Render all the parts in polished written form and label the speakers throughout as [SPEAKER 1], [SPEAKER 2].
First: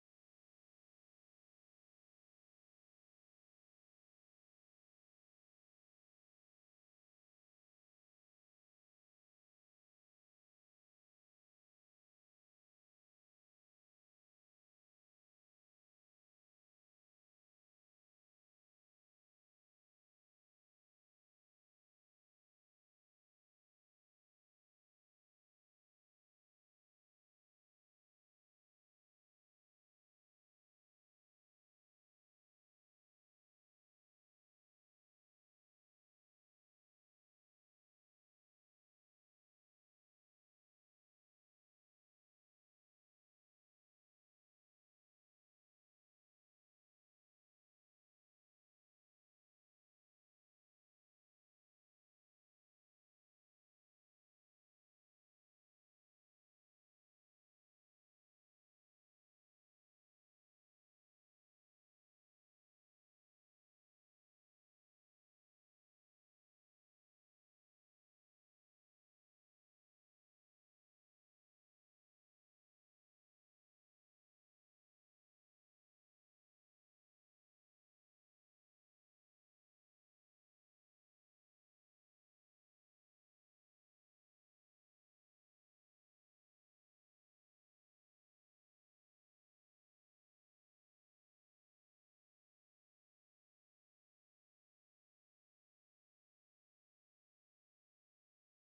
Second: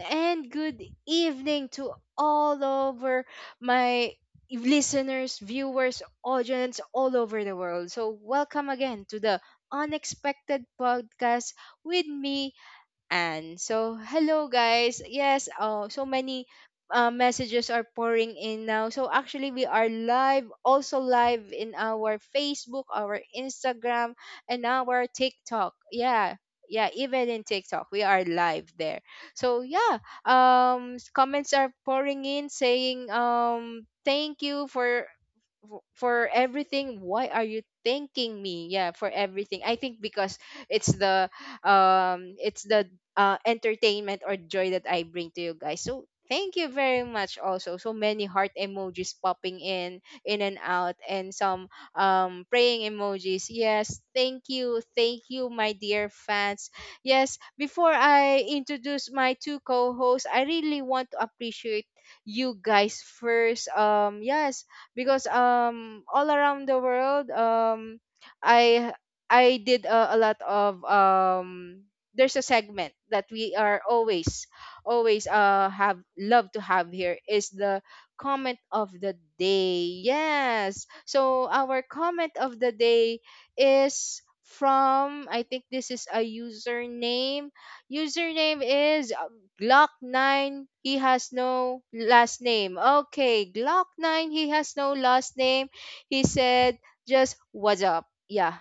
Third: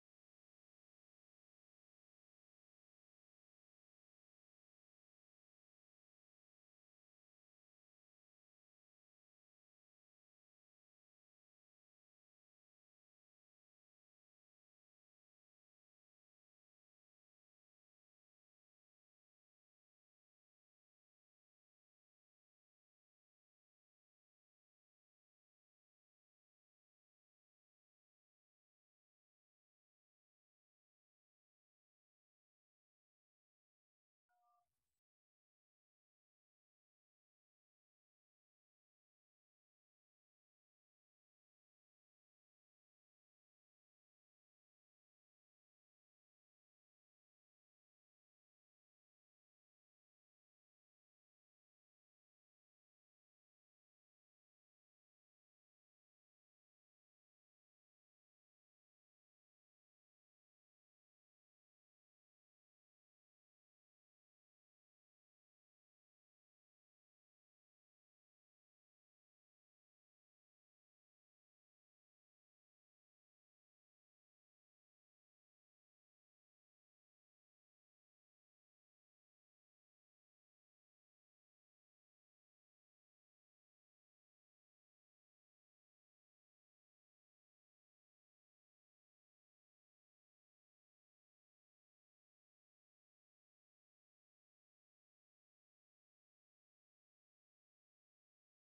[SPEAKER 1] and good evening to all over my listeners, viewers, audience all over the world. So, welcome again to the Unexpected Podcast with me, and so, hello guys. Yes, oh, so many messages are pouring in now. So actually, we are live, also live in our Facebook, our Instagram, and our TikTok. Yeah, yeah, even in TikTok, we are live there. So yeah, comments are pouring in saying thank you for for everything. Why are you thanking me? Yeah, for everything. I think because it's the it's the entertainment or joy that I bring to you guys, so thank you very much. Also so many heart emojis popping in and out and some praying emojis. Yes, thank you, thank you, my dear fans. Yes, before I introduce my two co-hosts, I really want to appreciate you guys first. Yes, because all around the world, um I I did a lot of there's a segment that we are always always have love to have here, is the comment of the day. Yes. So our comment of the day is from, I think this is a username. Username is Glock 9, he has no last name. Okay, Glock 9, he has no last name. He said just "what's up." Yeah.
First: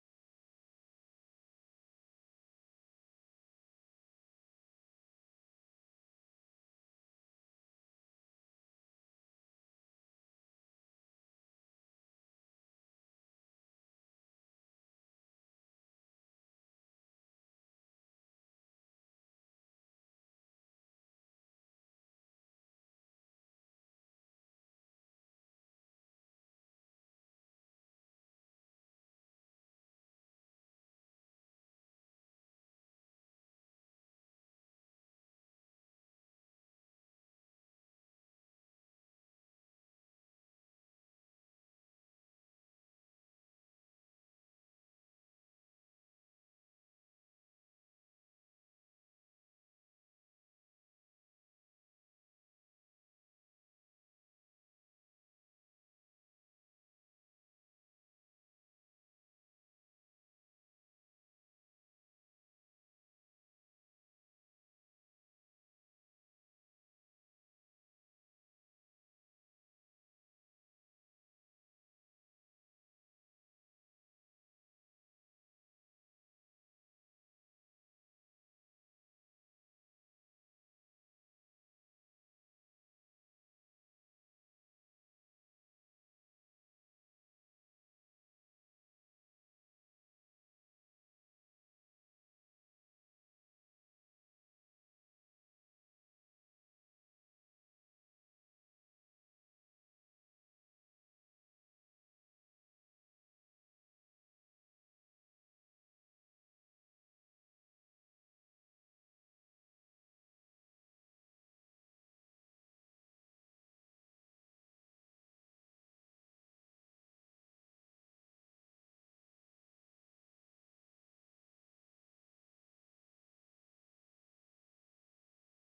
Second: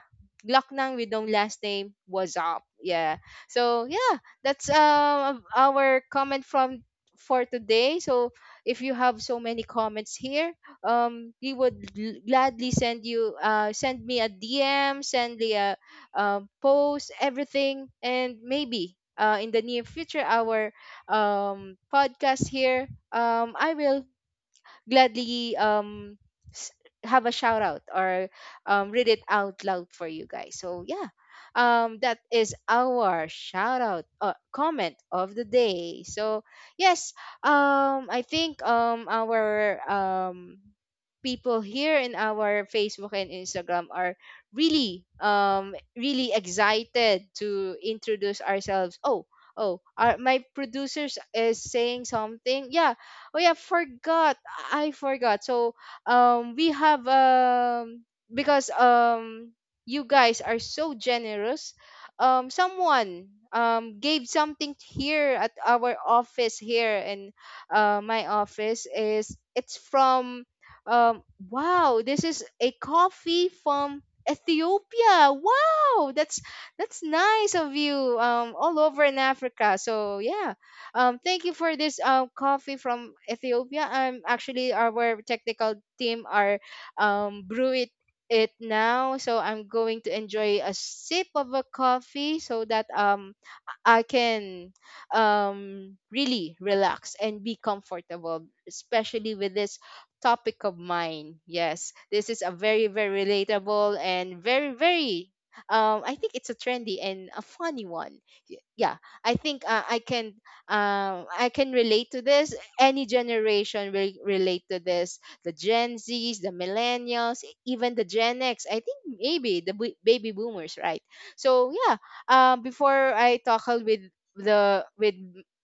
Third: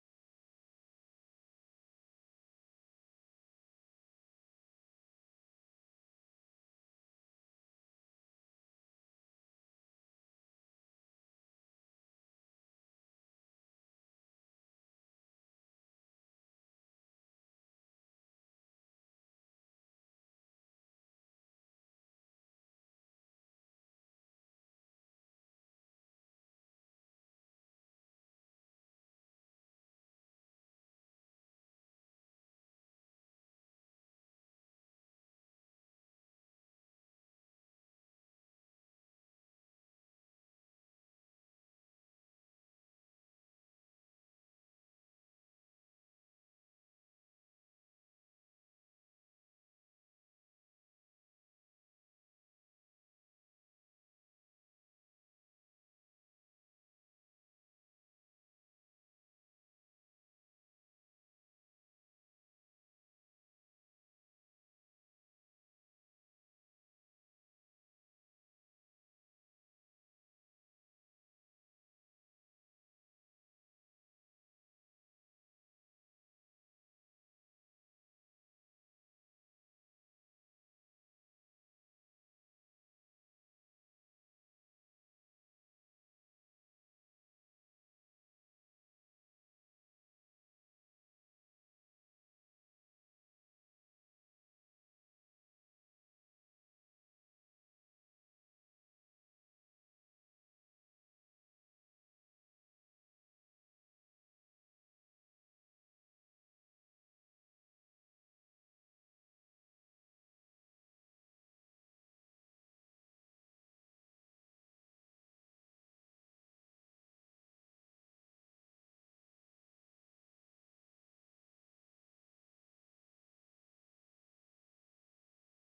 [SPEAKER 1] Glock 9 with no last name, what's up. Yeah. So, yeah, that's our comment from for today. So, if you have so many comments here, we would gladly send me a DM, send me a post, everything, and maybe in the near future our podcast here, I will gladly s- have a shout out or read it out loud for you guys. So yeah, that is our shout out, comment of the day. So yes, I think our people here in our Facebook and Instagram are really excited to introduce ourselves. Oh, oh, my producers is saying something. Yeah, oh yeah, forgot. I forgot. So we have because you guys are so generous. Someone gave something here at our office here, and my office is — it's from um wow, this is a coffee from Ethiopia. Wow, that's nice of you. All over in Africa. So yeah, thank you for this coffee from Ethiopia. Actually, our technical team are brew it now, so I'm going to enjoy a sip of a coffee so that I can really relax and be comfortable, especially with this topic of mine. Yes, this is a very, very relatable and very, very I think it's a trendy and a funny one. Yeah, I think I can relate to this. Any generation will relate to this. The Gen Zs, the Millennials, even the Gen X. I think maybe the baby boomers, right? So yeah. Before I tackle with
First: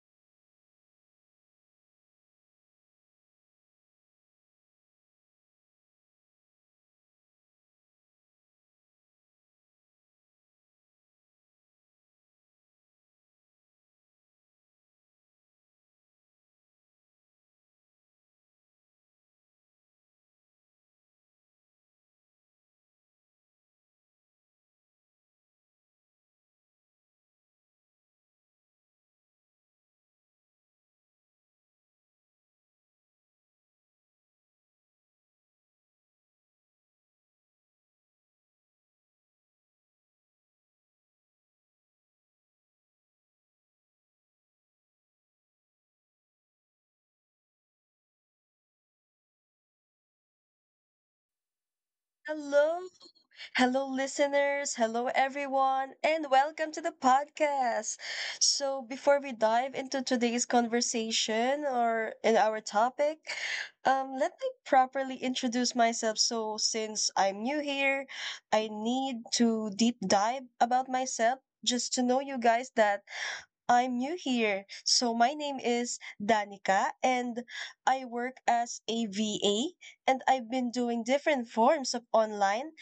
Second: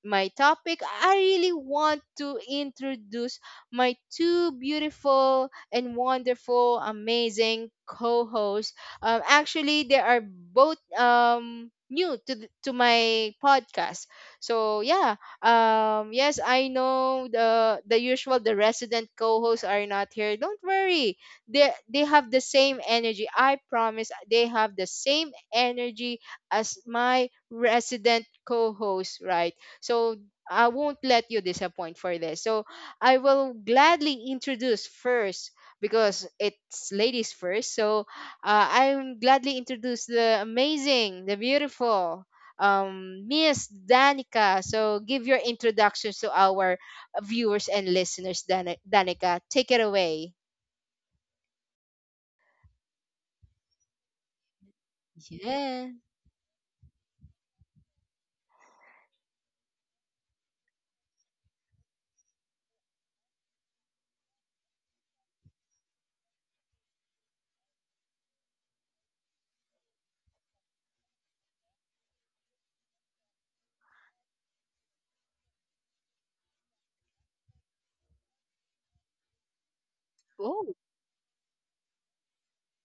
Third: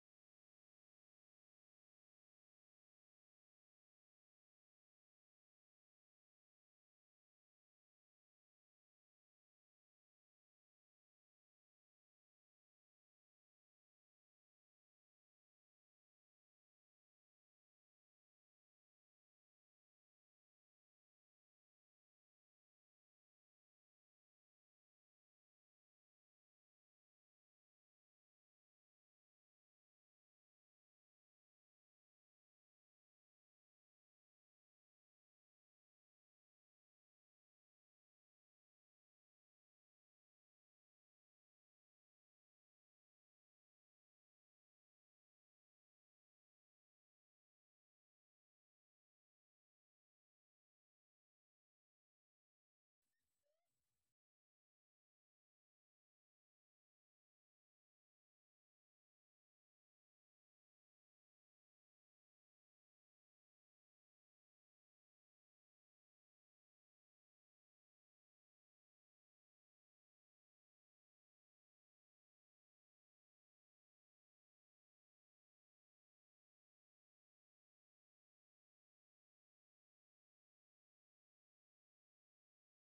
[SPEAKER 1] my topic, I really want to introduce my two beautiful and wonderful, amazing co-hosts. Actually, they are both new to to my podcast. So yeah, yes, I know the usual the resident co-hosts are not here. Don't worry, they have the same energy. I promise, they have the same energy as my resident co-host, right? So I won't let you disappoint for this. So I will gladly introduce first, because it's ladies first. So I'm gladly introduce the amazing, the beautiful, Miss Danica. So give your introductions to our viewers and listeners, Danica. Take it away.
[SPEAKER 2] Hello, hello, listeners. Hello,
[SPEAKER 1] Yeah.
[SPEAKER 2] everyone, and welcome to the podcast. So before we dive into today's conversation or in our topic, let me properly introduce myself. So since I'm new here, I need to deep dive about myself just to know you guys that I'm new here. So my name is Danica and I work as a V A, and I've been
[SPEAKER 1] Oh,
[SPEAKER 2] doing different forms of online,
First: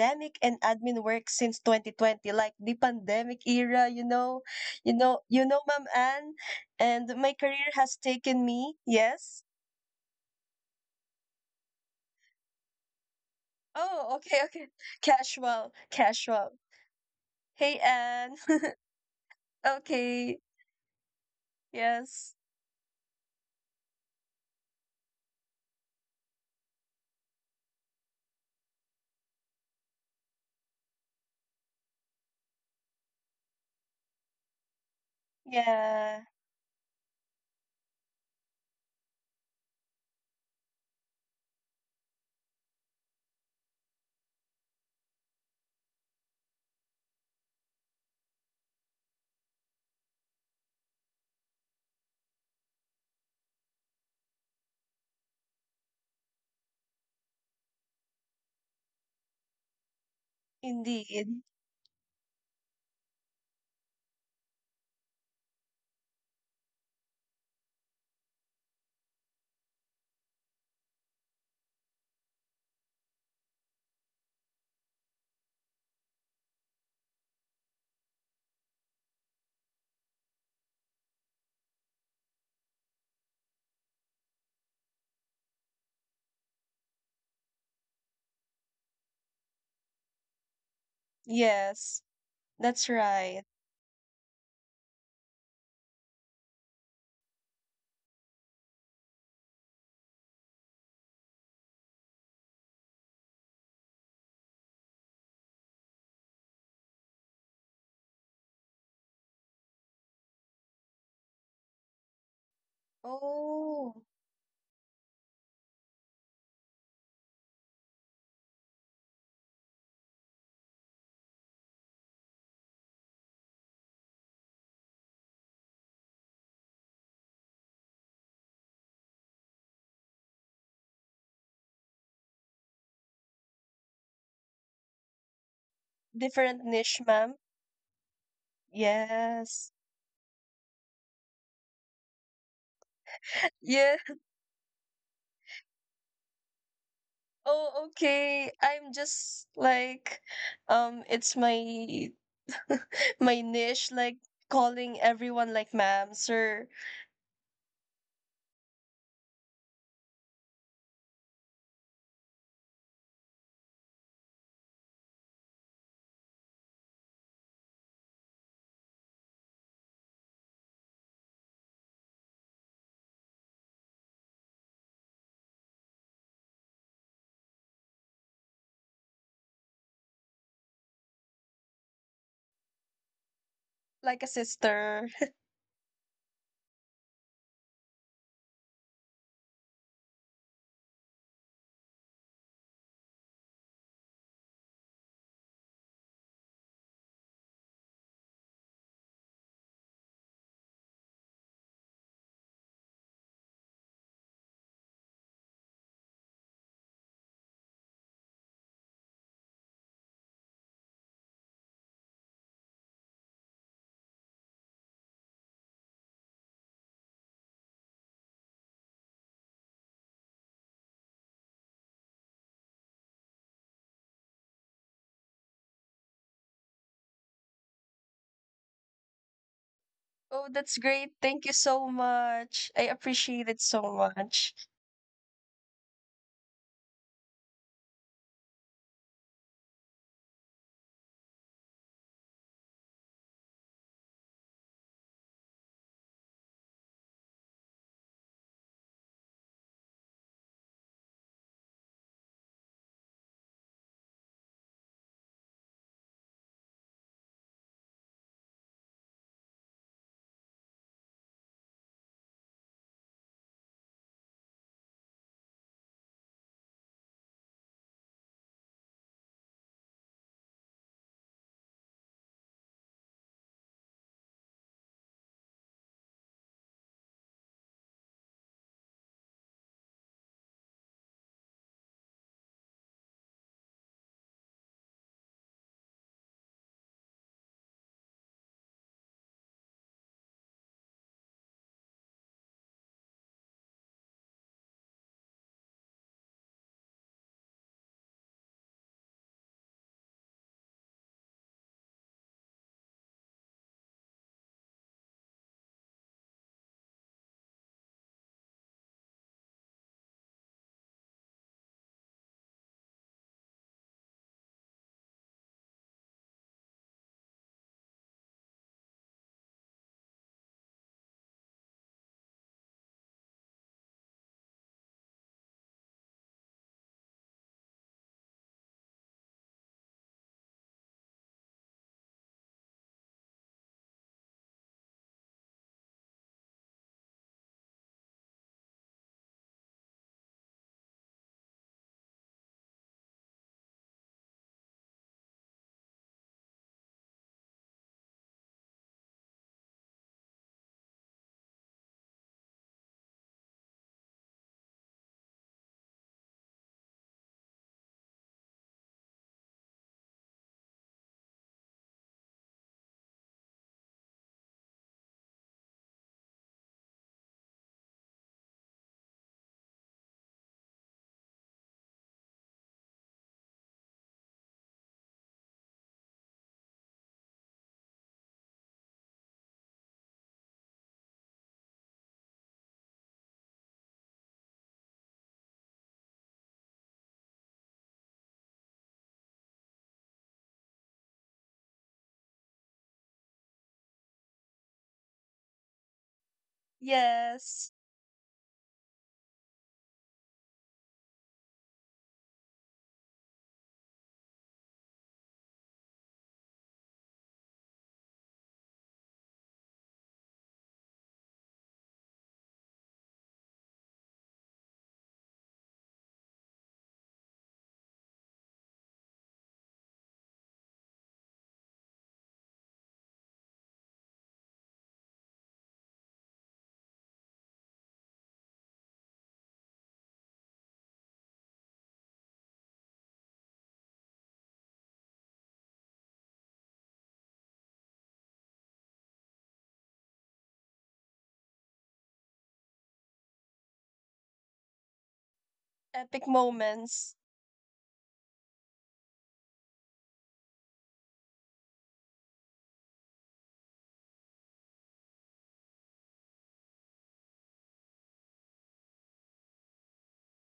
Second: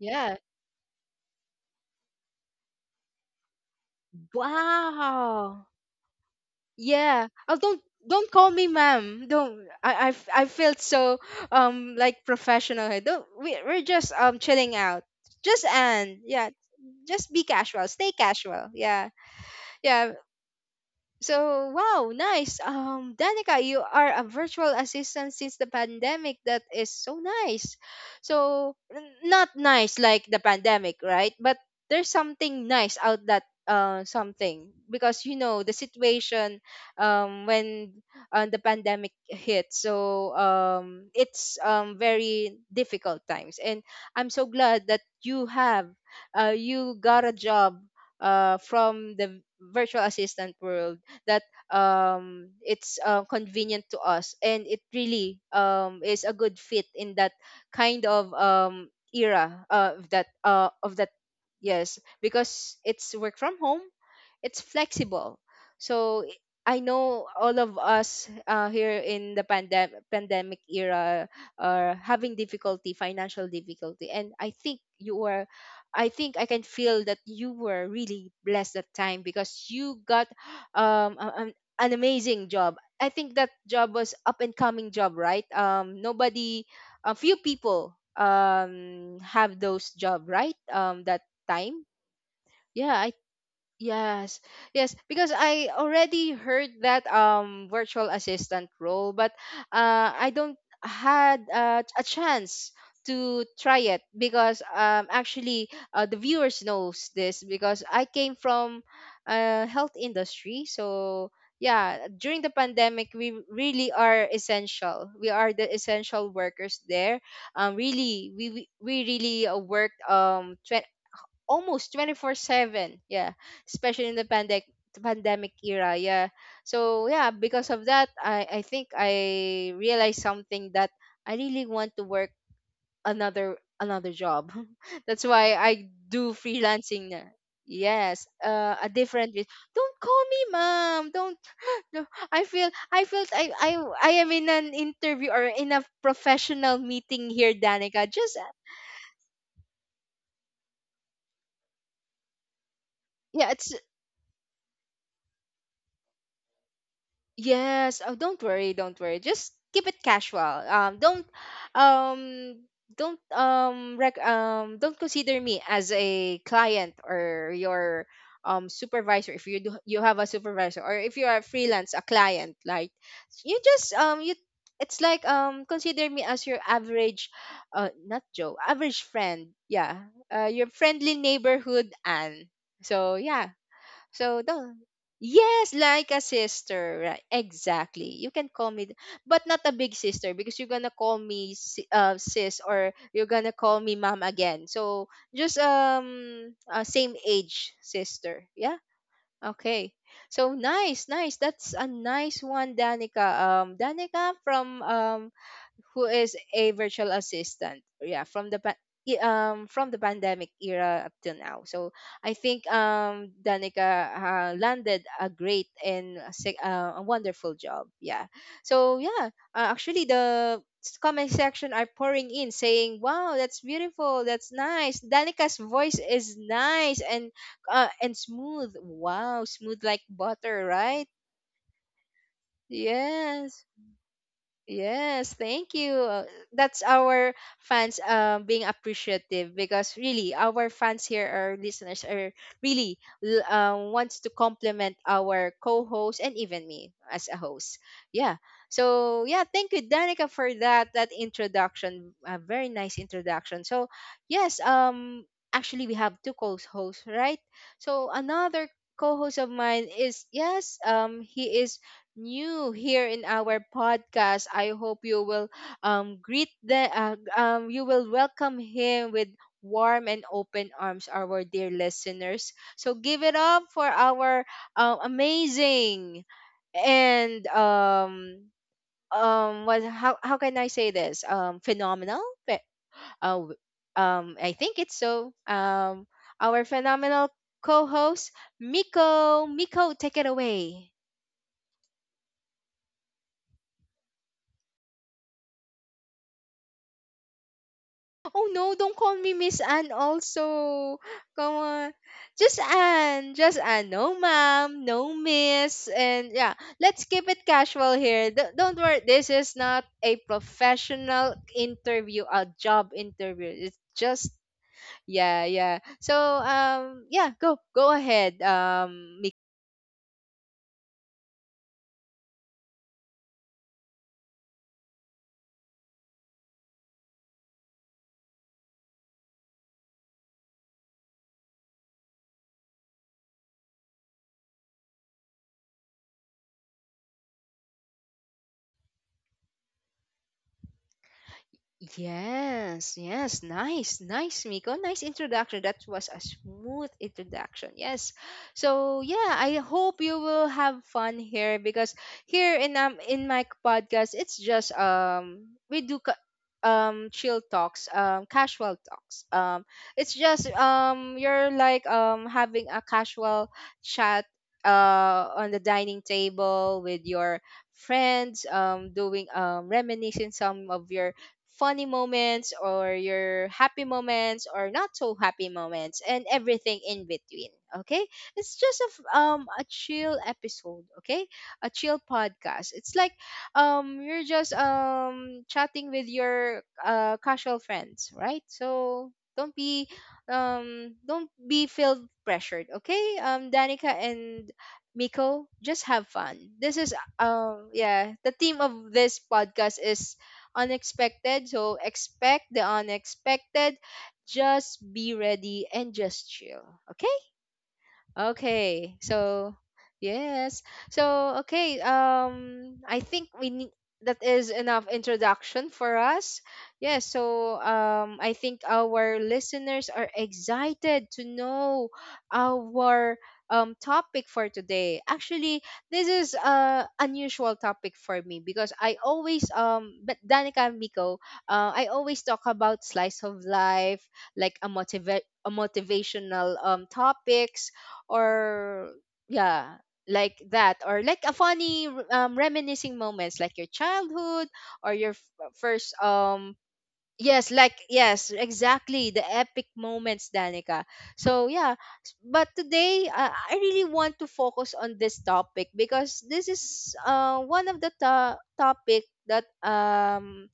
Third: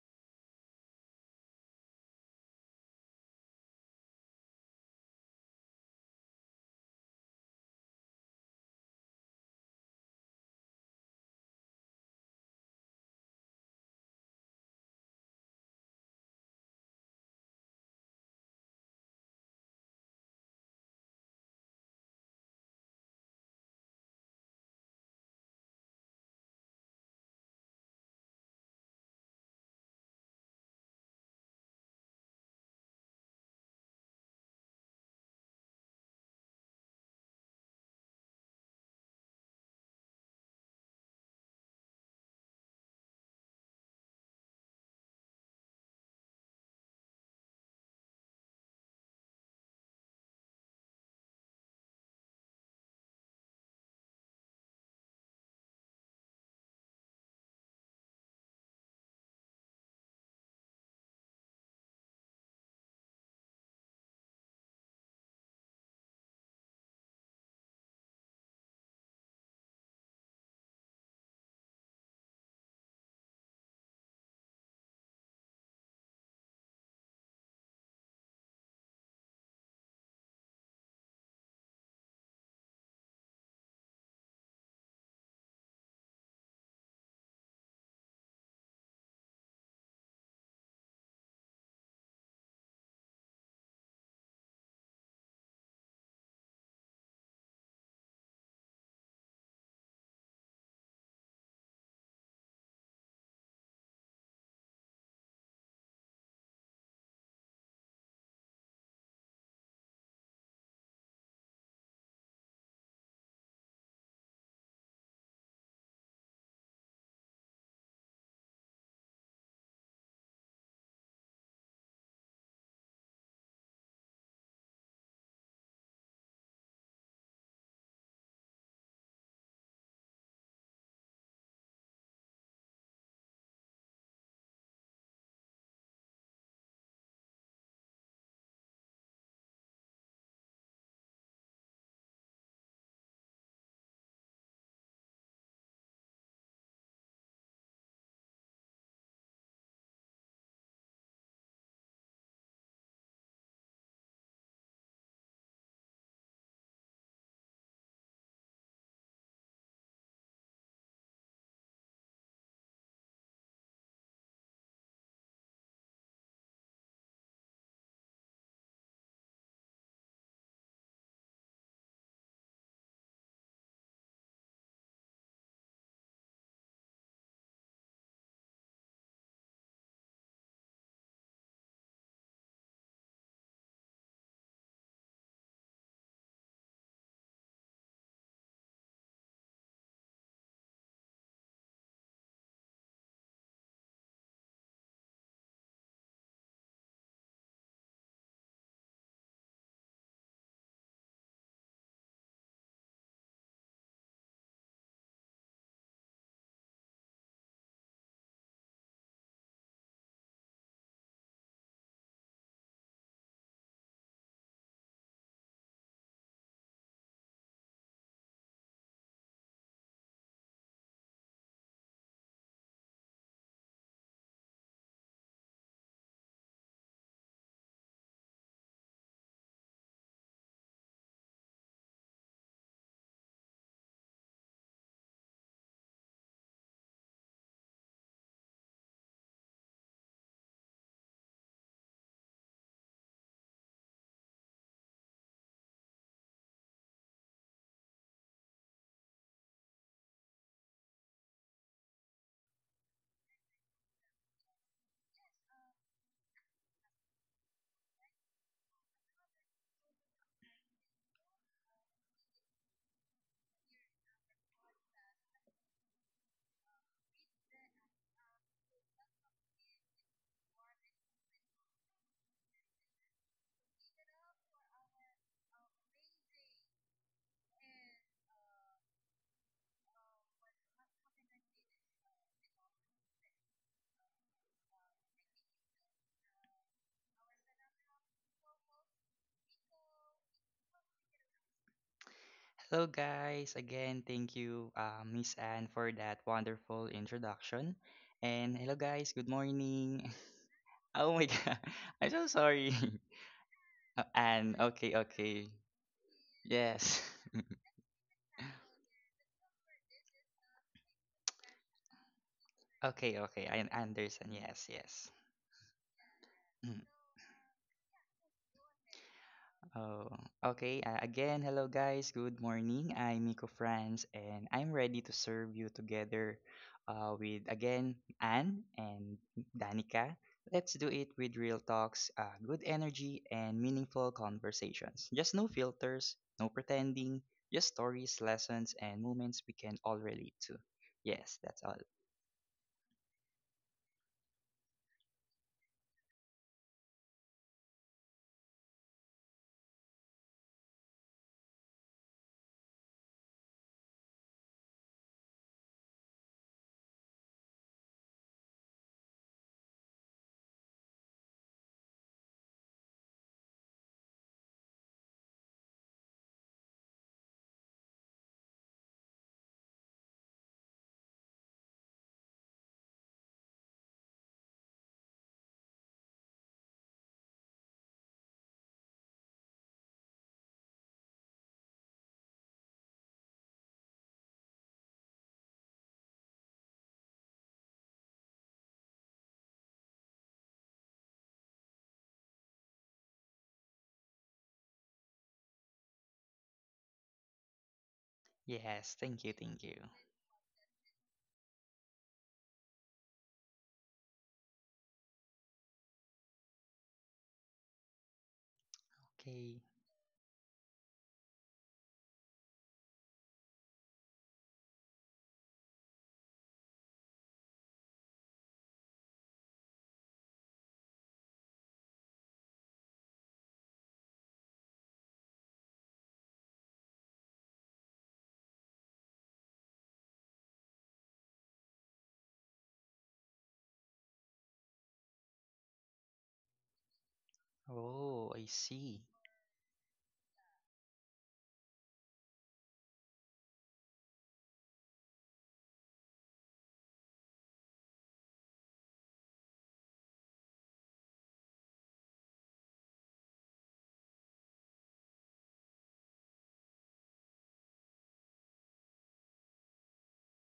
[SPEAKER 1] yeah.
[SPEAKER 2] and admin work since 2020, like the pandemic era, you know
[SPEAKER 1] Wow.
[SPEAKER 2] Ma'am Anne, and
[SPEAKER 1] Yeah.
[SPEAKER 2] my
[SPEAKER 1] Oh,
[SPEAKER 2] career has
[SPEAKER 1] don't
[SPEAKER 2] taken
[SPEAKER 1] call me
[SPEAKER 2] me.
[SPEAKER 1] ma'am.
[SPEAKER 2] Yes.
[SPEAKER 1] Don't. I felt so like professional here. Don't. We're just
[SPEAKER 2] Oh, okay, okay.
[SPEAKER 1] chilling out. Just
[SPEAKER 2] Casual,
[SPEAKER 1] and yeah.
[SPEAKER 2] casual.
[SPEAKER 1] Just be
[SPEAKER 2] Hey
[SPEAKER 1] casual. Stay
[SPEAKER 2] Anne.
[SPEAKER 1] casual. Yeah. Yeah.
[SPEAKER 2] Okay.
[SPEAKER 1] So wow,
[SPEAKER 2] Yes.
[SPEAKER 1] nice. Danica, you are a virtual assistant since the pandemic. That is so nice. So not nice like the pandemic, right? But there's something nice out that something, because you know the
[SPEAKER 2] Yeah,
[SPEAKER 1] situation when the pandemic hit. So it's very difficult times, and I'm so glad that you got a job from the virtual assistant world that it's convenient to us, and it really is a good fit in that kind of era, of that.
[SPEAKER 2] indeed.
[SPEAKER 1] Yes, because it's work from home, it's flexible. So I know all of us here in the pandemic era are having difficulty, financial difficulty, and I think I can feel that you were really blessed that time, because you got um a- an, an amazing job. I think that job was up and coming job, right? Nobody A few people have those job, right? That time.
[SPEAKER 2] Yes, that's
[SPEAKER 1] Yeah I
[SPEAKER 2] right.
[SPEAKER 1] Yes, yes, because I already heard that virtual assistant role, but I don't had a chance to try it, because actually the viewers knows this, because I came from health industry. So yeah, during the pandemic we really
[SPEAKER 2] Oh,
[SPEAKER 1] are essential. We are the essential workers there. Really, we really worked almost 24/7. Yeah, especially in the pandemic era. Yeah. So yeah, because of that, I think I realized something: that I really want to work another job. That's why I do
[SPEAKER 2] different niche,
[SPEAKER 1] freelancing na.
[SPEAKER 2] ma'am.
[SPEAKER 1] Yes, a different way.
[SPEAKER 2] Yes.
[SPEAKER 1] Don't call me mom. Don't. No, I feel I felt I
[SPEAKER 2] Yeah.
[SPEAKER 1] I am in an interview or in a professional meeting here,
[SPEAKER 2] Oh,
[SPEAKER 1] Danica. Just
[SPEAKER 2] okay. I'm just like, it's my my
[SPEAKER 1] yeah, it's
[SPEAKER 2] niche, like calling everyone like ma'am, sir,
[SPEAKER 1] yes. Oh, don't worry, don't worry. Just keep it casual. Um, don't consider me as a client or your supervisor, if you do you have a supervisor, or if you are freelance a client. Like, you just you it's like consider me as your average not Joe average friend, yeah, your friendly neighborhood. And so yeah,
[SPEAKER 2] like a
[SPEAKER 1] so the
[SPEAKER 2] sister.
[SPEAKER 1] yes, like a sister, right? Exactly. You can call me, but not a big sister, because you're gonna call me sis, or you're gonna call me mom again. So just same age sister. Yeah. Okay. So nice, nice. That's a nice one, Danica. Danica from who is a virtual assistant, yeah, from the from the pandemic era up till now. So I think Danica landed a great and a a wonderful job. Yeah, so yeah, actually the comment section are pouring in saying wow, that's beautiful, that's nice. Danica's voice is nice and smooth. Wow, smooth like
[SPEAKER 2] Oh,
[SPEAKER 1] butter,
[SPEAKER 2] that's
[SPEAKER 1] right?
[SPEAKER 2] great. Thank you so much. I appreciate it
[SPEAKER 1] Yes.
[SPEAKER 2] so much.
[SPEAKER 1] Yes, thank you. That's our fans being appreciative, because really our fans here, our listeners are wants to compliment our co-host and even me as a host. Yeah. So yeah, thank you, Danica, for that introduction. A very nice introduction. So yes, actually we have two co-hosts, right? So another co-host of mine is — yes, he is new here in our podcast. I hope you will greet the you will welcome him with warm and open arms, our dear listeners. So give it up for our amazing and what how can I say this, phenomenal — Pe- uh, w- I think it's so our phenomenal co-host Miko. Miko, take it away.
[SPEAKER 3] Hello, guys. Again, thank you, Miss Anne, for that wonderful introduction.
[SPEAKER 1] Oh
[SPEAKER 3] And hello,
[SPEAKER 1] no, don't
[SPEAKER 3] guys.
[SPEAKER 1] call
[SPEAKER 3] Good
[SPEAKER 1] me Miss Anne
[SPEAKER 3] morning.
[SPEAKER 1] also.
[SPEAKER 3] Oh my
[SPEAKER 1] Come
[SPEAKER 3] God,
[SPEAKER 1] on.
[SPEAKER 3] I'm so
[SPEAKER 1] Just
[SPEAKER 3] sorry,
[SPEAKER 1] Anne. Just Anne. No
[SPEAKER 3] Anne.
[SPEAKER 1] ma'am.
[SPEAKER 3] Okay,
[SPEAKER 1] No
[SPEAKER 3] okay.
[SPEAKER 1] miss. And yeah,
[SPEAKER 3] Yes.
[SPEAKER 1] let's keep it casual here. Don't worry. This is not a professional interview, a job
[SPEAKER 3] Okay, okay.
[SPEAKER 1] interview.
[SPEAKER 3] I
[SPEAKER 1] It's
[SPEAKER 3] understand.
[SPEAKER 1] just
[SPEAKER 3] Yes, yes.
[SPEAKER 1] yeah, yeah. So
[SPEAKER 3] Mm.
[SPEAKER 1] yeah, go ahead,
[SPEAKER 3] Oh, okay. Again, hello guys. Good morning. I'm Miko Franz, and I'm ready to serve you together with again Anne and Danica. Let's do it with real talks, good energy, and meaningful conversations. Just no filters, no pretending, just stories, lessons, and moments we can all relate to. Yes, that's all.
[SPEAKER 1] yes, yes, nice, nice, Miko. Nice introduction. That was a smooth introduction. Yes. So yeah, I hope you will have fun here, because here in my podcast, it's just we do chill talks, casual talks. It's just you're like having a casual chat on the dining table with your friends, doing reminiscing some of your funny moments or your happy moments or not so happy moments, and everything in between. Okay, it's just a a chill episode. Okay, a chill podcast. It's like you're just chatting with your casual friends, right? So don't be don't be feel pressured. Okay, Danica and Miko, just have fun. This is
[SPEAKER 2] Yes.
[SPEAKER 1] yeah, the theme of
[SPEAKER 3] Yes,
[SPEAKER 1] this
[SPEAKER 3] thank you, thank
[SPEAKER 1] podcast
[SPEAKER 3] you.
[SPEAKER 1] is unexpected. So expect the unexpected. Just be ready and just chill. Okay? Okay. So,
[SPEAKER 3] Okay.
[SPEAKER 1] yes. So, okay. I think we need — that is enough introduction for us. Yes. So, I think our listeners are excited to know our topic for today. Actually, this is a unusual topic for me because I always but Danica and Miko, I always talk about slice of life, like a motivational topics
[SPEAKER 3] Oh, I
[SPEAKER 1] or
[SPEAKER 3] see.
[SPEAKER 1] yeah like that, or like a funny reminiscing moments like your childhood or your first
[SPEAKER 2] Epic moments.
[SPEAKER 1] yes, like yes, exactly the epic moments, Danica. So yeah, but today, I really want to focus on this topic because this is one of the topic that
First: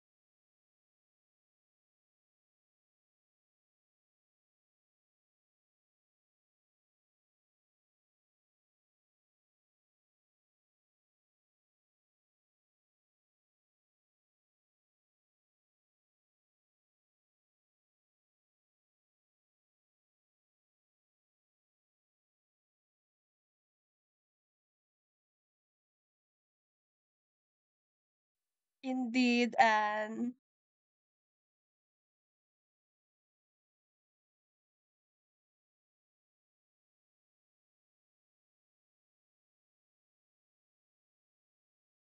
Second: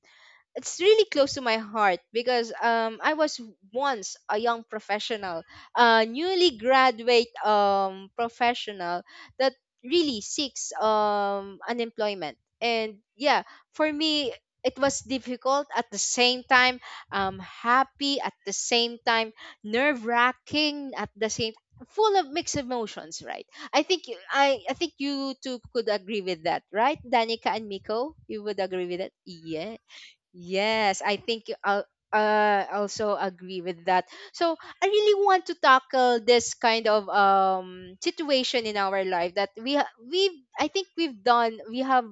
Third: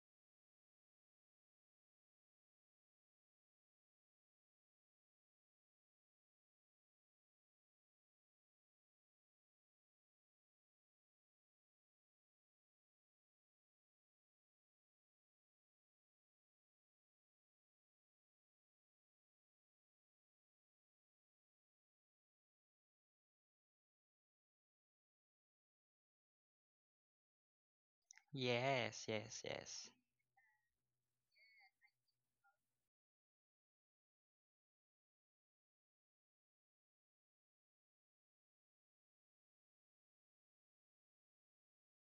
[SPEAKER 1] it's really close to my heart because I was once a young professional, a newly graduate professional that really seeks unemployment. And yeah, for me it was difficult at the same time, happy at the same time, nerve wracking at the same, full of mixed emotions, right? I think you two could agree with that, right? Danica and Miko, you would agree with
[SPEAKER 3] Yes,
[SPEAKER 1] that?
[SPEAKER 3] yes,
[SPEAKER 2] Indeed,
[SPEAKER 3] yes.
[SPEAKER 2] and
[SPEAKER 1] Yes, I think I'll also agree with that. So I really want to tackle this kind of situation in our life that we ha- we I think we've done we have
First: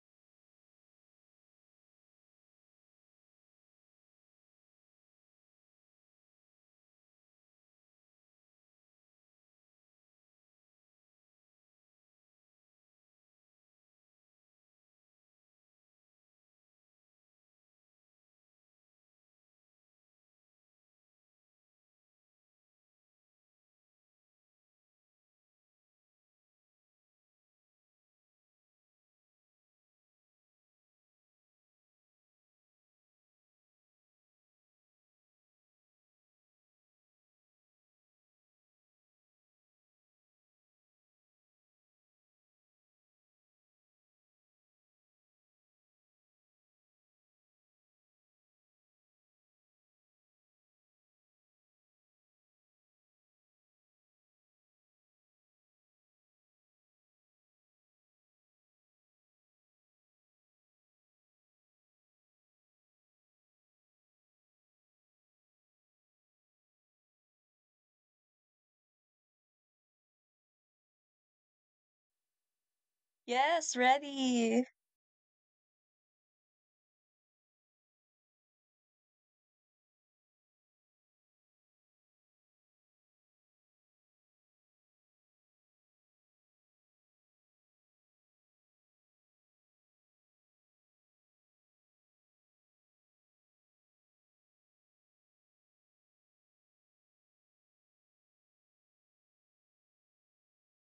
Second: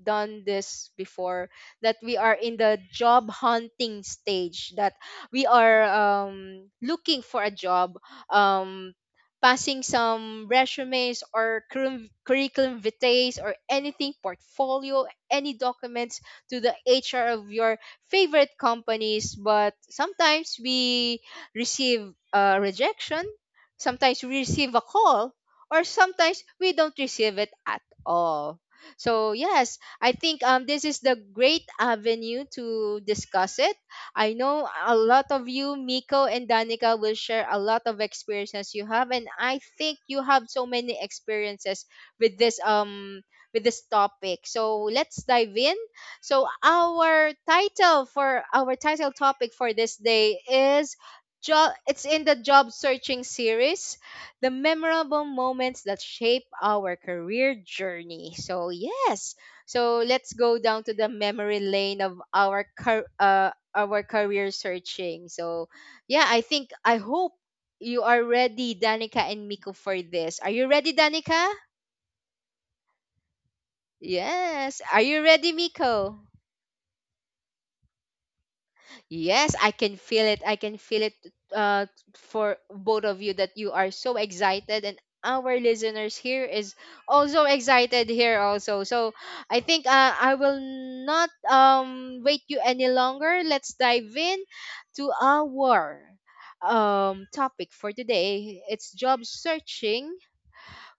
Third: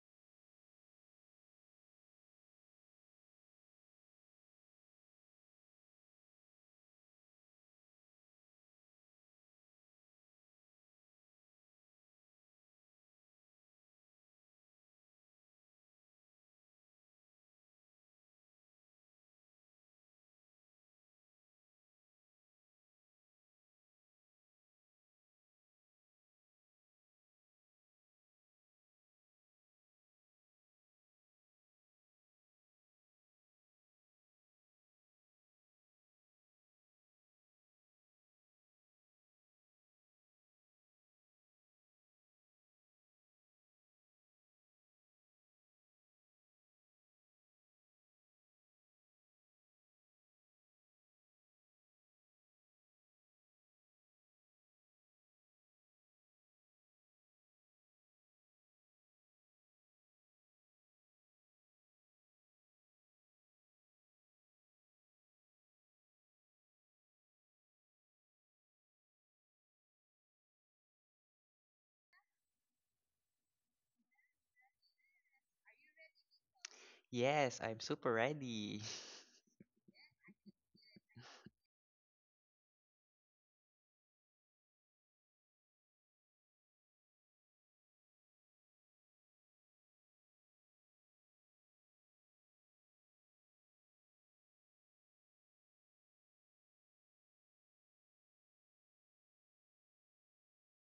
[SPEAKER 1] done this before, that we are in the job hunting stage, that we are looking for a job, um passing some resumes or curriculum vitae or anything, portfolio, any documents to the HR of your favorite companies. But sometimes we receive a rejection, sometimes we receive a call, or sometimes we don't receive it at all. So yes, I think this is the great avenue to discuss it. I know a lot of you, Miko and Danica, will share a lot of experiences you have, and I think you have so many experiences with this with this topic. So let's dive in. So our title, for our title topic for this day is job, it's in the job searching series, the memorable moments that shape our career journey. So yes. So let's go down to the memory lane of our our career searching. So yeah, I think I hope you are ready, Danica and Miko, for this. Are you ready, Danica?
[SPEAKER 2] yes, ready.
[SPEAKER 1] Yes. Are you ready, Miko?
[SPEAKER 3] Yes, I'm super ready.
[SPEAKER 1] Yes, I can feel it. I can feel it, uh, for both of you, that you are so excited, and our listeners here is also excited here also. So I think I will not wait you any longer. Let's dive in to our topic for today. It's job searching,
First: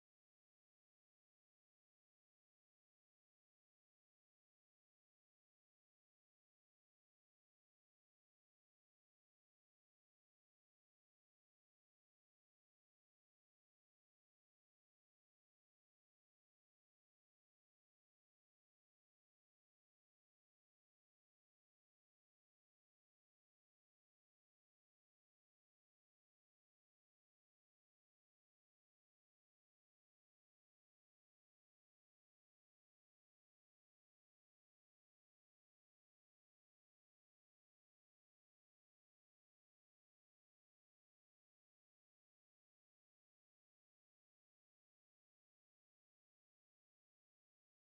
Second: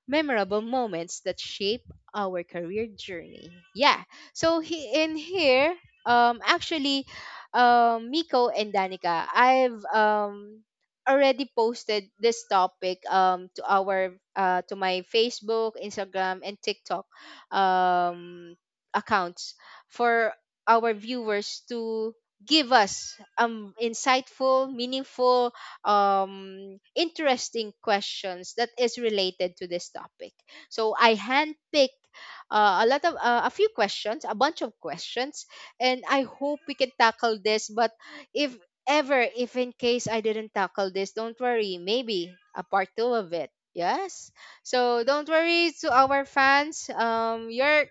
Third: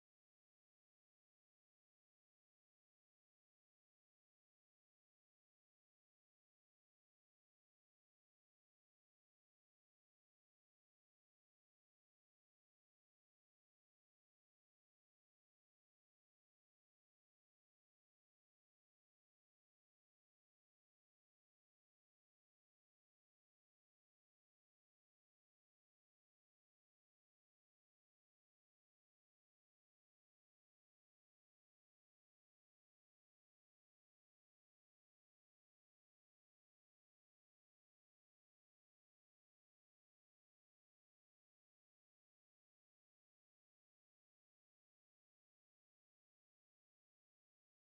[SPEAKER 1] memorable moments that shape our career journey. Yeah. So he, in here, actually, Miko and Danica, I've already posted this topic to my Facebook, Instagram, and TikTok um accounts for our viewers to give us insightful, meaningful, interesting questions that is related to this topic. So I handpicked a lot of a few questions, a bunch of questions, and I hope we can tackle this. But if ever, if in case I didn't tackle this, don't worry. Maybe a part two of it. Yes. So don't worry to our fans. Your,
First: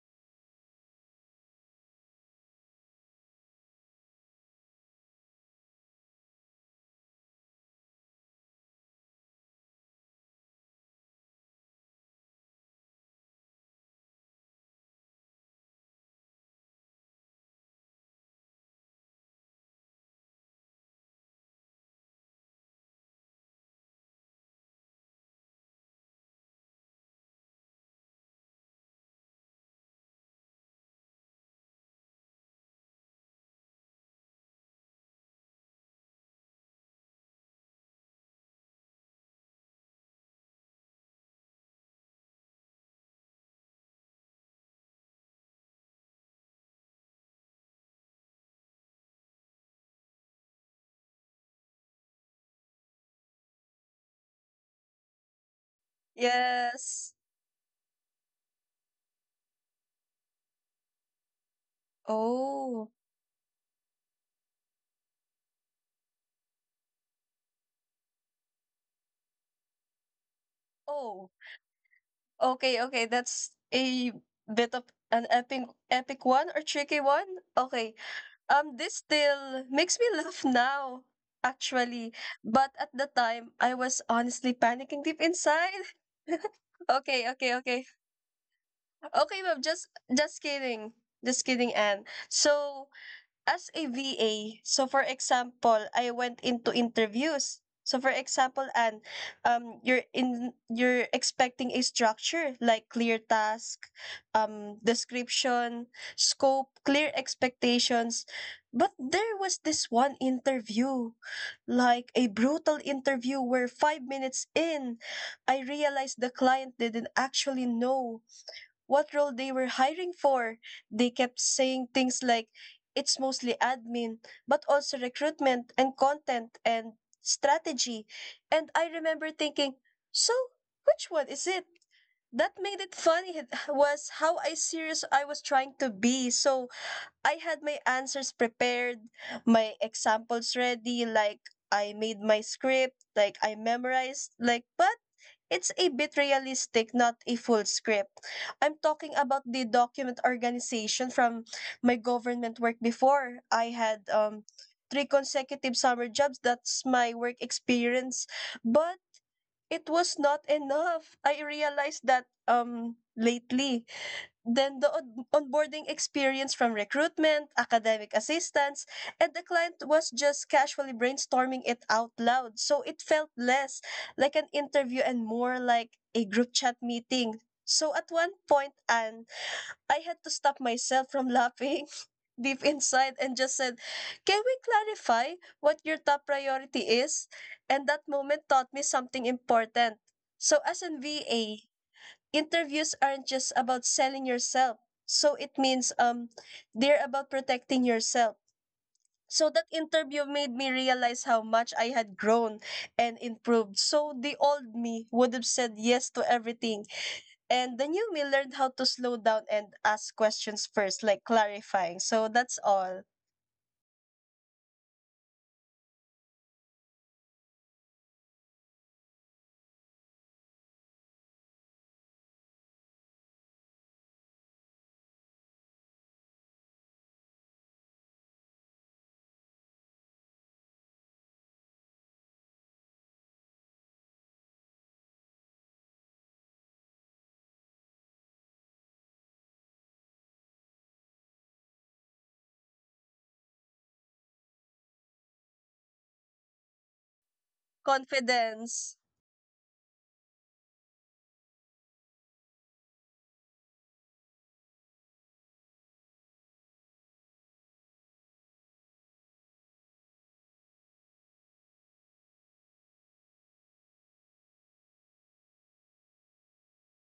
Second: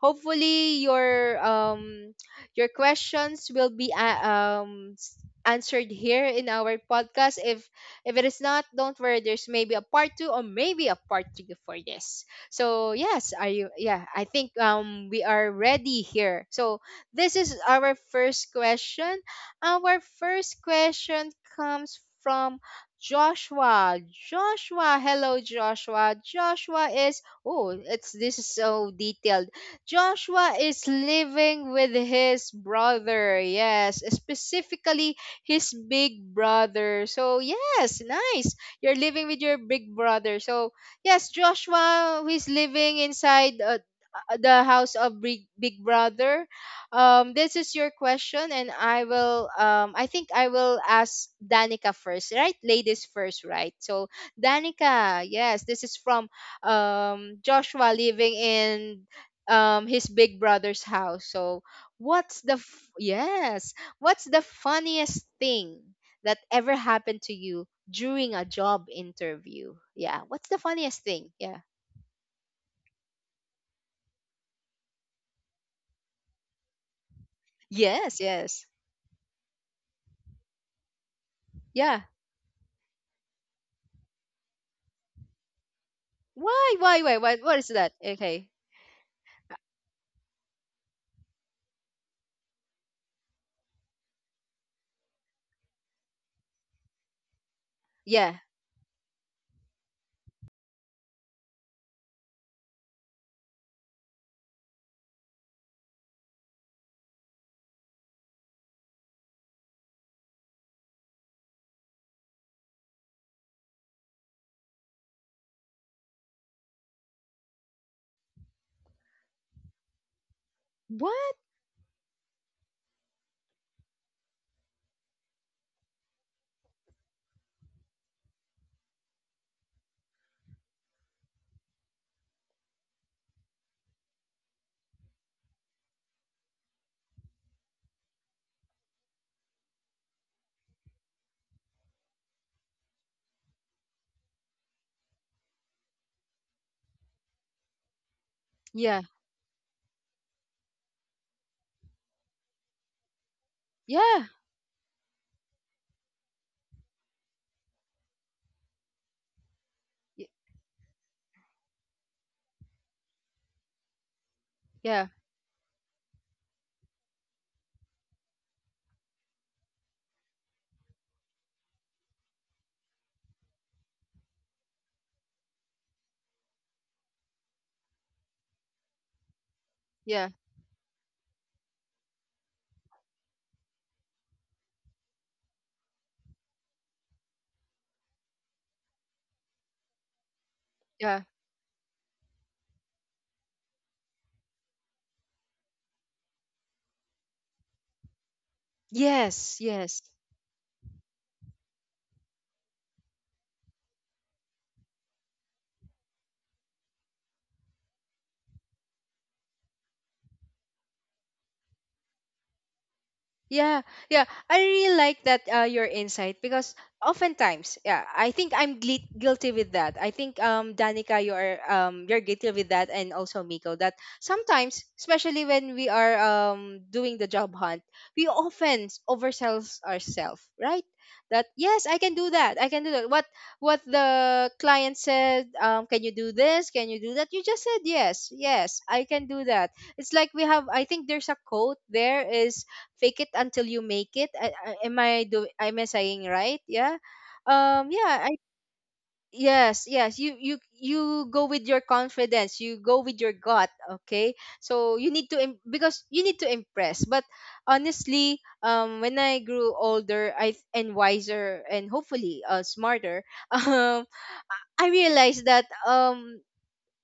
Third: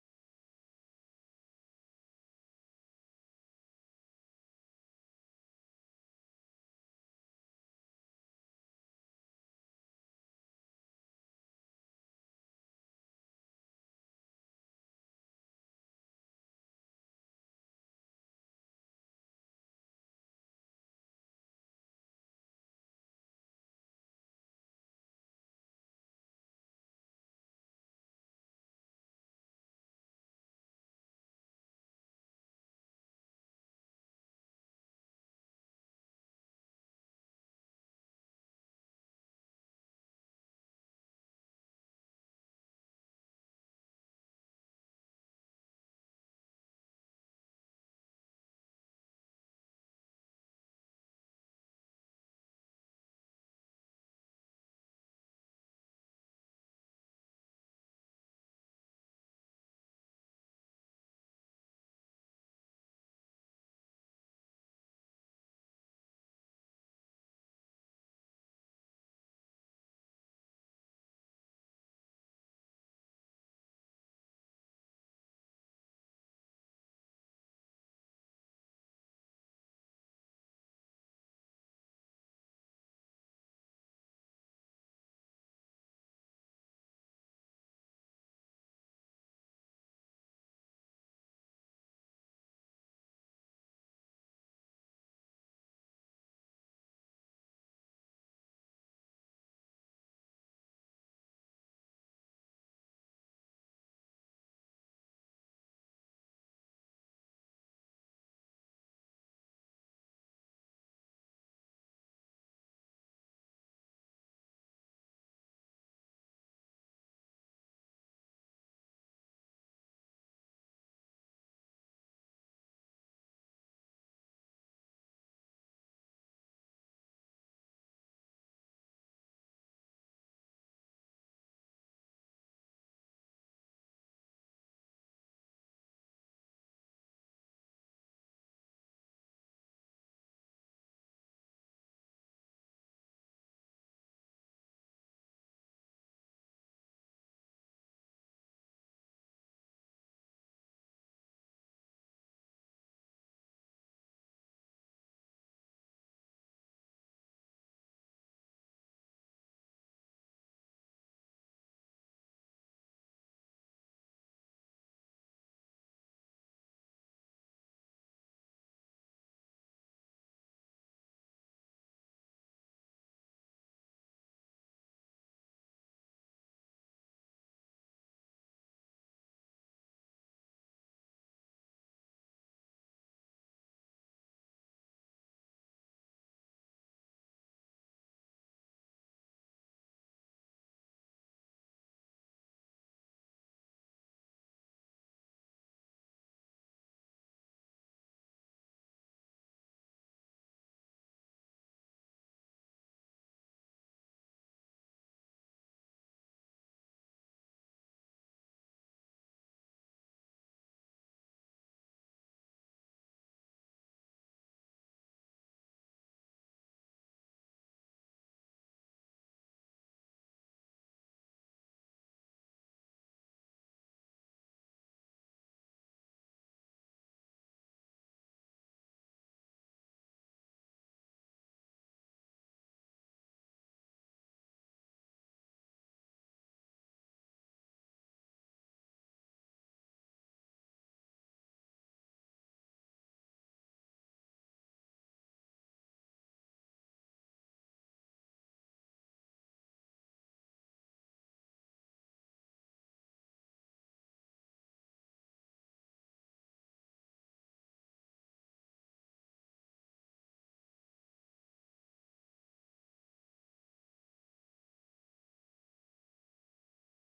[SPEAKER 1] hopefully your your questions will be answered here in our podcast. If it is not, don't worry. There's maybe a part two or maybe a part three for this. So yes, are you? Yeah, I think we are ready here. So this is our first question. Our first question comes from Joshua. Joshua, hello Joshua. Joshua is, oh, it's, this is so detailed. Joshua is living with his brother. Yes, specifically his big brother. So, yes, nice. You're living with your big brother. So, yes, Joshua, who is living inside the house of big, big brother. This is your question, and I will I think I will ask Danica first, right? Ladies first, right? So, Danica, yes, this is from
[SPEAKER 2] Yes.
[SPEAKER 1] Joshua, living in his big brother's house. So
[SPEAKER 2] Oh.
[SPEAKER 1] yes, what's the funniest thing that ever happened to you during a job interview? Yeah, what's the funniest
[SPEAKER 2] Oh,
[SPEAKER 1] thing? Yeah.
[SPEAKER 2] okay, okay, that's a bit of an epic one or tricky one. Okay.
[SPEAKER 1] Yes, yes.
[SPEAKER 2] This still makes me laugh now
[SPEAKER 1] Yeah.
[SPEAKER 2] actually, but at the time I was honestly panicking deep inside.
[SPEAKER 1] why why why
[SPEAKER 2] Okay,
[SPEAKER 1] why
[SPEAKER 2] okay,
[SPEAKER 1] what is
[SPEAKER 2] okay.
[SPEAKER 1] that? Okay.
[SPEAKER 2] Okay, ma'am, just kidding. Just kidding, Anne. So, as a VA, so for example, I went into interviews. So for
[SPEAKER 1] Yeah.
[SPEAKER 2] example, and you're in you're expecting a structure like clear task, description, scope, clear expectations. But there was this one interview, like a brutal interview where 5 minutes in, I realized the client didn't actually know what role they were hiring for. They
[SPEAKER 1] What?
[SPEAKER 2] kept saying things like, it's mostly admin, but also recruitment and content and strategy. And I remember thinking, so which one is it? That made it funny was how I serious I was trying to be. So I had my answers prepared, my examples ready, like I made my script, like I memorized, like but it's a bit realistic, not a full script. I'm
[SPEAKER 1] Yeah,
[SPEAKER 2] talking about the document organization from my government work before. I had
[SPEAKER 1] yeah,
[SPEAKER 2] three consecutive summer jobs. That's my work experience. But it was
[SPEAKER 1] y-
[SPEAKER 2] not enough. I realized that lately. Then the
[SPEAKER 1] yeah,
[SPEAKER 2] onboarding experience from recruitment, academic assistance, and the client was just casually brainstorming it out loud. So it felt less like an interview and more like a group chat meeting. So at one point, and I had
[SPEAKER 1] yeah,
[SPEAKER 2] to stop myself from laughing deep inside and just said, can we clarify what your top priority is? And that moment taught me something important. So as an
[SPEAKER 1] yeah.
[SPEAKER 2] VA, interviews aren't just about selling yourself. So it means they're about protecting yourself. So
[SPEAKER 1] Yes,
[SPEAKER 2] that
[SPEAKER 1] yes.
[SPEAKER 2] interview made me realize how much I had grown and improved. So the old me would have said yes to everything. And the new me learned how to slow down and ask questions first, like clarifying. So that's all.
[SPEAKER 1] Yeah, yeah. I really like that, your insight, because oftentimes, yeah, I think I'm guilty with that. I think Danica, you are you're guilty with that, and also Miko, that sometimes, especially when we are doing the job hunt, we often oversells ourselves, right? That yes, I can do that. I can do that. What the client said, can you do this? Can you do that? You just said yes, yes, I can do that. It's like we have. I think there's a quote, there is fake it until you make it. I, am I do? Am I saying right? Yeah. Yeah. I
[SPEAKER 2] Confidence.
[SPEAKER 1] yes. Yes. You go with your confidence. You go with your gut. Okay. So you need to because you need to impress. But honestly, when I grew older, I and wiser and hopefully smarter, um, I realized that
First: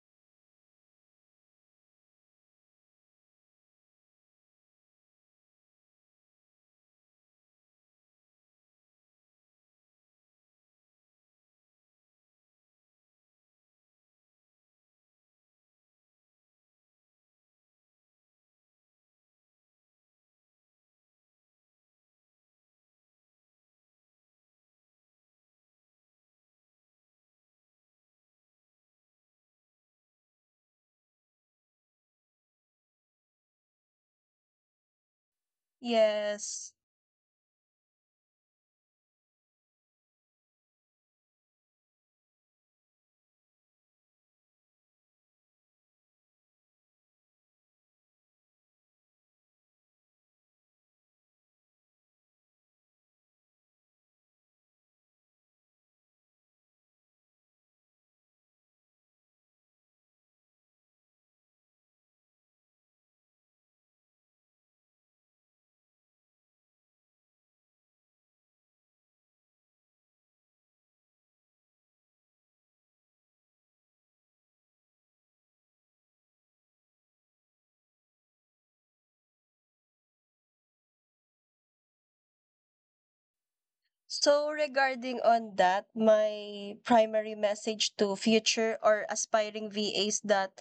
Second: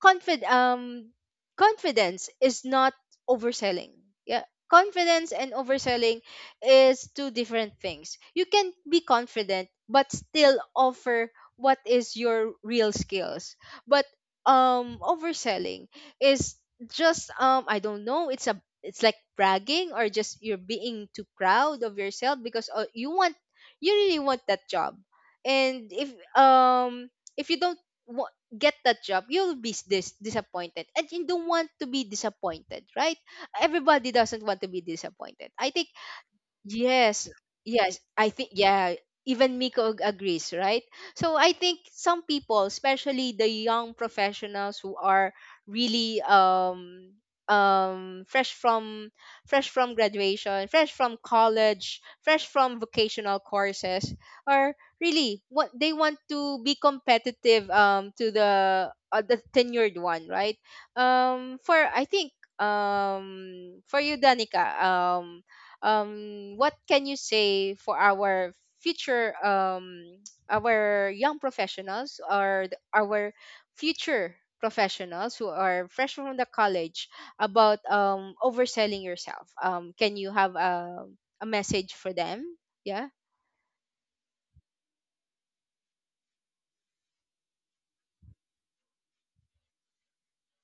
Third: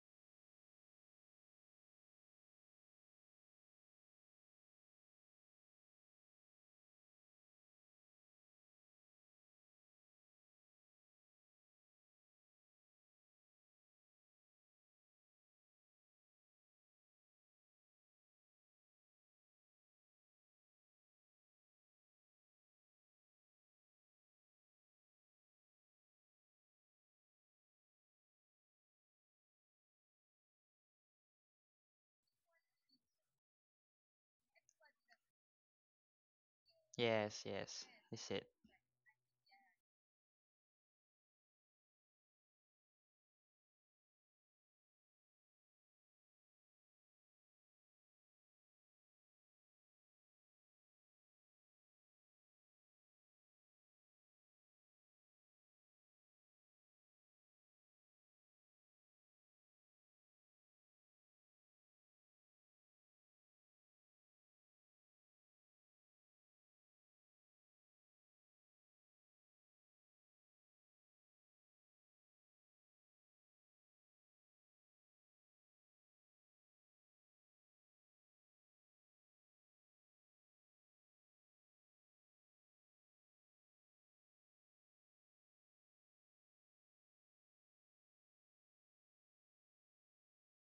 [SPEAKER 1] confid um confidence is not overselling. Yeah. Confidence and overselling is two different things. You can be confident but still offer what is your real skills. But overselling is just I don't know, it's a, it's like bragging or just you're being too proud of yourself because you want, you really want that job. And if you don't get that job, you'll be disappointed. And you don't want to be disappointed, right? Everybody doesn't want to be disappointed. I think
[SPEAKER 2] Yes.
[SPEAKER 1] yes,
[SPEAKER 3] Yes, yes.
[SPEAKER 1] yes,
[SPEAKER 3] Is
[SPEAKER 1] I
[SPEAKER 3] it?
[SPEAKER 1] think yeah, even Miko agrees, right? So I think some people, especially the young professionals who are really um fresh from fresh from graduation, fresh from college, fresh from vocational courses, are really what they want to be competitive to the tenured one, right? For, I think for you Danica, what can you say for our future our young professionals or our future professionals who are fresh from the college about overselling yourself? Can you have a message for them? Yeah.
[SPEAKER 2] So regarding on that, my primary message to future or aspiring VAs that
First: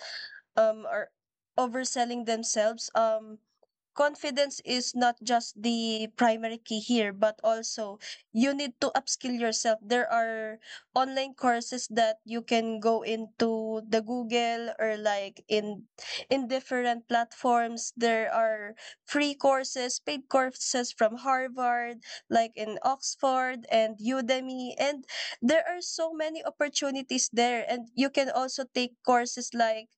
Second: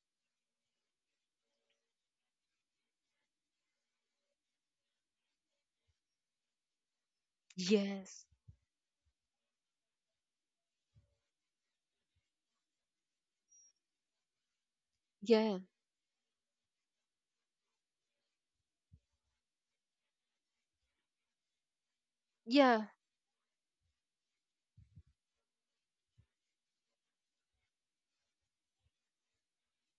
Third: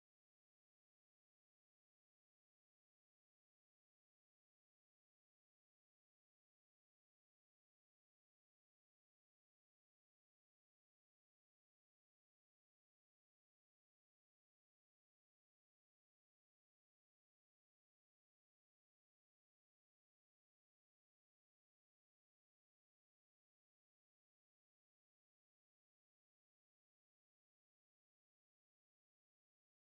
[SPEAKER 2] are overselling themselves, confidence is not just the primary key here, but also
[SPEAKER 1] Yes.
[SPEAKER 2] you need to upskill yourself. There are online courses that you can go into the Google or like
[SPEAKER 1] Yeah,
[SPEAKER 2] in different platforms. There are free courses, paid courses from Harvard, like in
[SPEAKER 1] yeah.
[SPEAKER 2] Oxford and Udemy. And there are so many opportunities there. And you can also take courses like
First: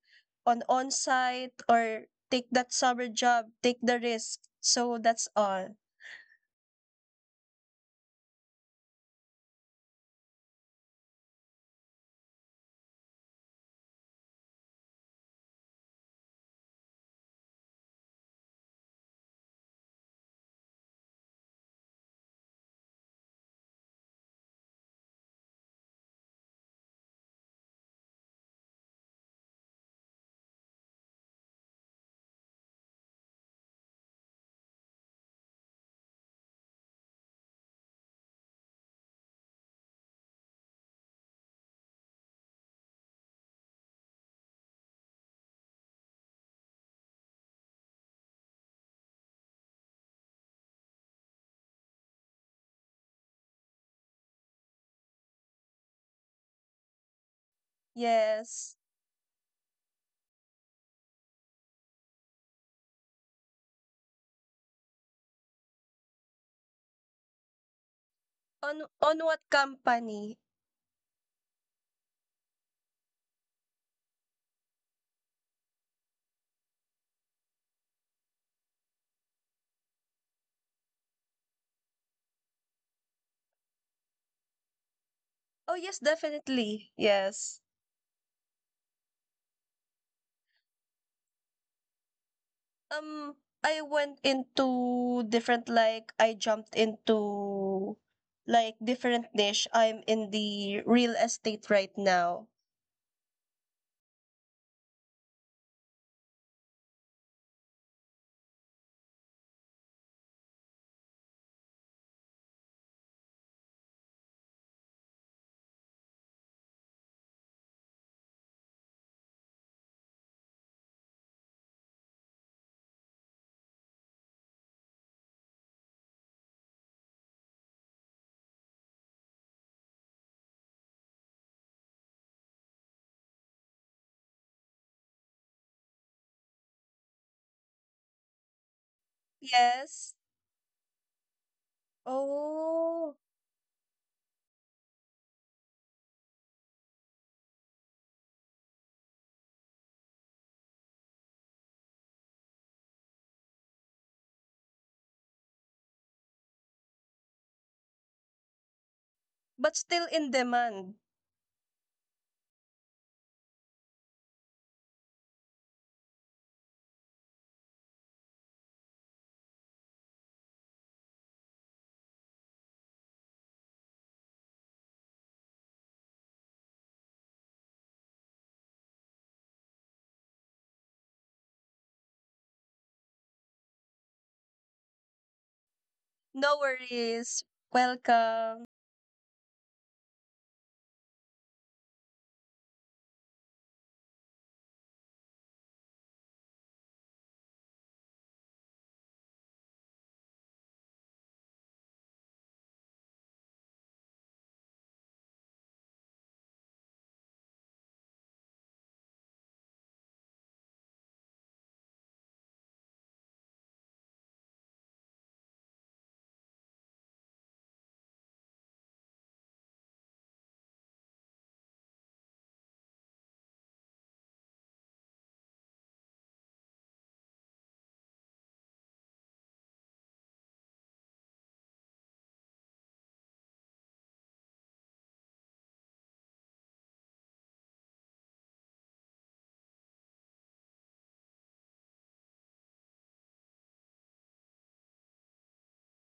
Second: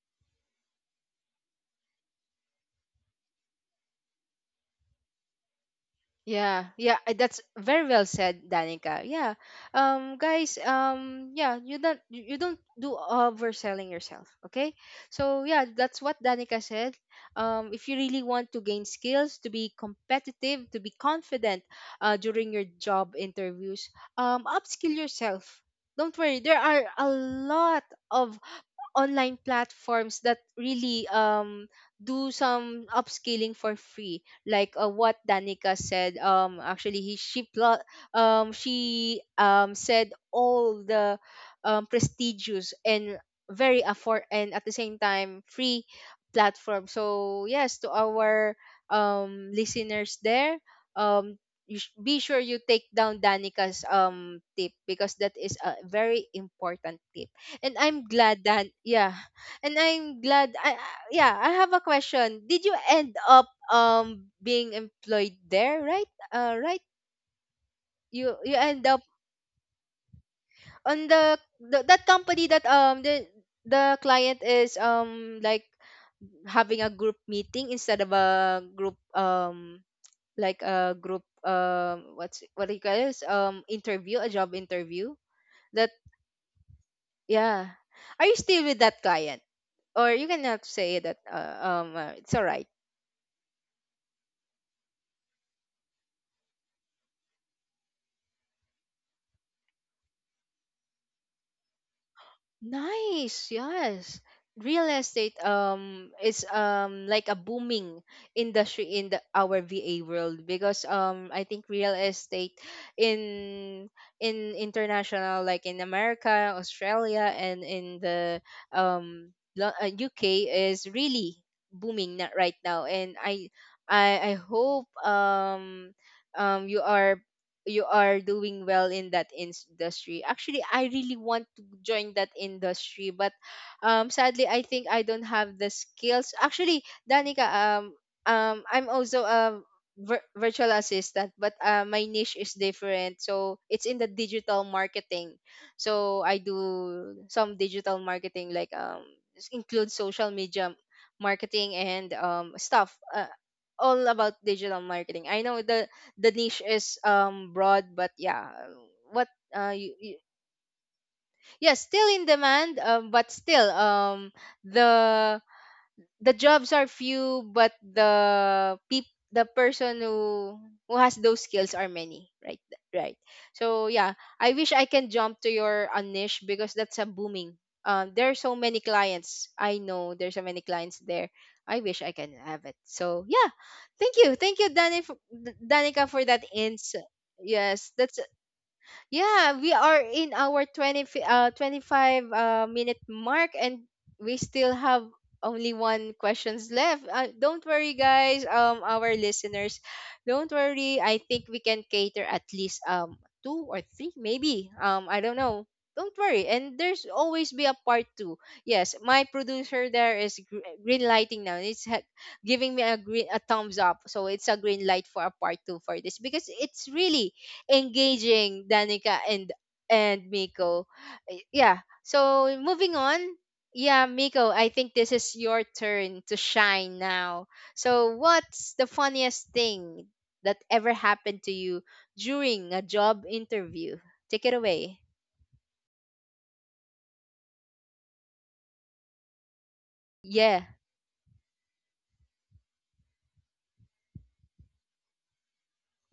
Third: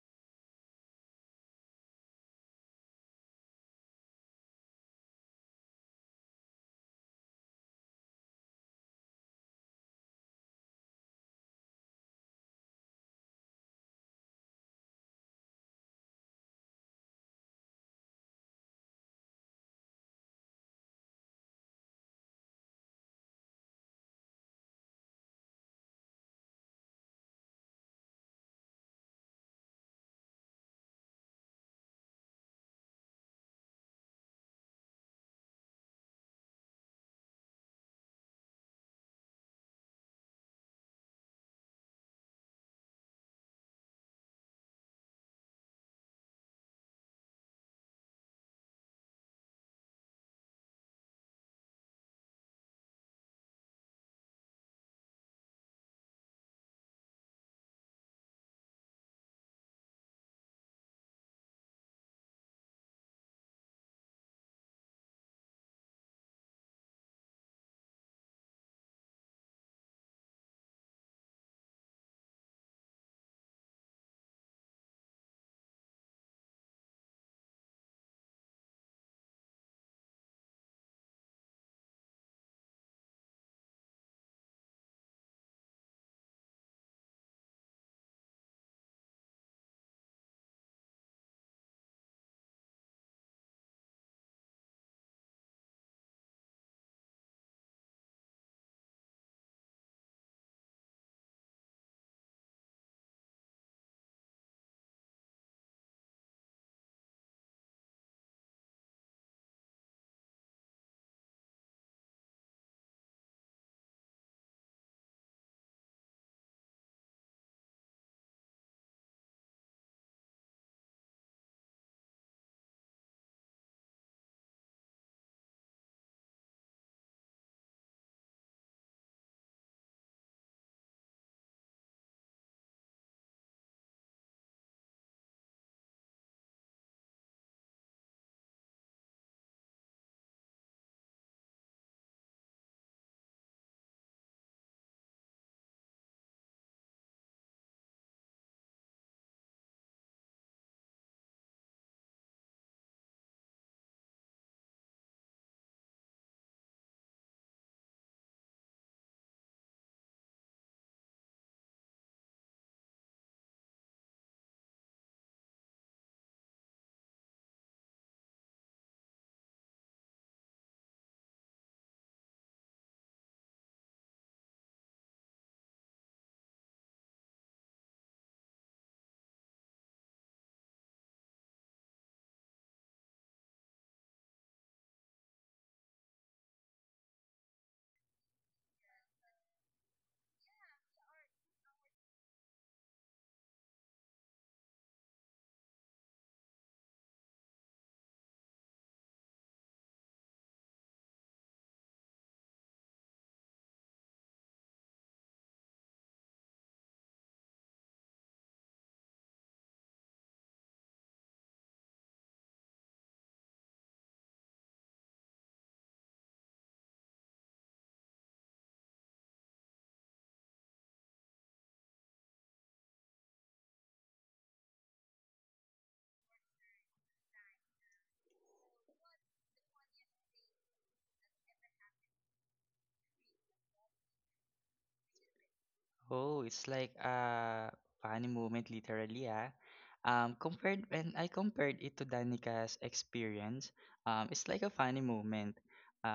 [SPEAKER 2] on site or take that summer job, take the risk. So that's all.
[SPEAKER 1] Yeah, yeah, that's very well said, Danica. Yeah, guys, yeah, you don't do overselling yourself, okay? So yeah, that's what Danica said. If you really want to gain skills, to be competitive, to be confident, during your job interviews, upskill yourself. Don't worry, there are a lot of online platforms that really do some upscaling for free, like what Danica said. Actually, he she she said all the prestigious and very afford and at the same time free platform. So yes, to our listeners there, um be sure you take down Danica's tip, because that is a very important tip. And I'm glad that,
[SPEAKER 2] Yes.
[SPEAKER 1] yeah, and I'm glad yeah, I have a question. Did you end up being employed there, right? Uh, right? You end up
[SPEAKER 2] On what company?
[SPEAKER 1] on the that company, that the client is like having a group meeting instead of a group like a group, what's, what do you call this, interview, a job interview,
[SPEAKER 2] Oh
[SPEAKER 1] that
[SPEAKER 2] yes, definitely. Yes.
[SPEAKER 1] yeah, are you still with that client, or you cannot say that? It's alright.
[SPEAKER 2] Um I went into different like I jumped into like different niche. I'm in the real estate right now.
[SPEAKER 1] Nice, yes. Real estate is like a booming industry in the our VA world, because I think real estate in in international, like in America, Australia, and in the UK is really booming right now, and I, I hope you are, you are doing well in that industry. Actually, I really want to join that industry, but sadly, I think I don't have the skills. Actually, Danica, I'm also a
[SPEAKER 2] Yes.
[SPEAKER 1] virtual assistant, but my niche is
[SPEAKER 2] Oh,
[SPEAKER 1] different. So it's in the digital marketing. So I do some digital marketing, like include social media marketing and stuff. All about digital marketing. I know the niche is broad, but what uh
[SPEAKER 2] but
[SPEAKER 1] you,
[SPEAKER 2] still
[SPEAKER 1] you,
[SPEAKER 2] in demand.
[SPEAKER 1] yes, still in demand. But still the the jobs are few, but the person who has those skills are many, right? Right. So yeah, I wish I can jump to your niche because that's a booming. There are so many clients. I know there's so many clients there. I wish I can have it, so yeah. Thank you, thank you, Danica, for that
[SPEAKER 2] No
[SPEAKER 1] ins
[SPEAKER 2] worries.
[SPEAKER 1] yes that's
[SPEAKER 2] Welcome.
[SPEAKER 1] yeah we are in our 25 minute mark, and we still have only one questions left. Don't worry, guys, our listeners, don't worry. I think we can cater at least two or three, maybe. I don't know. Don't worry, and there's always be a part two. Yes, my producer there is green lighting now. Giving me a green a thumbs up, so it's a green light for a part two for this because it's really engaging, Danica and Miko. Yeah. So moving on. Yeah, Miko, I think this is your turn to shine now. So what's the funniest thing that ever happened to you during a job interview? Take it away.
[SPEAKER 3] Oh, it's like a funny moment, literally, ah.
[SPEAKER 1] Yeah.
[SPEAKER 3] Compared when I compared it to Danica's experience, it's like a funny moment.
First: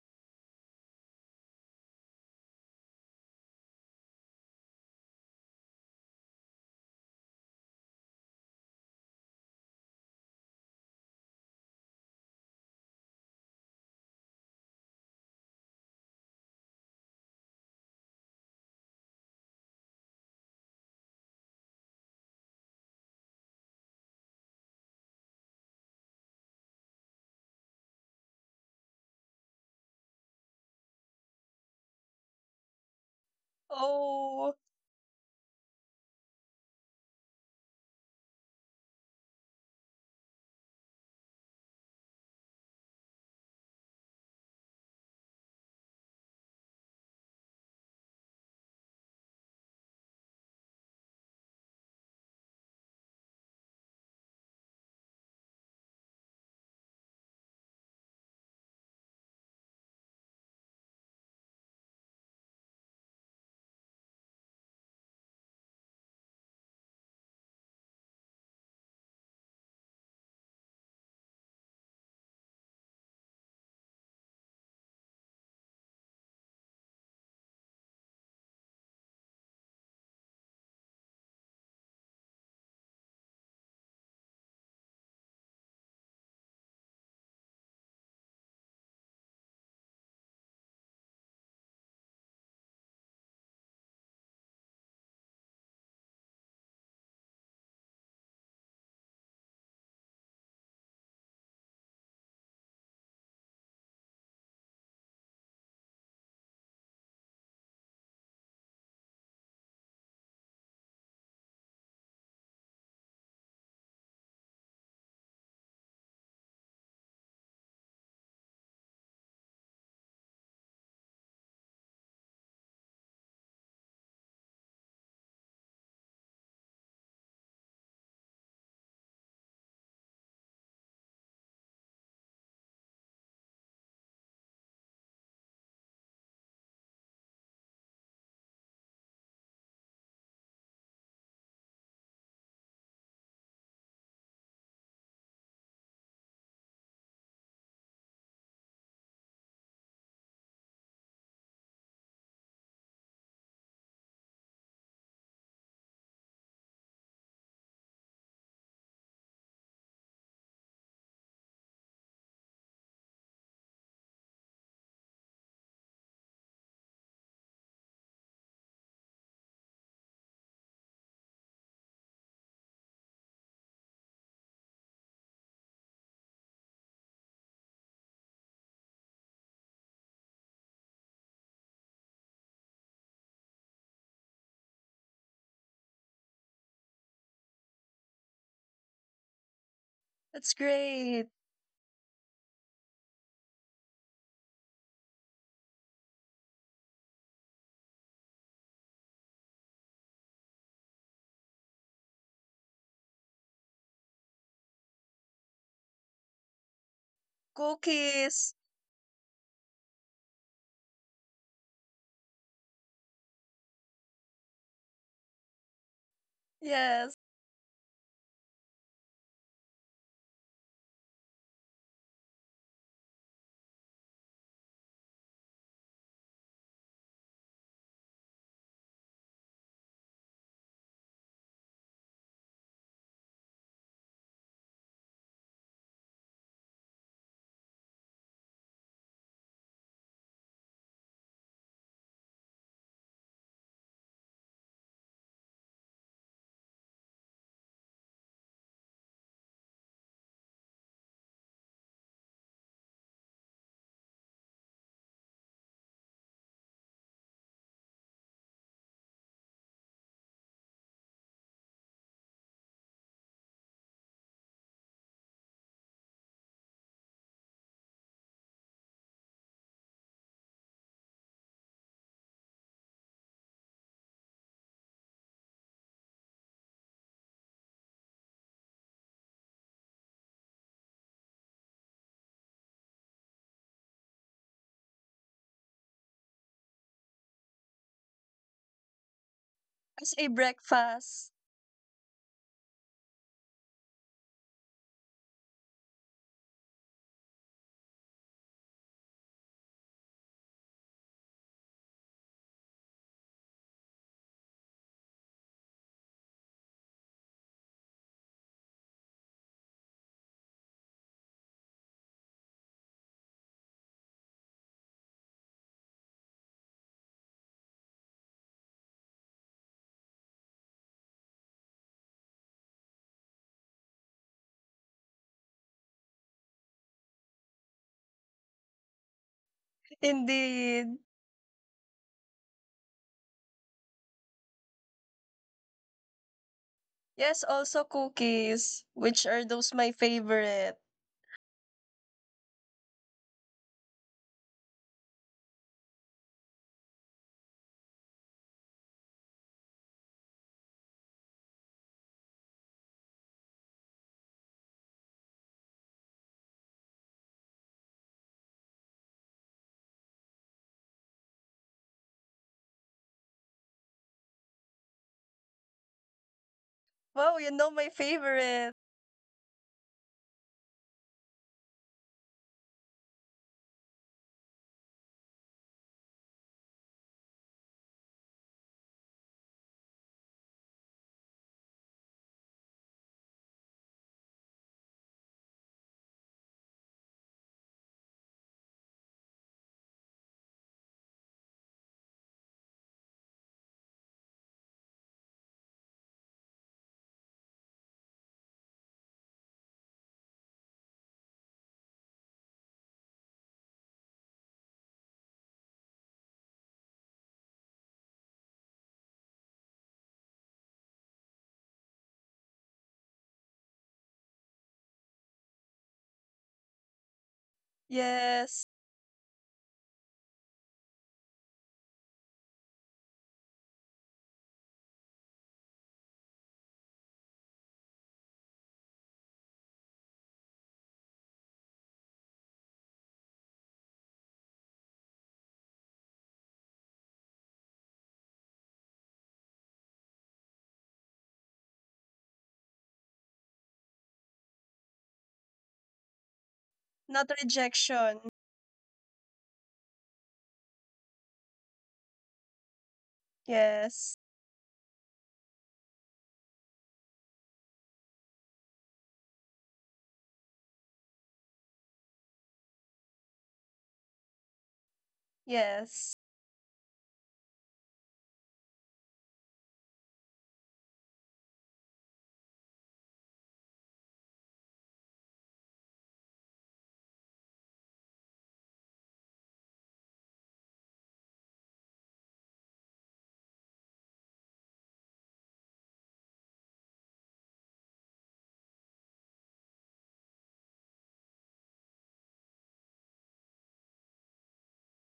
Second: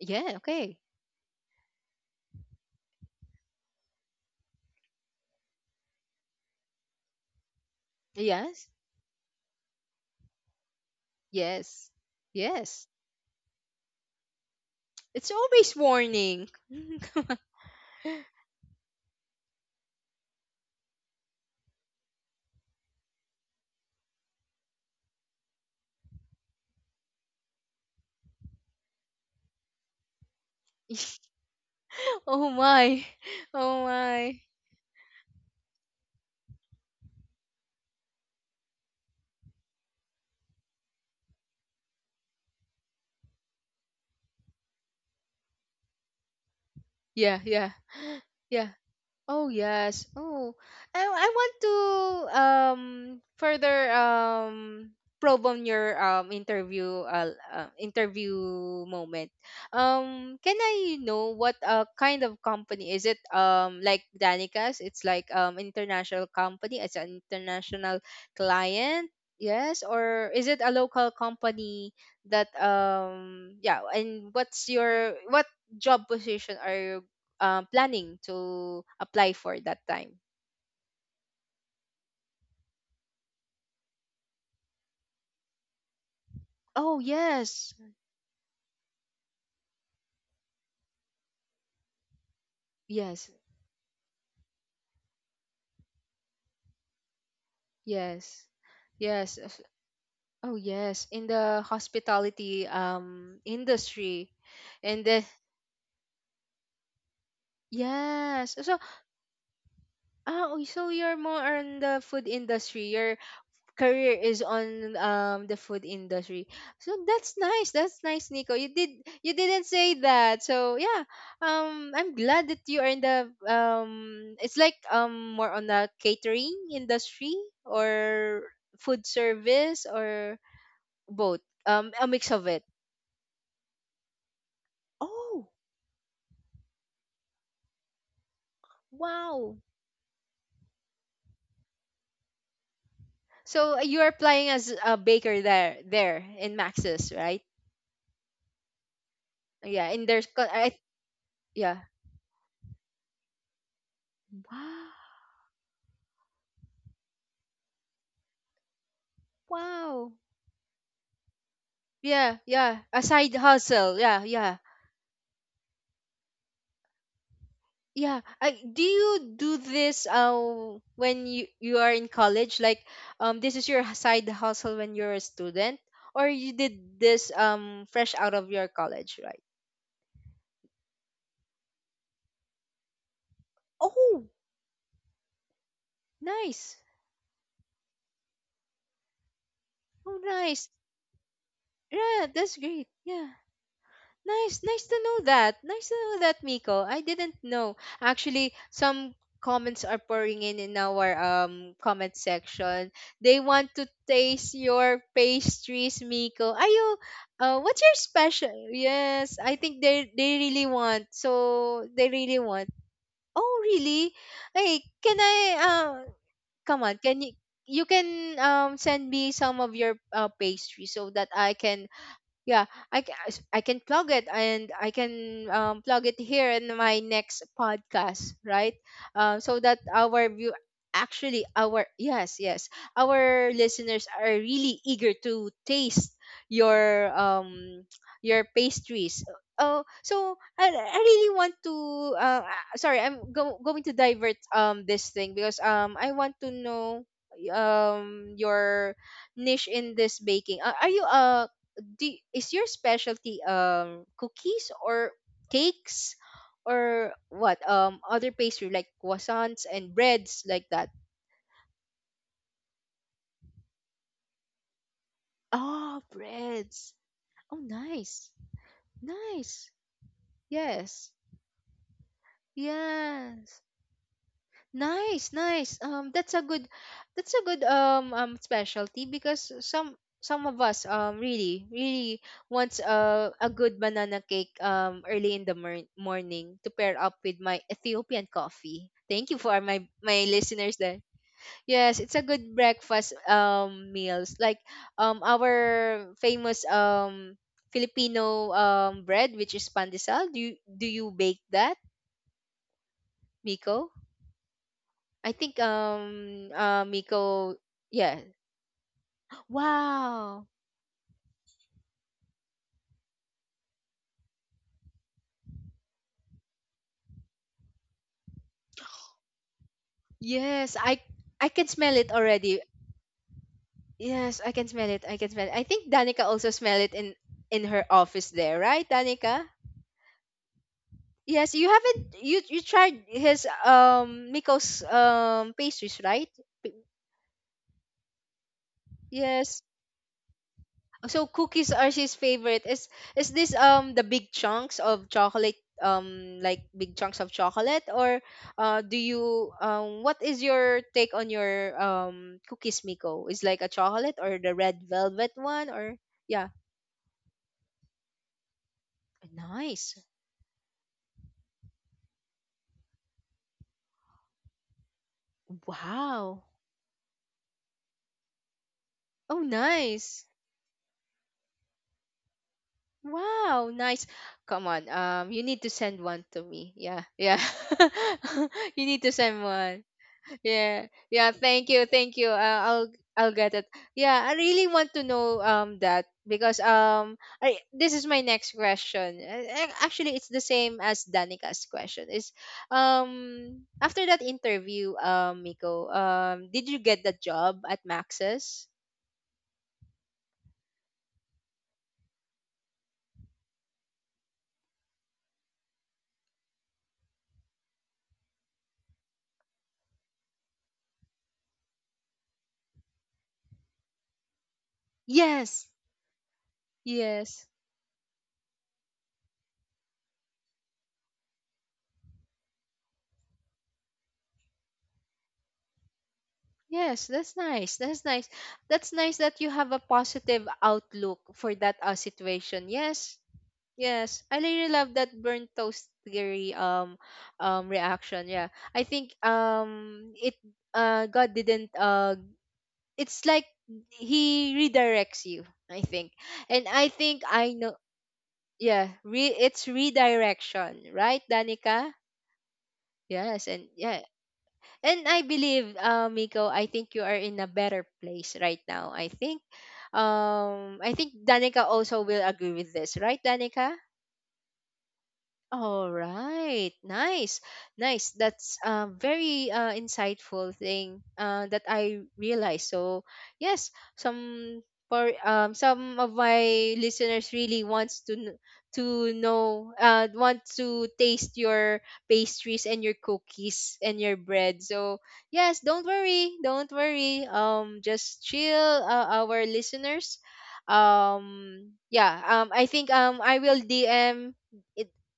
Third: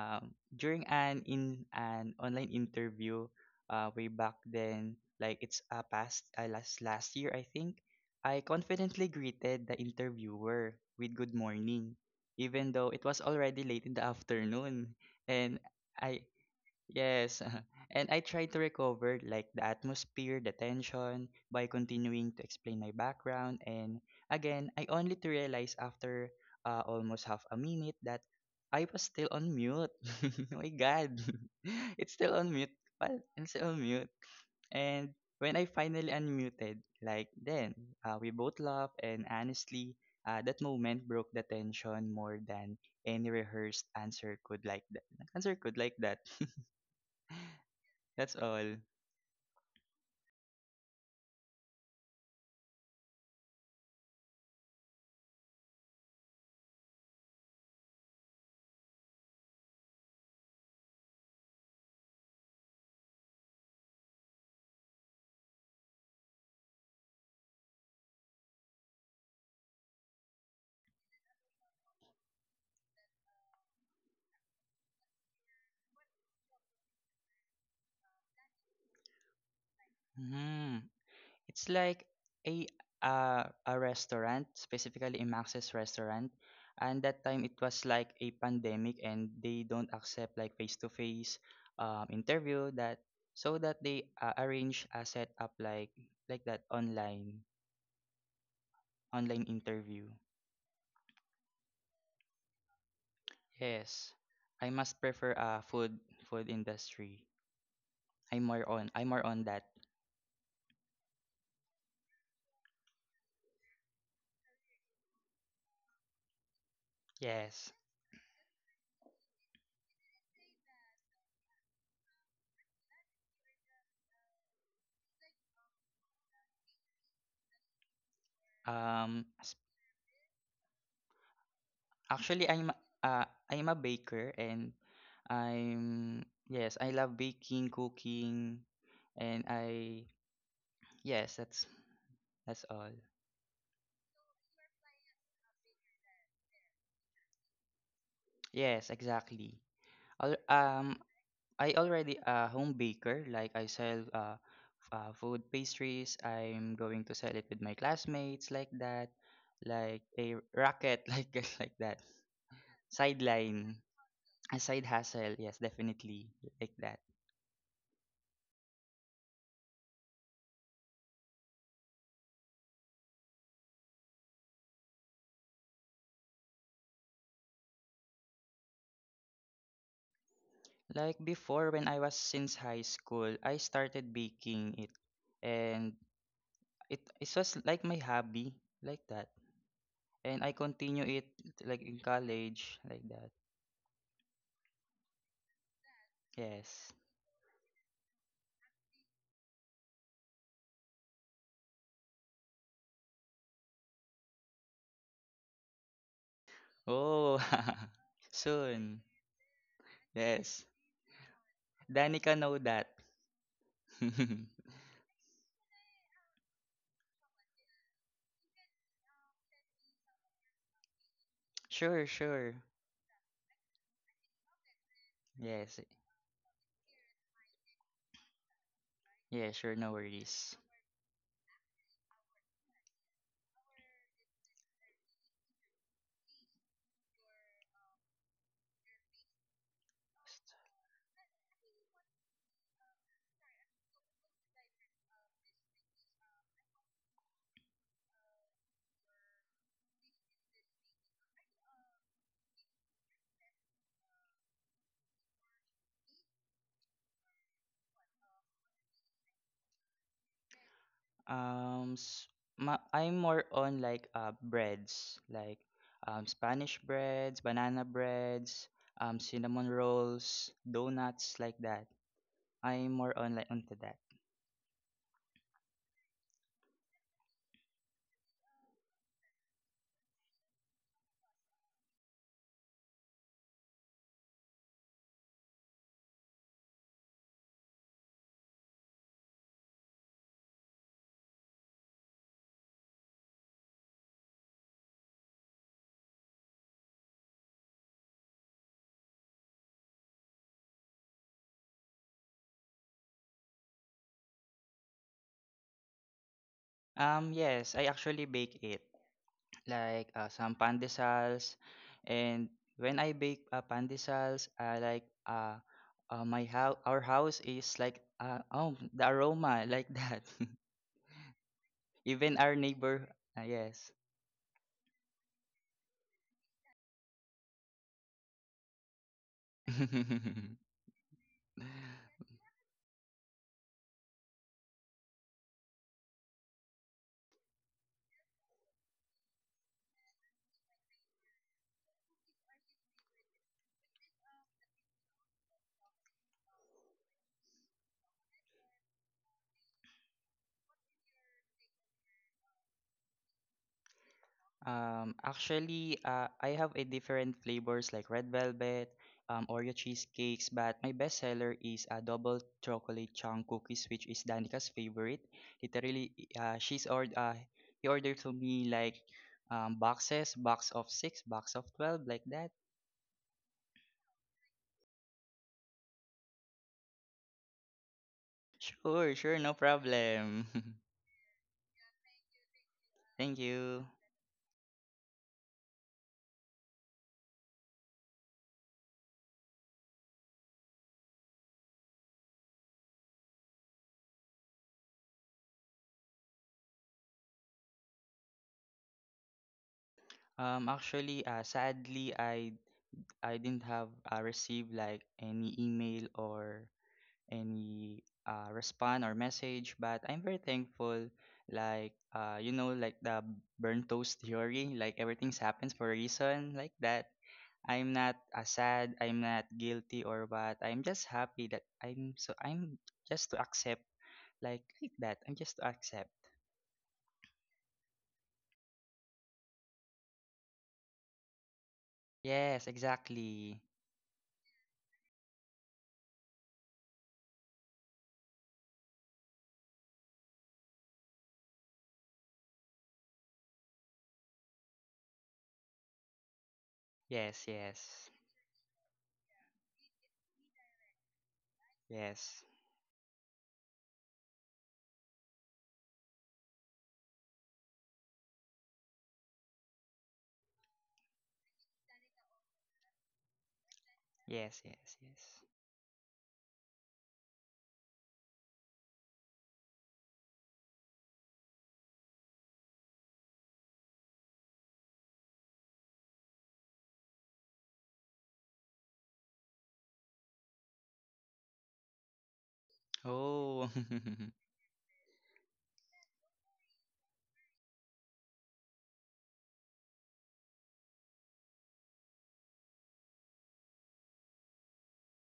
[SPEAKER 1] Yeah, okay.
[SPEAKER 3] During an online interview, way back then, like it's a past last year, I think. I
[SPEAKER 1] Yes.
[SPEAKER 3] confidently greeted the interviewer with good
[SPEAKER 1] Yes.
[SPEAKER 3] morning, even though
[SPEAKER 1] Yes.
[SPEAKER 3] it was already late in the afternoon,
[SPEAKER 1] It's
[SPEAKER 3] and
[SPEAKER 1] always
[SPEAKER 3] I
[SPEAKER 1] warning. Come on.
[SPEAKER 3] Yes, and I tried to recover like the atmosphere, the tension by continuing to explain my background. And again, I only to realize after almost half a minute that I was still on mute. Oh my God, it's still on
[SPEAKER 1] Oh
[SPEAKER 3] mute.
[SPEAKER 1] my.
[SPEAKER 3] Well, it's still on
[SPEAKER 1] Oh
[SPEAKER 3] mute.
[SPEAKER 1] my.
[SPEAKER 2] Oh,
[SPEAKER 3] And when I finally unmuted, like then we both laughed, and honestly, that moment broke the tension more than any rehearsed answer could like that. Answer could like that.
[SPEAKER 1] Yeah, yeah.
[SPEAKER 3] That's all.
[SPEAKER 1] Yeah. Oh yes. Oh, I want to um further probe on your interview interview moment. Can I know what kind of company is it? Like Danica's, it's like international company. It's an international client. Yes, or is it a local company that yeah? And what job position are you planning to apply for that time.
[SPEAKER 3] Hmm. It's like a uh, a restaurant, specifically a Max's restaurant. And
[SPEAKER 1] Oh
[SPEAKER 3] that time it was
[SPEAKER 1] yes,
[SPEAKER 3] like a pandemic and they don't accept like face-to-face interview that
[SPEAKER 1] yes,
[SPEAKER 3] so that they arrange a setup like that online
[SPEAKER 1] yes,
[SPEAKER 3] online
[SPEAKER 1] yes. Of-
[SPEAKER 3] interview.
[SPEAKER 1] Oh yes, in the hospitality
[SPEAKER 3] Yes.
[SPEAKER 1] industry,
[SPEAKER 3] I must
[SPEAKER 1] and the
[SPEAKER 3] prefer food food industry. I'm
[SPEAKER 1] yes.
[SPEAKER 3] more
[SPEAKER 1] So
[SPEAKER 3] on I'm more on that.
[SPEAKER 1] oh, so you're more on the food industry. You're career is on the food industry. So that's
[SPEAKER 3] Yes.
[SPEAKER 1] nice. That's nice, Nico. You didn't say that. So yeah, I'm glad that you are in the It's like more on the catering industry or food
[SPEAKER 3] Um.
[SPEAKER 1] service or both. A mix
[SPEAKER 3] Actually,
[SPEAKER 1] of it.
[SPEAKER 3] I'm a baker and
[SPEAKER 1] Oh
[SPEAKER 3] I'm, yes, I love baking, cooking, and
[SPEAKER 1] wow.
[SPEAKER 3] I, yes, that's all.
[SPEAKER 1] So you are applying as a baker there in Max's, right?
[SPEAKER 3] Yes, exactly.
[SPEAKER 1] Yeah, in their
[SPEAKER 3] Al- Um,
[SPEAKER 1] I,
[SPEAKER 3] I
[SPEAKER 1] yeah.
[SPEAKER 3] already a home baker. Like I sell
[SPEAKER 1] Wow.
[SPEAKER 3] food pastries. I'm going to sell it with my classmates like that, like
[SPEAKER 1] Wow.
[SPEAKER 3] a racket like that.
[SPEAKER 1] Yeah, yeah. A side
[SPEAKER 3] Sideline,
[SPEAKER 1] hustle. Yeah,
[SPEAKER 3] a
[SPEAKER 1] yeah.
[SPEAKER 3] side hustle. Yes, definitely like that.
[SPEAKER 1] Yeah. I, do you do this when you are in college? Like this is your side hustle when you're a student? Or you did this fresh out of your college, right?
[SPEAKER 3] Like before, when I was since high school, I started
[SPEAKER 1] Oh
[SPEAKER 3] baking it, and
[SPEAKER 1] nice.
[SPEAKER 3] it it was like my hobby, like that.
[SPEAKER 1] Oh
[SPEAKER 3] And I
[SPEAKER 2] that's
[SPEAKER 1] nice.
[SPEAKER 3] continue it
[SPEAKER 2] great.
[SPEAKER 3] like in
[SPEAKER 1] Yeah, that's
[SPEAKER 3] college,
[SPEAKER 1] great.
[SPEAKER 3] like that.
[SPEAKER 1] Yeah. Nice, nice to know that. Nice to know that,
[SPEAKER 3] Yes.
[SPEAKER 1] Miko. I didn't know. Actually, some comments are pouring in our comment section. They want to taste your pastries, Miko. Are you?
[SPEAKER 3] Oh,
[SPEAKER 1] What's your
[SPEAKER 2] Cookies.
[SPEAKER 1] special?
[SPEAKER 3] soon.
[SPEAKER 1] Yes, I think they
[SPEAKER 3] Yes.
[SPEAKER 1] really want. So they
[SPEAKER 3] Danica
[SPEAKER 1] really
[SPEAKER 3] know
[SPEAKER 1] want.
[SPEAKER 3] that.
[SPEAKER 1] Oh, really? Hey, can I? Come on.
[SPEAKER 2] Yes,
[SPEAKER 1] Can you? You can send me some of your pastry so that I can
[SPEAKER 3] Sure, sure.
[SPEAKER 1] yeah. I can I can plug it, and I can
[SPEAKER 3] Yes.
[SPEAKER 1] plug it here in my next podcast, right?
[SPEAKER 3] Yeah,
[SPEAKER 1] So
[SPEAKER 3] sure.
[SPEAKER 1] that
[SPEAKER 3] No
[SPEAKER 1] our
[SPEAKER 3] worries.
[SPEAKER 1] view actually our yes, yes, our listeners are really eager to taste your um your pastries. I really want to sorry, going to divert this thing because I want to know your niche in this baking. Are you a do is your specialty cookies or cakes or what other pastry like croissants and breads, like that?
[SPEAKER 3] S- ma I'm more on like breads, like
[SPEAKER 1] Oh
[SPEAKER 3] Spanish
[SPEAKER 1] breads.
[SPEAKER 3] breads,
[SPEAKER 1] Oh
[SPEAKER 3] banana
[SPEAKER 1] nice.
[SPEAKER 3] breads, cinnamon
[SPEAKER 1] Nice.
[SPEAKER 3] rolls,
[SPEAKER 1] Yes,
[SPEAKER 3] donuts like that. I'm more on like
[SPEAKER 1] yes.
[SPEAKER 3] onto that.
[SPEAKER 1] Nice, nice. That's a good, that's a good specialty because some of us really really wants a good banana cake early in the morning to pair up with my Ethiopian coffee. Thank you for my
[SPEAKER 2] as
[SPEAKER 1] my
[SPEAKER 2] a
[SPEAKER 1] listeners there.
[SPEAKER 2] breakfast.
[SPEAKER 1] Yes, it's a good breakfast meals like our famous Filipino bread, which is pandesal. Do you bake that, Miko? I think Miko,
[SPEAKER 3] Yes, I actually
[SPEAKER 1] yeah.
[SPEAKER 3] bake it like some
[SPEAKER 1] Wow.
[SPEAKER 3] pandesals, and when I bake pandesals, I like my house, our house is like uh oh the aroma like that.
[SPEAKER 1] Yes, I can smell it
[SPEAKER 3] Even our
[SPEAKER 1] already.
[SPEAKER 3] neighbor, yes.
[SPEAKER 1] Yes, I can smell it. I can smell it. I think Danica also smell it in her office there, right, Danica?
[SPEAKER 2] Indeed.
[SPEAKER 1] Yes, you haven't you you tried his Miko's pastries, right? P-
[SPEAKER 2] Yes, also cookies, which are
[SPEAKER 1] Yes,
[SPEAKER 2] those my favorite.
[SPEAKER 1] so cookies are his favorite. Is this the big chunks of chocolate like big chunks of chocolate or do you what is your take on your cookies, Miko? Is like a chocolate or the red velvet one
[SPEAKER 3] Actually,
[SPEAKER 1] or
[SPEAKER 3] I
[SPEAKER 1] yeah.
[SPEAKER 3] have a different flavors like red velvet, Oreo
[SPEAKER 1] Nice.
[SPEAKER 3] cheesecakes, but my best seller is a double chocolate chunk cookies, which is Danica's favorite. Literally,
[SPEAKER 1] Wow.
[SPEAKER 3] she's ordered,
[SPEAKER 2] Wow, you know
[SPEAKER 3] he
[SPEAKER 2] my
[SPEAKER 3] ordered to me
[SPEAKER 2] favorite.
[SPEAKER 3] like
[SPEAKER 1] Oh
[SPEAKER 3] boxes,
[SPEAKER 1] nice.
[SPEAKER 3] box of six, box of 12, like that.
[SPEAKER 1] Wow, nice. Come on. You need to send one to me. Yeah. Yeah. You need
[SPEAKER 3] Sure,
[SPEAKER 1] to
[SPEAKER 3] sure,
[SPEAKER 1] send
[SPEAKER 3] no
[SPEAKER 1] one.
[SPEAKER 3] problem.
[SPEAKER 1] Yeah, yeah. Thank you, thank you. I'll
[SPEAKER 3] Thank
[SPEAKER 1] get it.
[SPEAKER 3] you.
[SPEAKER 1] Yeah, I really want to know that because I, this is my next question. Actually, it's the same as Danica's question. Is after that interview, Miko, did you get the job at Max's?
[SPEAKER 3] Actually, sadly, I didn't have received like any email or any respond or message, but I'm very thankful, like you know, like the burn toast theory, like everything's happens
[SPEAKER 1] Yes,
[SPEAKER 3] for a reason, like that.
[SPEAKER 1] yes.
[SPEAKER 3] I'm not
[SPEAKER 2] Yes,
[SPEAKER 3] sad, I'm not guilty or what, I'm just happy that I'm so I'm just to accept like that, I'm just to accept.
[SPEAKER 1] Yes, that's nice. That's nice. That's nice that you have a positive outlook for that
[SPEAKER 3] Yes,
[SPEAKER 1] situation. Yes,
[SPEAKER 3] exactly.
[SPEAKER 1] yes, I really love that burnt toast theory reaction. Yeah. I think it God didn't it's like he redirects you, I think. And I think
[SPEAKER 2] not
[SPEAKER 3] Yes,
[SPEAKER 1] I know
[SPEAKER 3] yes,
[SPEAKER 2] rejection.
[SPEAKER 1] yeah, it's redirection, right, Danica?
[SPEAKER 3] yes.
[SPEAKER 1] Yes, and yeah.
[SPEAKER 2] Yes,
[SPEAKER 1] And I believe Miko, I think you are in a better place right now. I think Danica also will agree with this, right, Danica?
[SPEAKER 3] Yes, yes, yes.
[SPEAKER 1] All
[SPEAKER 2] yes.
[SPEAKER 1] right, nice, nice. That's a very insightful thing that I realized. So yes, some for some of my listeners really wants to to know want to taste your pastries and your
[SPEAKER 3] Oh,
[SPEAKER 1] cookies and your bread. So yes, don't worry, don't worry. Just chill, our listeners. Yeah. I think I will DM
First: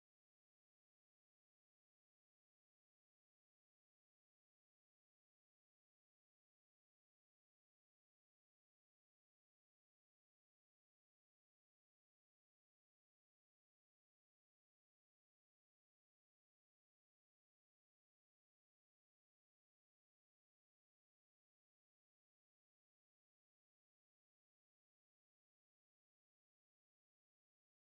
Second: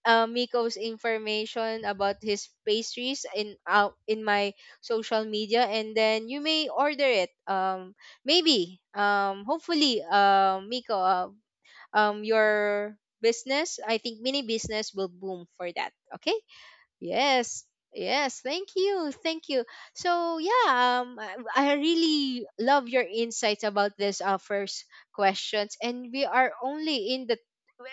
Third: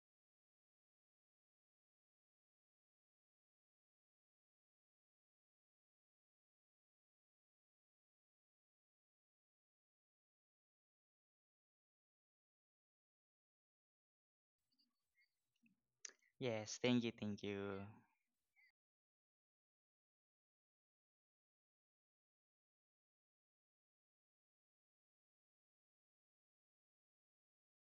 [SPEAKER 1] Miko's information about his pastries in out in my social media, and then you may order it. Maybe, hopefully, Miko, your business, I think mini business will boom for that. Okay.
[SPEAKER 3] yes, thank you, thank
[SPEAKER 1] Yes.
[SPEAKER 3] you.
[SPEAKER 1] Yes, thank you. Thank you. So, yeah, I really love your insights about this first questions, and we are only in the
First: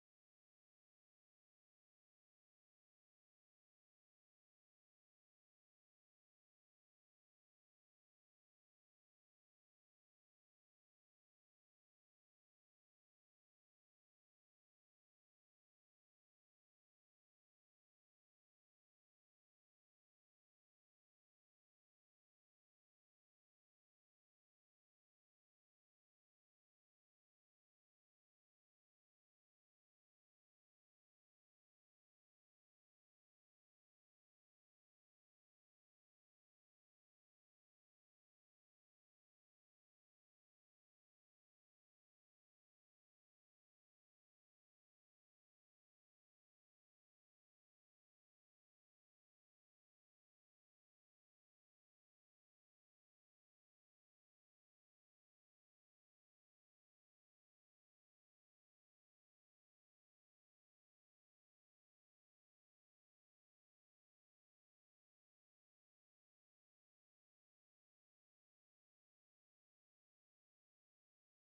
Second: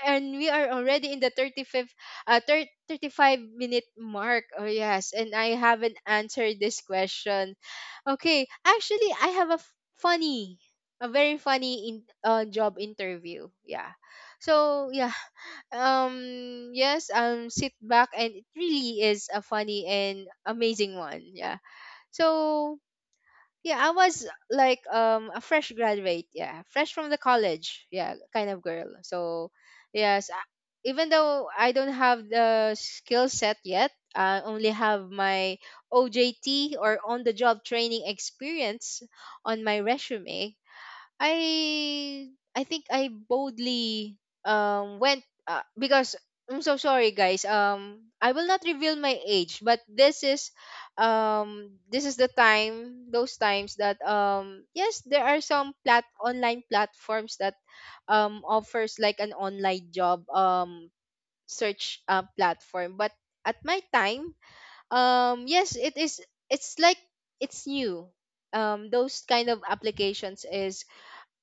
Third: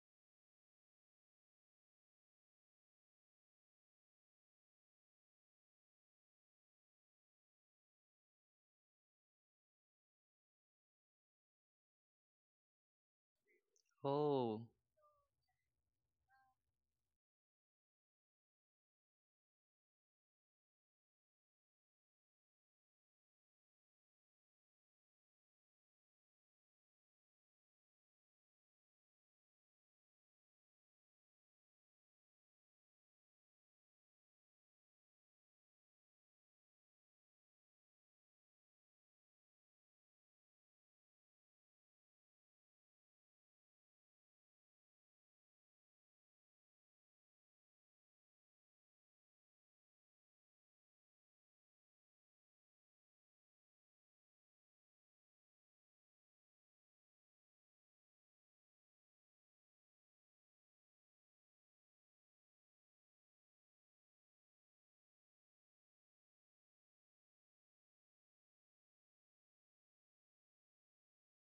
[SPEAKER 1] and we are already in the 35th 30, 35-minute mark. Oh yes, and I haven't answered this question. Okay, actually I have a funny a very funny in job interview. Yeah.
[SPEAKER 3] Oh.
[SPEAKER 1] So, yeah, yes, sit back, and it really is a funny and amazing one. Yeah. So yeah, I was like a fresh graduate. Yeah, fresh from the college, yeah, kind of girl. So yes, I, even though I don't have the skill set yet, I only have my ojt or on the job training experience on my resume. I I think I boldly went because I'm so sorry, guys. Um, I will not reveal my age, but this is the time those times that yes, there are some plat online platforms that offers like an online job search platform, but at my time, yes, it is it's new. Those kind of applications is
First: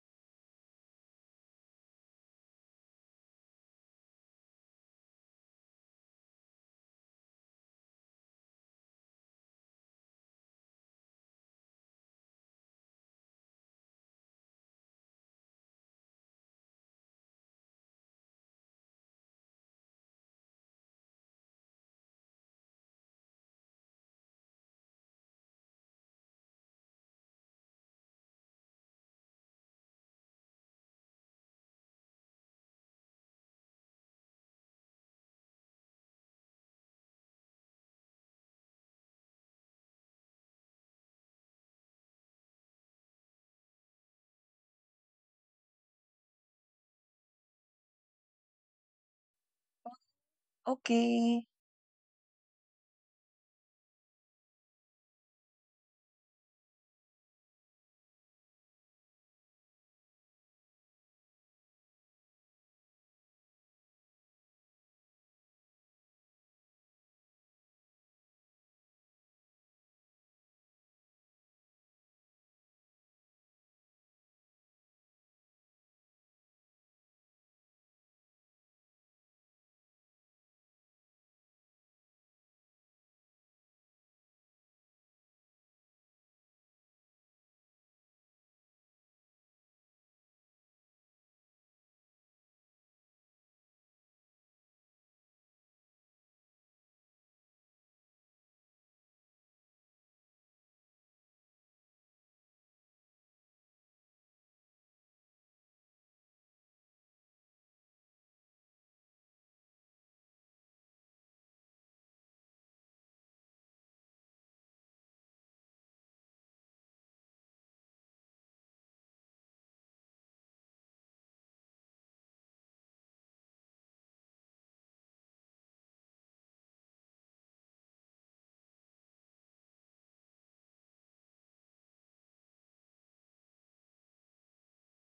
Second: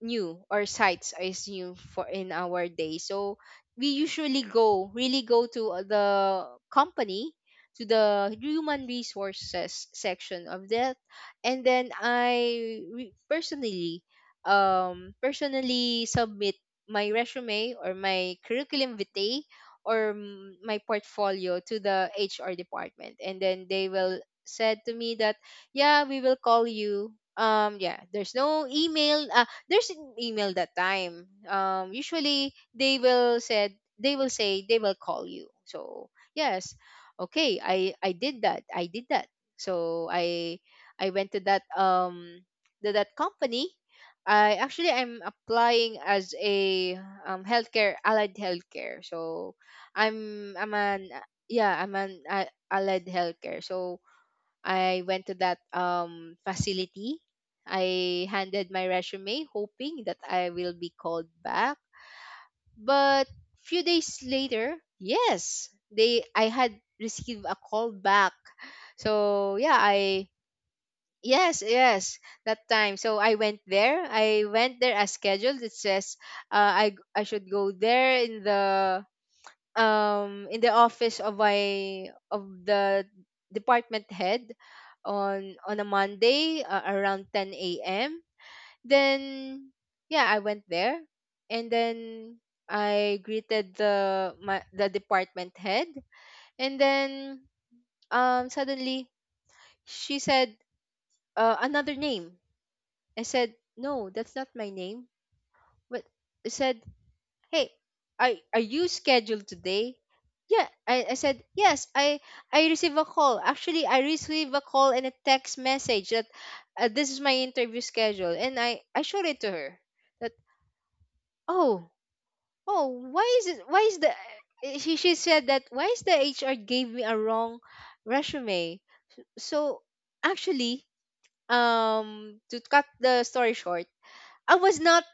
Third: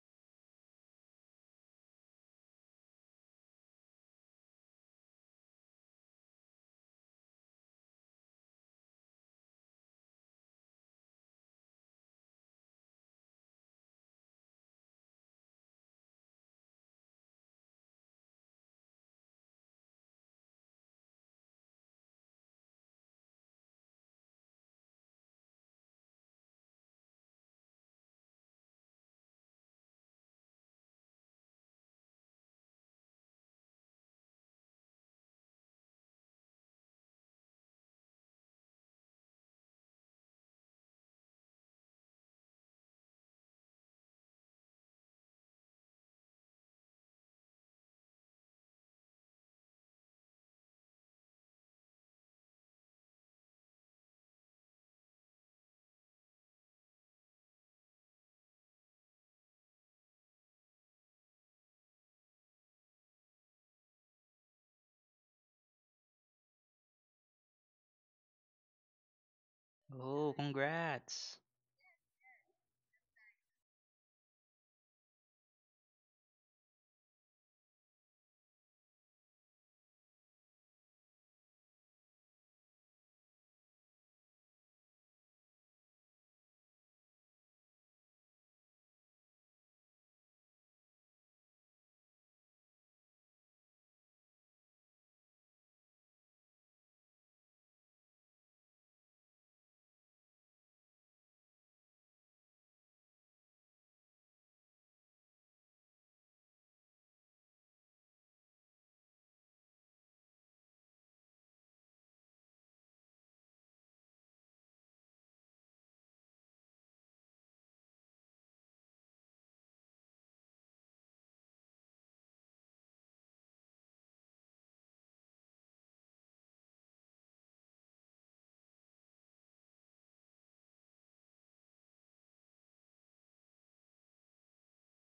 [SPEAKER 1] new or sites is new for in our day. So we usually go really go to the company, to the human resources section of that, and then I personally personally submit my resume or my curriculum vitae or my portfolio to the HR department, and then they will said to me that yeah, we will call you. Yeah, there's no email. There's an email that time. Usually they will said they will say they will call you. So yes, okay. I did that. I did that. So I went to that company. I actually, I'm applying as a healthcare, allied healthcare. So I'm an
[SPEAKER 2] Okay.
[SPEAKER 1] yeah, I'm an allied healthcare. So I went to that facility. I handed my resume, hoping that I will be called back. But few days later, yes, they I had received a call back. So yeah, I
[SPEAKER 3] Oh, congrats.
[SPEAKER 1] yes, yes, that time. So I went there. I went there as scheduled. It says I should go there in the office of my of the department head on a Monday around 10 a.m. Then yeah, I went there, and then I greeted the my the department head, and then suddenly she said another name. I said no, that's not my name. But I said hey, are you scheduled today? Yeah, I said yes. I receive a call. Actually, I receive a call and a text message that this is my interview schedule, and I showed it to her that oh, oh why is it why is the eh, she said that why is the HR gave me a wrong resume. So actually to cut the story short, I was not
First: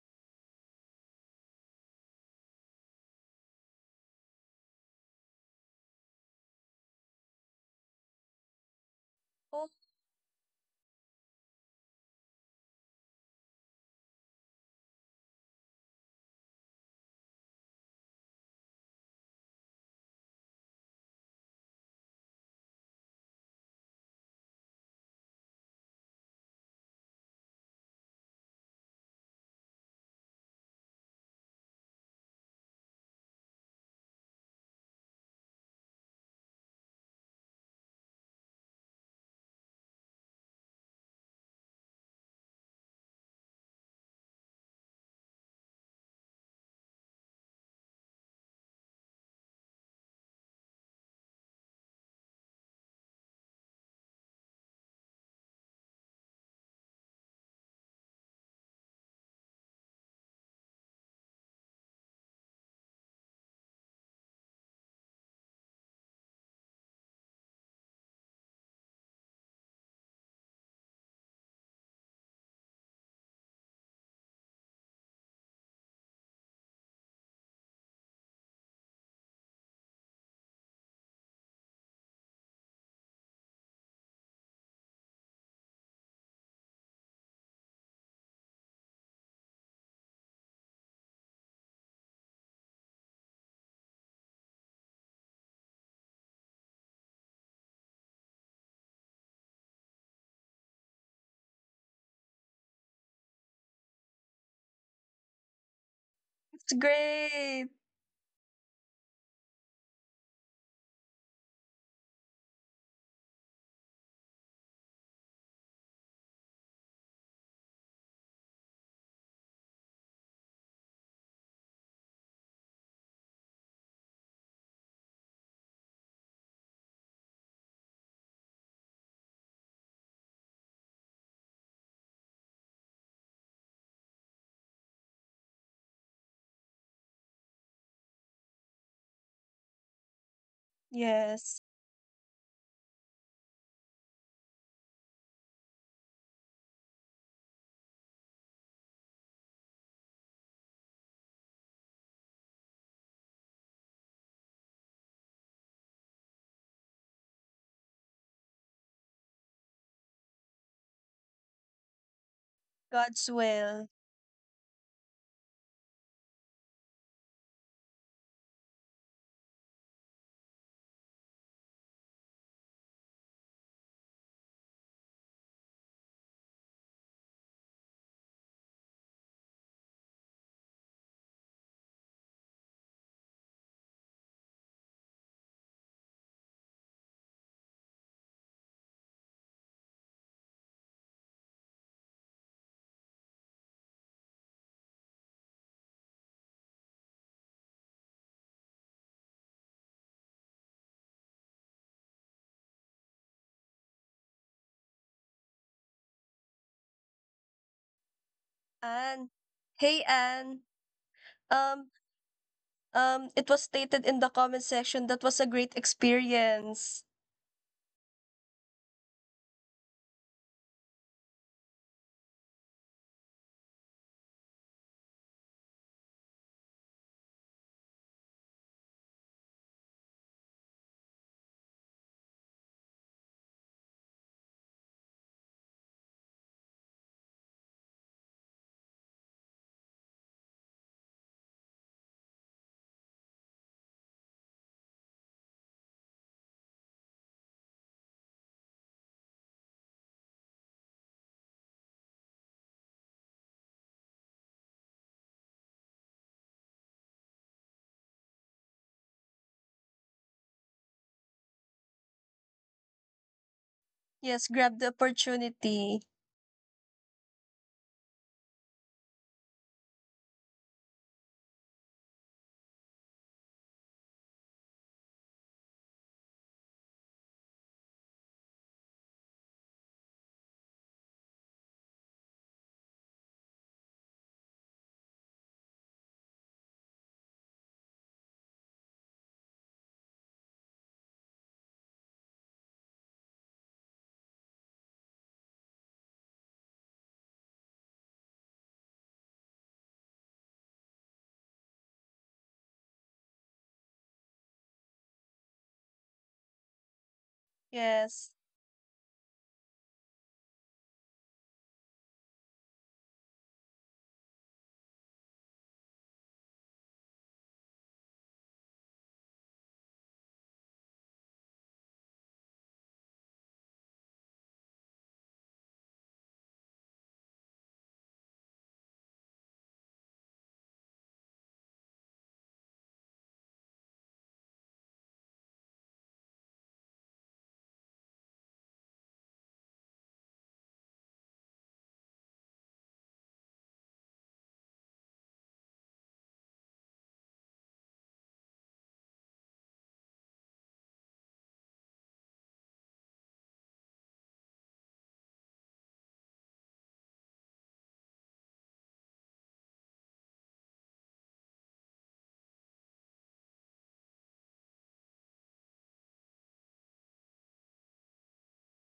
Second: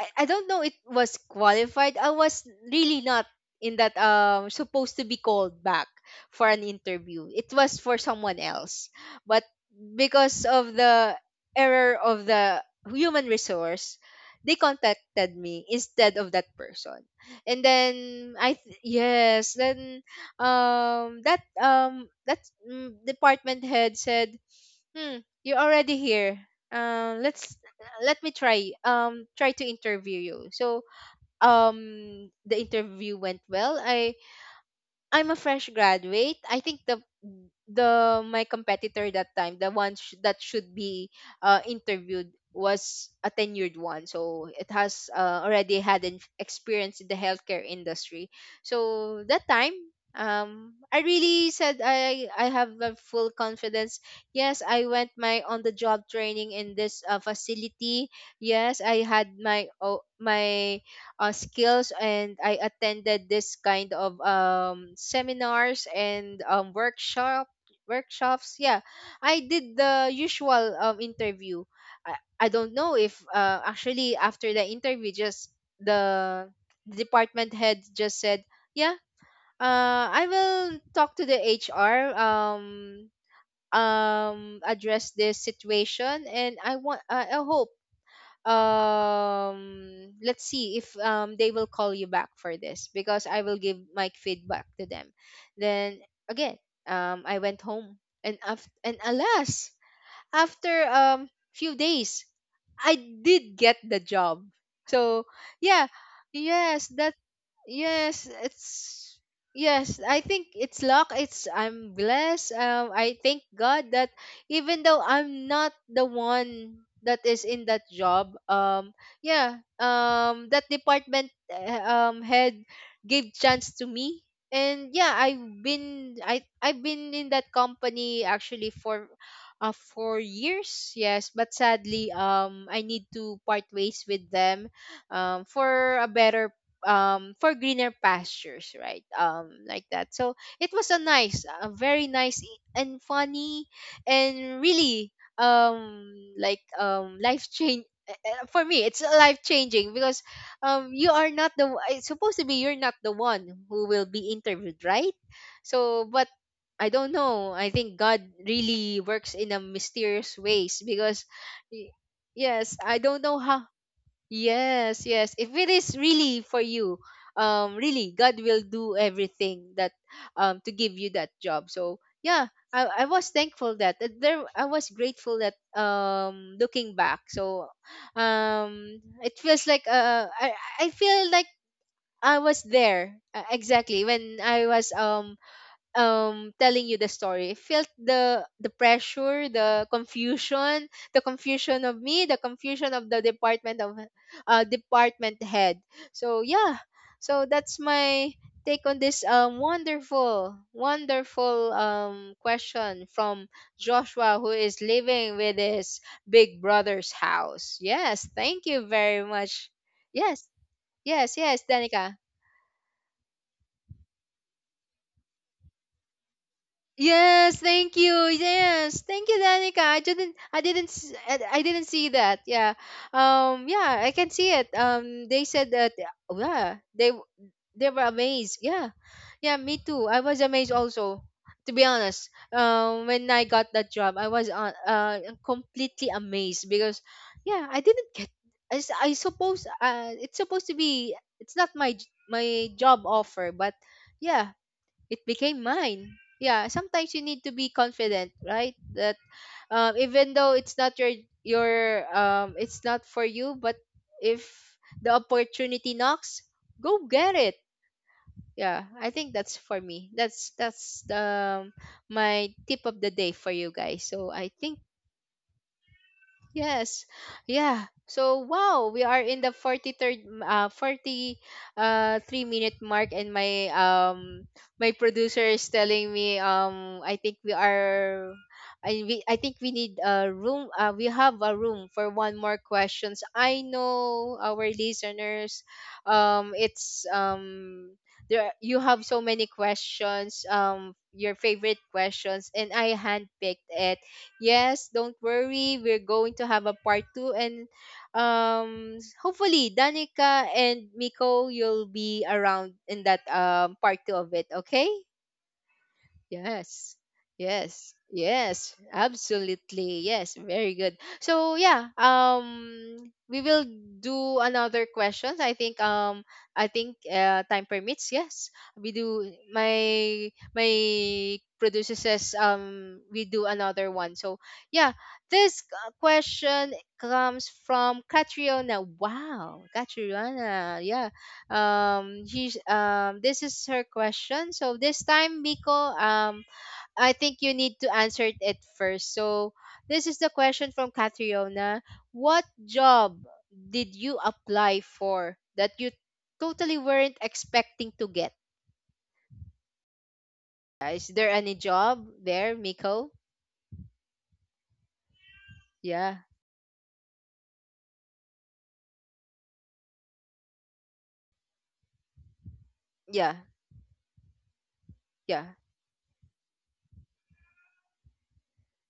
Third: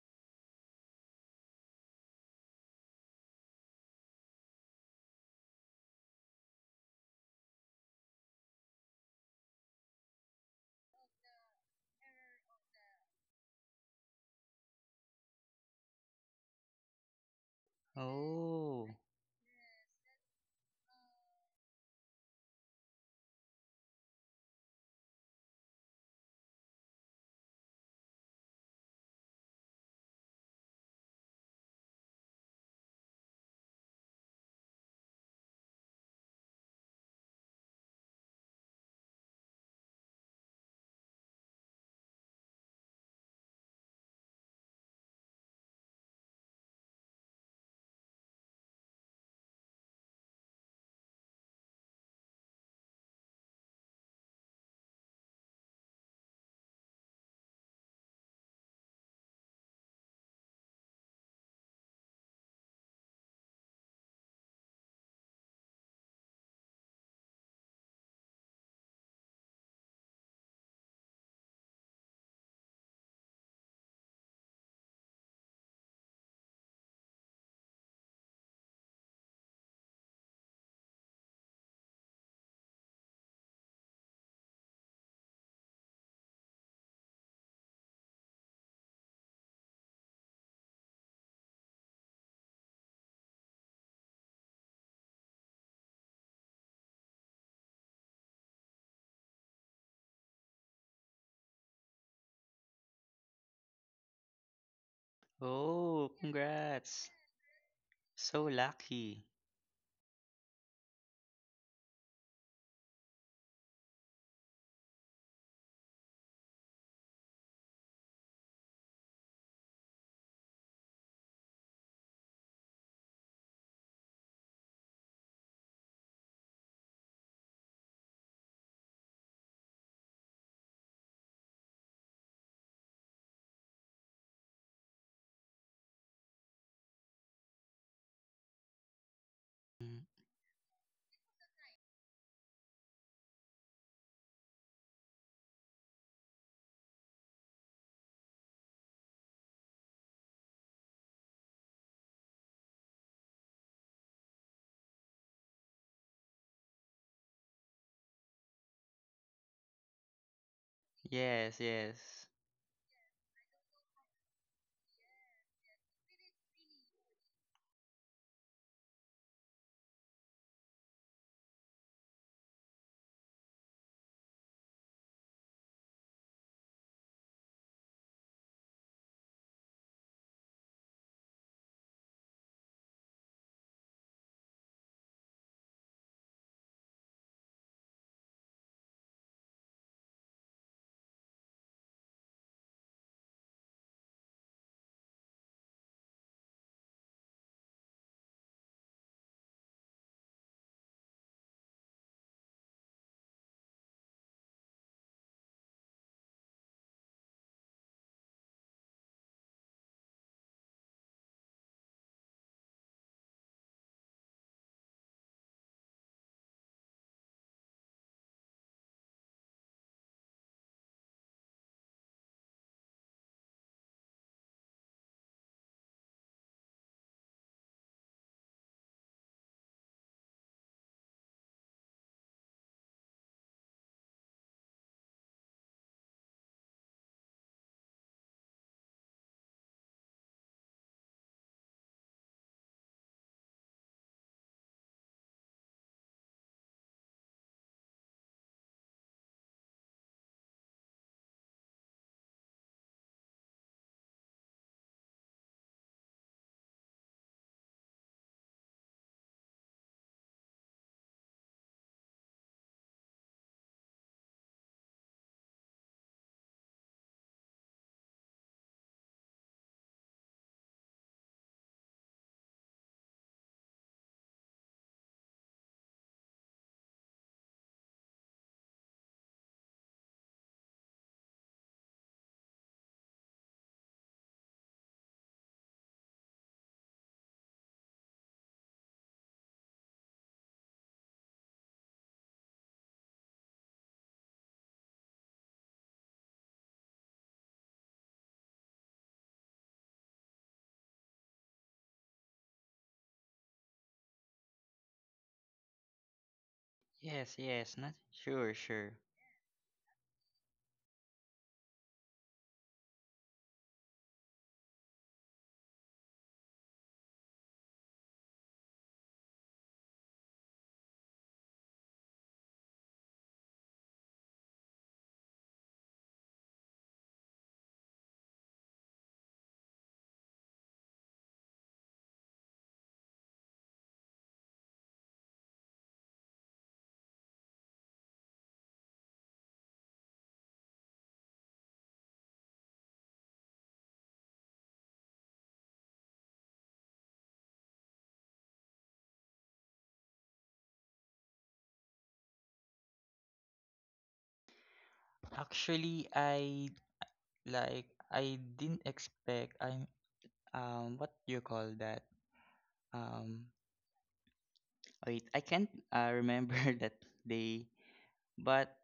[SPEAKER 1] I, I don't know it was qualified. I was really not in that supposed to be called back for an interview. It was for someone else. But
[SPEAKER 2] Oh,
[SPEAKER 1] because of the error of the human resource, they contacted me instead of that person. And then
[SPEAKER 3] Oh,
[SPEAKER 1] yes, then that department head said hmm, you're already here. Let's let me try try to interview you. So the interview went well. I I'm a fresh graduate. I think the my competitor that time, the one that should be interviewed was a tenured one. So it has already had an experience in the healthcare industry. So that time, I really said I have a full confidence. Yes, I went my on the job training in this facility. Yes, I had my oh, my skills and I attended this kind of seminars and um, workshops yeah. I did the usual interview. I, I don't know if actually after the interview just the department head just said, yeah, I will talk to the HR, um, address this situation, and I want, I hope, let's see if they will call you back for this because I will give my feedback to them. Then again, I went home and and alas, after few days I did get the job. So yeah,
[SPEAKER 3] oh,
[SPEAKER 2] it's
[SPEAKER 1] yes,
[SPEAKER 3] congrats.
[SPEAKER 2] great.
[SPEAKER 1] yes,
[SPEAKER 3] So
[SPEAKER 1] it's
[SPEAKER 3] lucky.
[SPEAKER 1] yes. I think it's luck. It's I'm blessed. I thank God that even though I'm not the one that is in that job, yeah, that department head gave chance to me, and yeah, I've been in that company actually for 4 years. Yes, but sadly, I need to part ways with them, for a better, for greener pastures, right? Um, like
[SPEAKER 3] Mm.
[SPEAKER 1] that. So it was a nice,
[SPEAKER 2] Yes,
[SPEAKER 1] a very nice and funny and really like life change for me. It's life changing because you are not the it's supposed to be you're not the one who will be interviewed, right? So but I don't know, I think God really works in a mysterious ways because
[SPEAKER 3] Yes,
[SPEAKER 1] y-
[SPEAKER 3] yes.
[SPEAKER 1] yes, I don't
[SPEAKER 2] God's
[SPEAKER 1] know how.
[SPEAKER 2] will.
[SPEAKER 1] Yes, yes. If it is really for you, really, God will do everything that, to give you that job. So yeah, I was thankful that that there. I was grateful that, looking back. So, it feels like uh, I feel like I was there exactly when I was telling you the story. I felt the pressure, the confusion, the confusion of me, the confusion of the department, of department head. So yeah, so that's my take on this um, wonderful, wonderful question from Joshua, who is living with his big brother's house. Yes, thank you very
[SPEAKER 2] Anne.
[SPEAKER 1] much.
[SPEAKER 2] Hey,
[SPEAKER 1] Yes.
[SPEAKER 2] Anne.
[SPEAKER 1] Yes,
[SPEAKER 2] Um,
[SPEAKER 1] Danica.
[SPEAKER 2] it was stated in the comment section that was a great experience.
[SPEAKER 1] Yes, thank you. Yes, thank you, Danica. I didn't see that. Yeah, yeah, I can see it. They said that, oh, yeah, they were amazed. Yeah, yeah, me too. I was amazed also. To be honest, when I got that job, I was completely amazed because, yeah, I didn't get. I suppose it's supposed to be. It's not my my job offer, but yeah, it became mine. Yeah, sometimes you need to be confident, right? That even though it's not your, your um, it's not for you, but if the opportunity knocks, go get it. Yeah, I think that's for me, that's my tip of the day for you guys. So
[SPEAKER 2] Yes,
[SPEAKER 1] I
[SPEAKER 2] grab
[SPEAKER 1] think,
[SPEAKER 2] the opportunity.
[SPEAKER 1] yes. Yeah. So wow, we are in the 43rd 40 3-minute mark, and my um, producer is telling me, um, I think we are, I think we need a room, we have a room for one more questions. I know our listeners, it's um, you have so many questions, um, your favorite questions, and I handpicked it. Yes, don't worry, we're going to have a part two, and um, hopefully Danica and Miko, you'll be around in that part two of it, okay? Yes.
[SPEAKER 3] Yes, yes,
[SPEAKER 1] Yes.
[SPEAKER 3] not
[SPEAKER 2] Yes.
[SPEAKER 3] sure,
[SPEAKER 1] Yes.
[SPEAKER 3] sure.
[SPEAKER 1] Absolutely. Yes. Very good. So yeah, um, we will do another questions. I think um, I think time permits. Yes. We do, my producer says, um, we do another one. So yeah, this question comes from Catriona. Wow, Catriona. Yeah, um, he this is her question. So this time, Miko, um, I think you need to answer it first. So this is the question from Catriona: what job did you apply for that you totally weren't expecting to get? Is there any job there, Miko?
[SPEAKER 3] Actually,
[SPEAKER 1] Yeah.
[SPEAKER 3] I, like, I didn't expect I'm. What do you call that?
[SPEAKER 1] Yeah,
[SPEAKER 3] Um wait,
[SPEAKER 1] yeah,
[SPEAKER 3] I can't remember that day, but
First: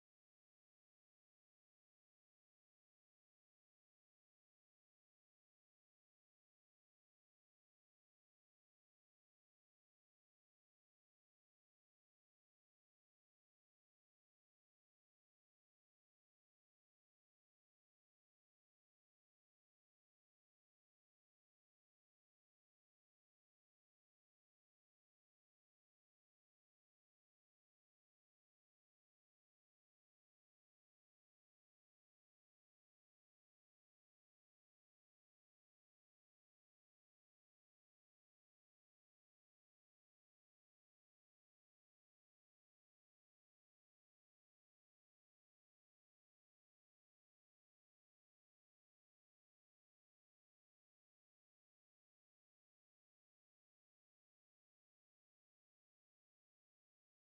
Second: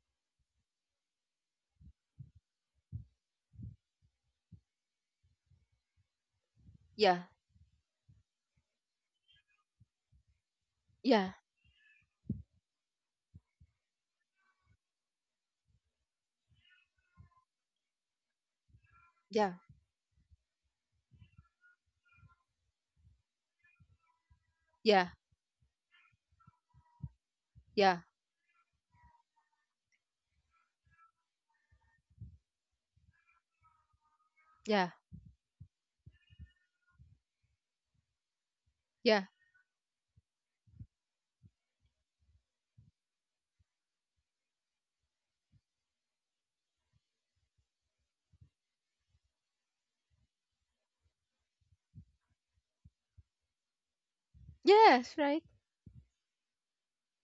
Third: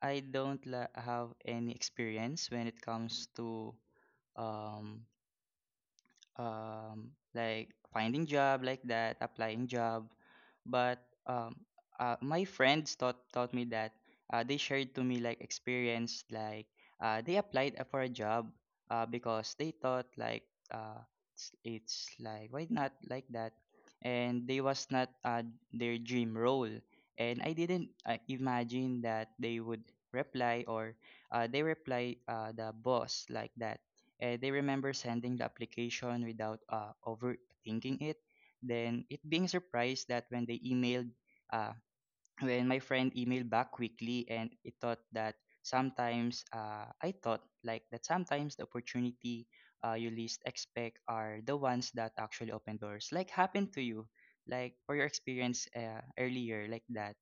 [SPEAKER 3] I don't la have any experience when it comes to um
[SPEAKER 1] yeah,
[SPEAKER 3] like finding job like that, applying job. But
[SPEAKER 1] yeah,
[SPEAKER 3] um, my friends taught me that they shared to me like experience, like they applied for a job
[SPEAKER 1] yeah,
[SPEAKER 3] because they thought like uh, it's like why not, like that. And they was
[SPEAKER 1] yeah,
[SPEAKER 3] not their dream role, and I
[SPEAKER 1] yeah,
[SPEAKER 3] didn't imagine that they would reply or they reply the boss like that. They
[SPEAKER 1] yeah,
[SPEAKER 3] remember sending the application without overthinking it, then
[SPEAKER 1] yeah,
[SPEAKER 3] it being surprised that when they emailed, uh, when my friend emailed back quickly, and it thought that sometimes I thought like that sometimes the opportunity you least expect are the ones that actually open doors. Like happened to you, like for your
[SPEAKER 1] yes, right.
[SPEAKER 3] experience earlier, like that.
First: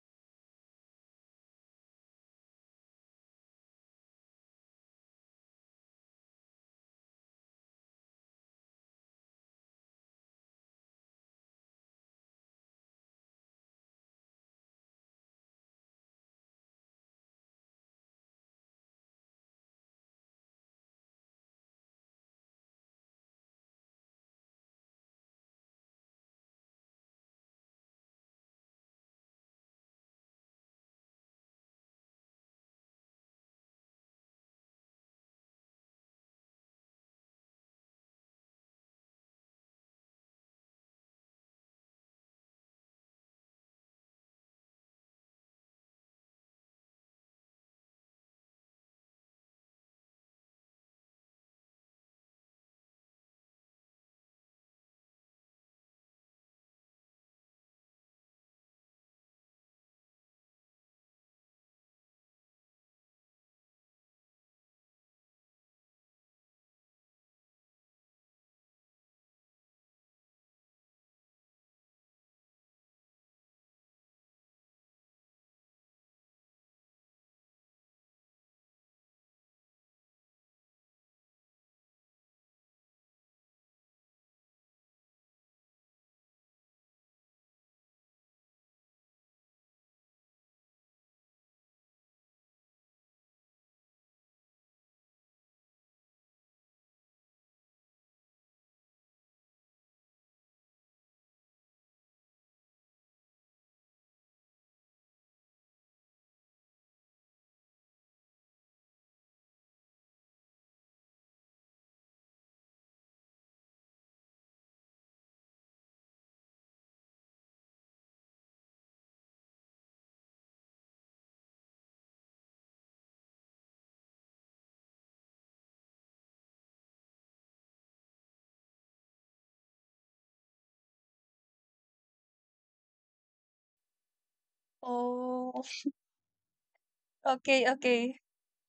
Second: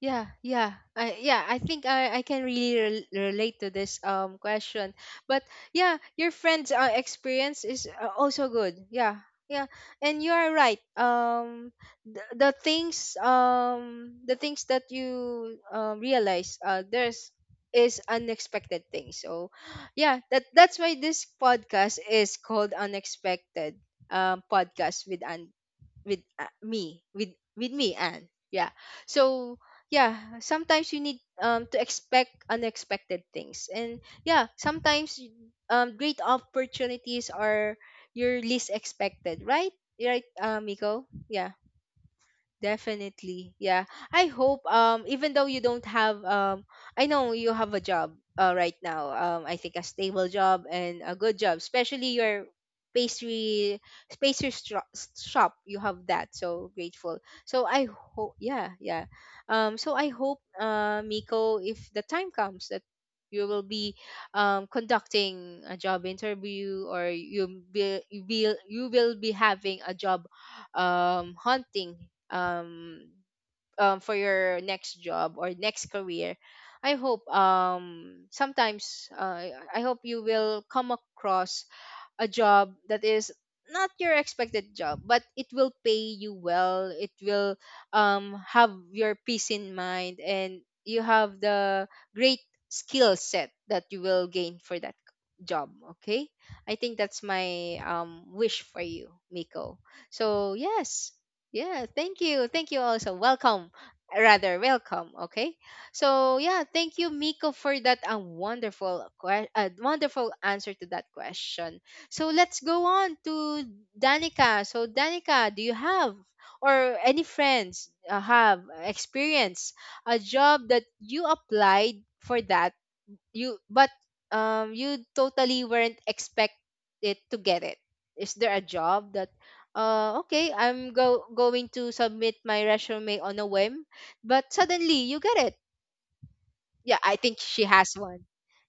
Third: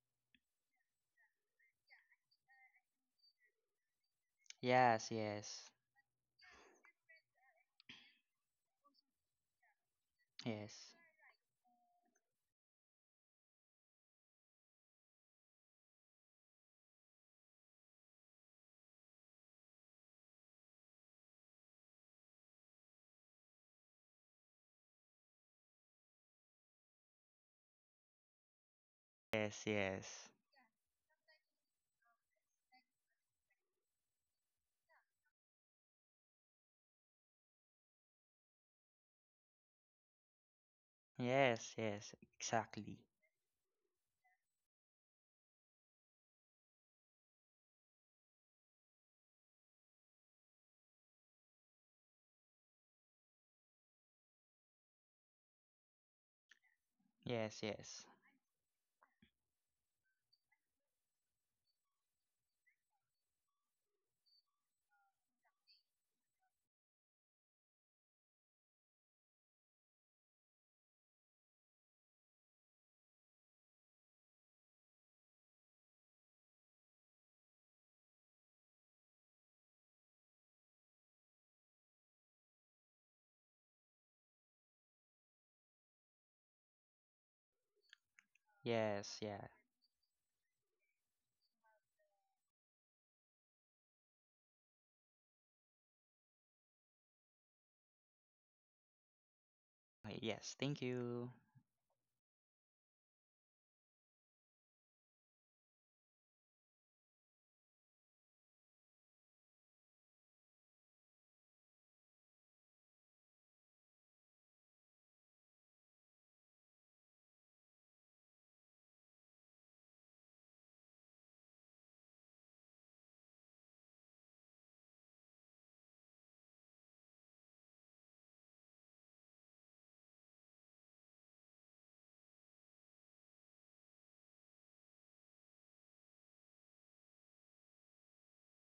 [SPEAKER 1] Yeah, yeah, I think I can really relate to this um, question.
[SPEAKER 3] Yes,
[SPEAKER 1] But
[SPEAKER 3] yes,
[SPEAKER 1] yeah, your friend's experience is also good. Yeah, yeah, and you are right.
[SPEAKER 3] yes,
[SPEAKER 1] The things that you um, realize there's is unexpected things. So yeah, that that's why this podcast is called Unexpected, um, podcast with Andy, with me, with me, and yeah. So
[SPEAKER 3] yes,
[SPEAKER 1] yeah,
[SPEAKER 3] yes,
[SPEAKER 1] sometimes you need um, to expect unexpected things, and yeah, sometimes um, great opportunities are your least expected, right? Right, Miko? Yeah.
[SPEAKER 3] yes, yes, exactly.
[SPEAKER 1] Definitely. Yeah. I hope um, even though you don't have um, I know you have a job right now. Um, I think a stable job and a good job, especially your pastry pastry shop. You have that. So grateful.
[SPEAKER 3] Yes,
[SPEAKER 1] So I
[SPEAKER 3] yes,
[SPEAKER 1] hope, yeah, yeah. Um, so I hope Miko, if the time comes that you will be conducting a job interview, or you will be having a job, um, haunting, um um, for your next job or next career, I hope sometimes I hope you will come across a job that is not your expected job, but it will pay you well. It will have your
[SPEAKER 3] yes, yeah.
[SPEAKER 1] peace in mind, and you have the great skill set that you will gain for that job. Okay, I think that's my wish for you, Miko.
[SPEAKER 3] Okay, yes,
[SPEAKER 1] So
[SPEAKER 3] thank
[SPEAKER 1] yes,
[SPEAKER 3] you.
[SPEAKER 1] yeah, thank you also. Welcome, rather welcome. Okay. So yeah, thank you, Miko, for that a wonderful wonderful answer to that question. So let's go on to Danica. So Danica, do you have or any friends have experienced a job that you applied for that you but um, you totally weren't expect it to get it? Is there a job that okay, I'm go going to submit my resume on a whim, but suddenly you
[SPEAKER 2] Oh,
[SPEAKER 1] get it? Yeah, I think she
[SPEAKER 2] okay,
[SPEAKER 1] has
[SPEAKER 2] okay.
[SPEAKER 1] one.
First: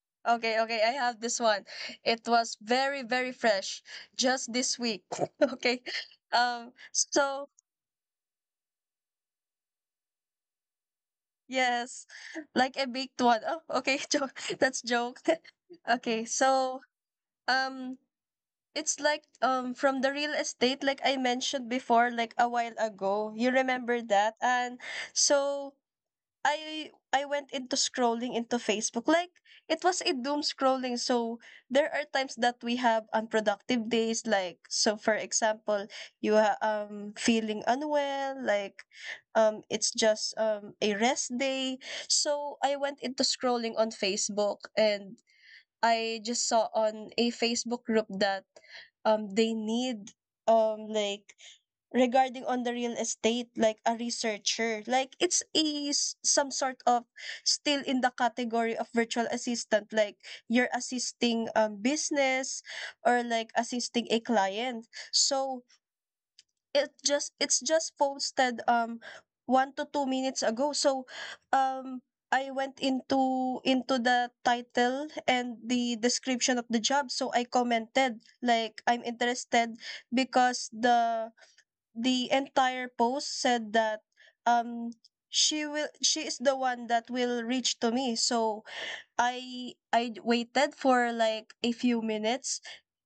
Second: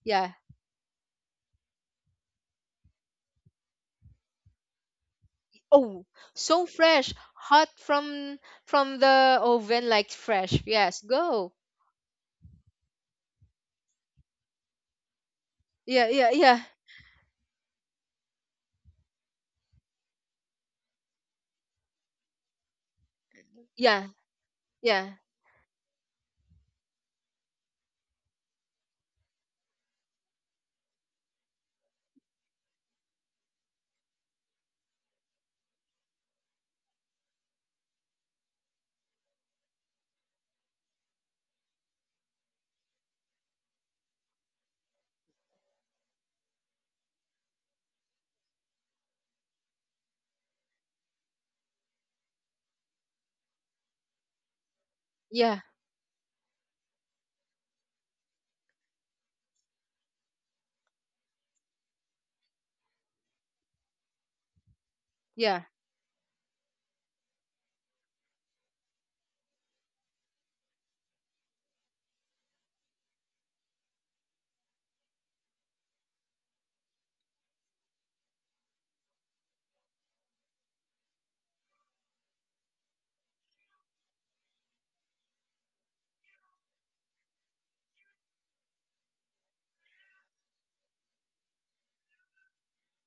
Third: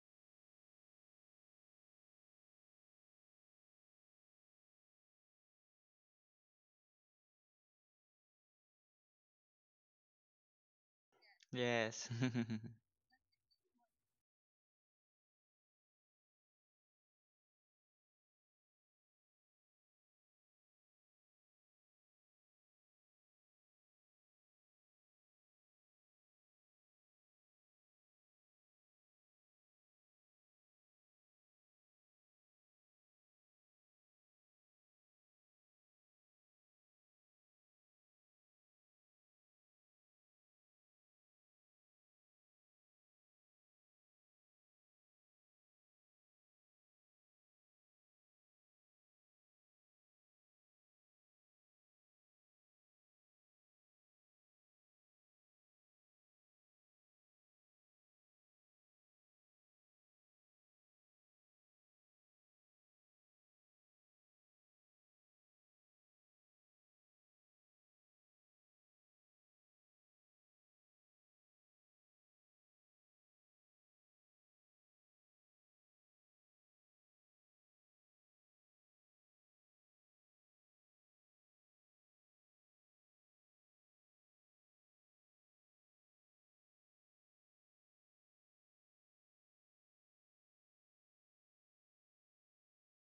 [SPEAKER 1] Yeah.
[SPEAKER 2] Okay, okay, I have this one. It was very, very fresh just this week. Okay.
[SPEAKER 1] Oh, so fresh,
[SPEAKER 2] So
[SPEAKER 1] hot from the oven, like fresh. Yes, go.
[SPEAKER 2] yes,
[SPEAKER 3] Yes.
[SPEAKER 2] like a baked one. Oh, okay, joke. That's joke.
[SPEAKER 1] Yeah,
[SPEAKER 2] Okay,
[SPEAKER 1] yeah, yeah,
[SPEAKER 2] so um it's like from the real estate like I mentioned before like a while ago. You remember
[SPEAKER 1] yeah,
[SPEAKER 2] that? And
[SPEAKER 1] yeah,
[SPEAKER 2] so I went into scrolling into Facebook. Like it was a doom scrolling. So there are times that we have unproductive days like so for example, you are feeling unwell, like it's just a rest day. So I went into scrolling on Facebook, and I just saw on a Facebook group that they need like regarding on the real estate, like a researcher, like it's
[SPEAKER 1] yeah,
[SPEAKER 2] a some sort of still in the category of virtual assistant, like you're assisting business or like assisting a client.
[SPEAKER 1] yeah,
[SPEAKER 2] So it just it's just posted 1 to 2 minutes ago. So um I went into the title and the description of the job, so I commented like I'm interested because the entire post said that um she will she is the one that will reach to me. So I waited for like a few minutes,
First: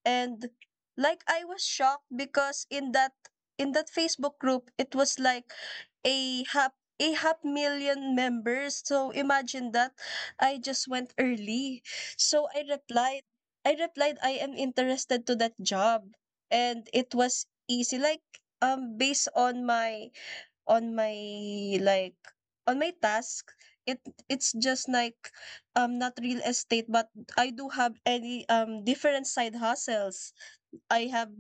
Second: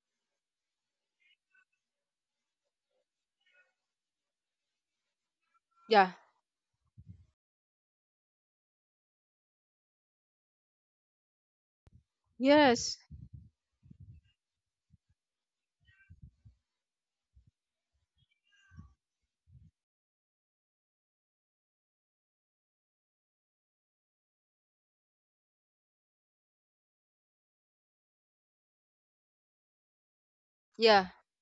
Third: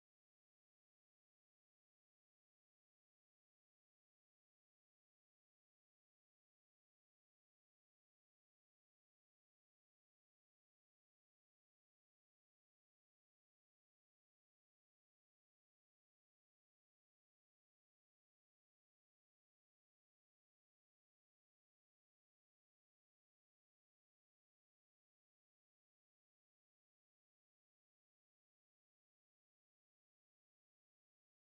[SPEAKER 2] and like I was shocked because in that Facebook group it was like
[SPEAKER 1] yeah,
[SPEAKER 2] a half a half million members. So imagine that I just went early. So I
[SPEAKER 1] yes,
[SPEAKER 2] replied, I replied I am interested to that job, and it was easy like based on my on my like on my task. It it's just like not real estate, but I do have any different side hustles.
[SPEAKER 1] yeah.
[SPEAKER 2] I have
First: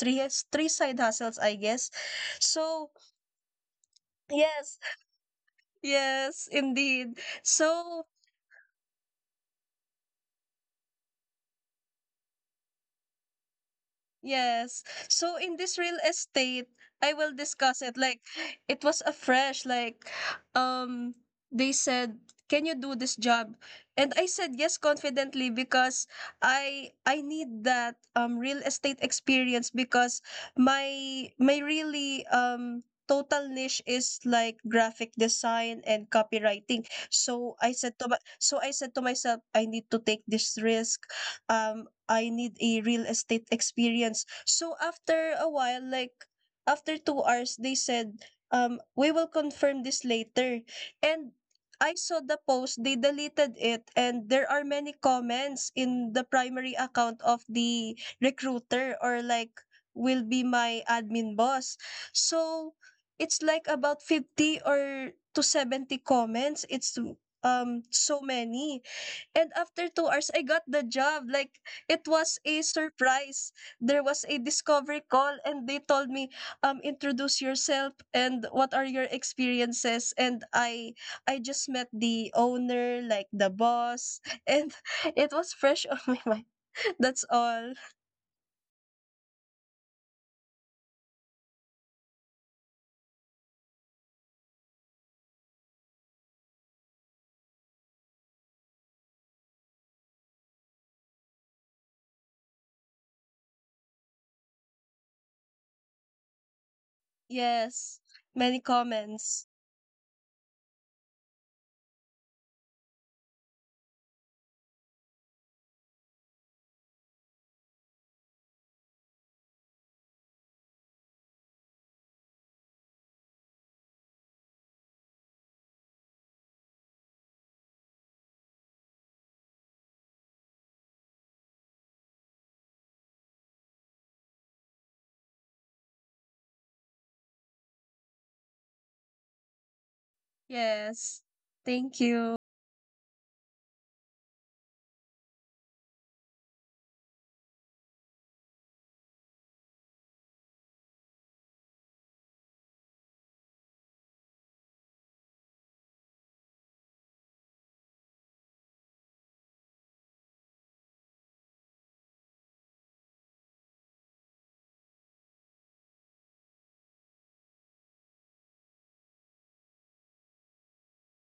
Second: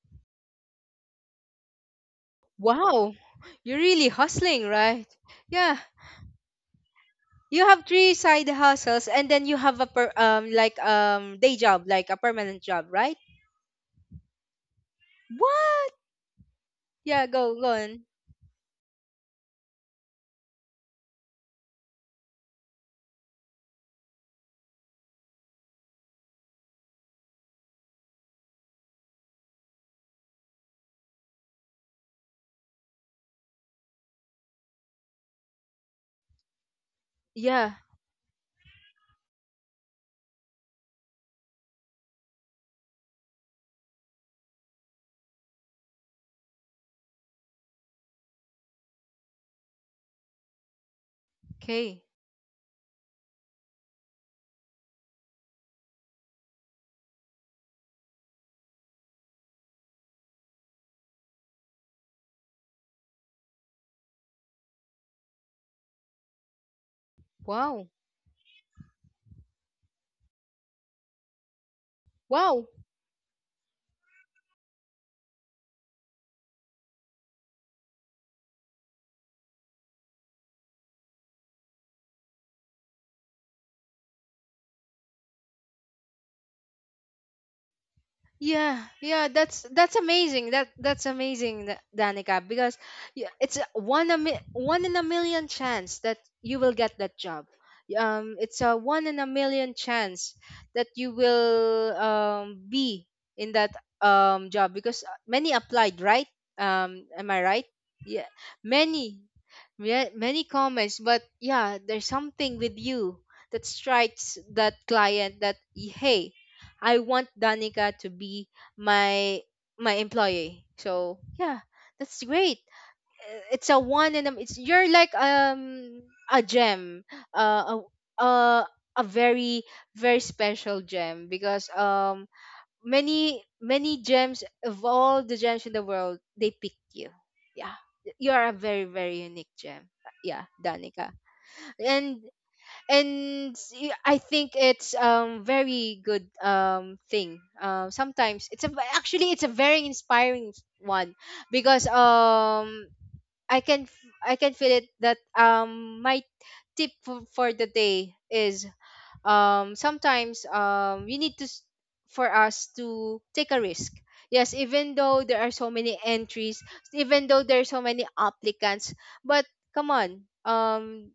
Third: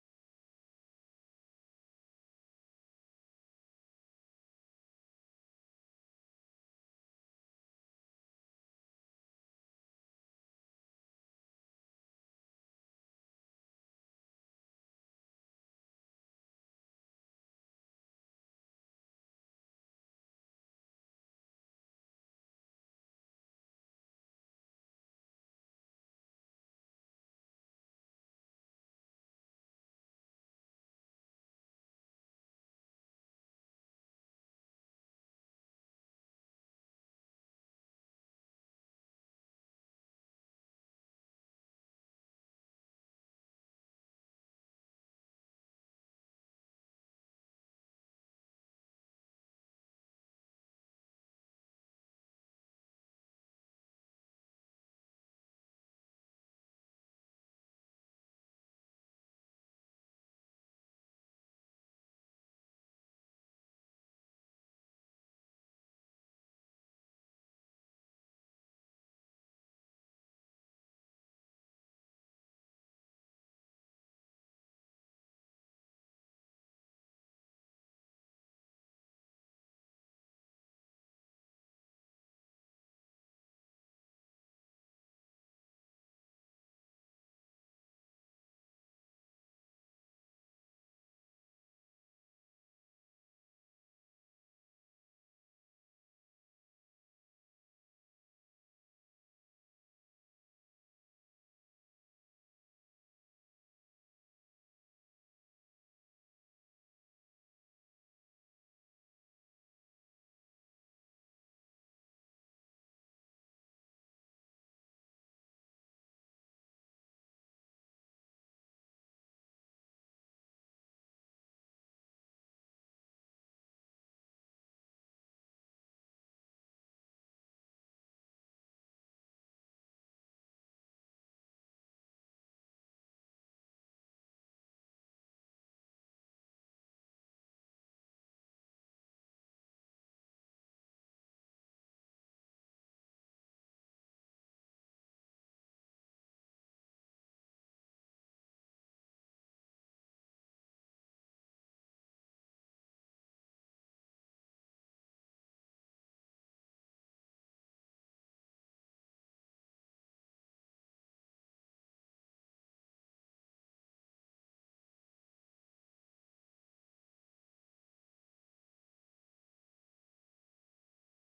[SPEAKER 2] three side hustles I guess. So
[SPEAKER 1] Wow, you're really hustling,
[SPEAKER 2] yes,
[SPEAKER 1] right? Yeah.
[SPEAKER 2] yes, indeed.
[SPEAKER 1] You have
[SPEAKER 2] So
[SPEAKER 1] three side hustles, and then you have a per, um, like um, day job, like a permanent job, right?
[SPEAKER 2] yes. So in this
[SPEAKER 1] What?
[SPEAKER 2] real estate, I
[SPEAKER 1] Yeah,
[SPEAKER 2] will
[SPEAKER 1] go, go
[SPEAKER 2] discuss it.
[SPEAKER 1] on.
[SPEAKER 2] Like it was a fresh, like um they said, can you do this job? And I said yes confidently because I need that real estate experience because my really total niche is like graphic design and copywriting. So I
[SPEAKER 1] Yeah.
[SPEAKER 2] said to my, so I said to myself, I need to take this risk. I need a real estate experience. So after a while, like after 2 hours, they said, we will confirm this later. And I
[SPEAKER 1] Okay.
[SPEAKER 2] saw the post, they deleted it, and there are many comments in the primary account of the recruiter or like will be my admin boss. So it's like about 50 or to 70 comments. It's
[SPEAKER 1] Wow.
[SPEAKER 2] so many. And after 2 hours, I got the job. Like, it was a
[SPEAKER 1] Wow.
[SPEAKER 2] surprise. There was a discovery call, and they told me, introduce yourself and what are your experiences. And I just met the owner, like the boss, and it was fresh on my mind. That's all.
[SPEAKER 1] Yeah, yeah, that's amazing. That that's amazing, Danica, because it's a one one in a million chance that you will get that job. It's a one in a million chance that you will um, be in that um, job because many applied, right? Am I right?
[SPEAKER 2] Yes.
[SPEAKER 1] Yeah,
[SPEAKER 2] Many
[SPEAKER 1] many,
[SPEAKER 2] comments.
[SPEAKER 1] yeah, many comments, but yeah, there's something with you that strikes that client that hey, I want Danica to be my my employee. So yeah, that's great. It's a one in a, it's, you're like um, a gem, uh, a a a very, very special gem because um, many, many gems of all the gems in the world, they pick you. Yeah, you are a very, very unique gem. Yeah, Danica.
[SPEAKER 2] Yes. Thank
[SPEAKER 1] And
[SPEAKER 2] you.
[SPEAKER 1] I think it's um, very good um, thing. Sometimes it's a, actually it's a very inspiring one because um, I can feel it that um, my tip for the day is um, sometimes um, we need to s- for us to take a risk. Yes, even though there are so many entries, even though there are so many applicants, but come on. Um,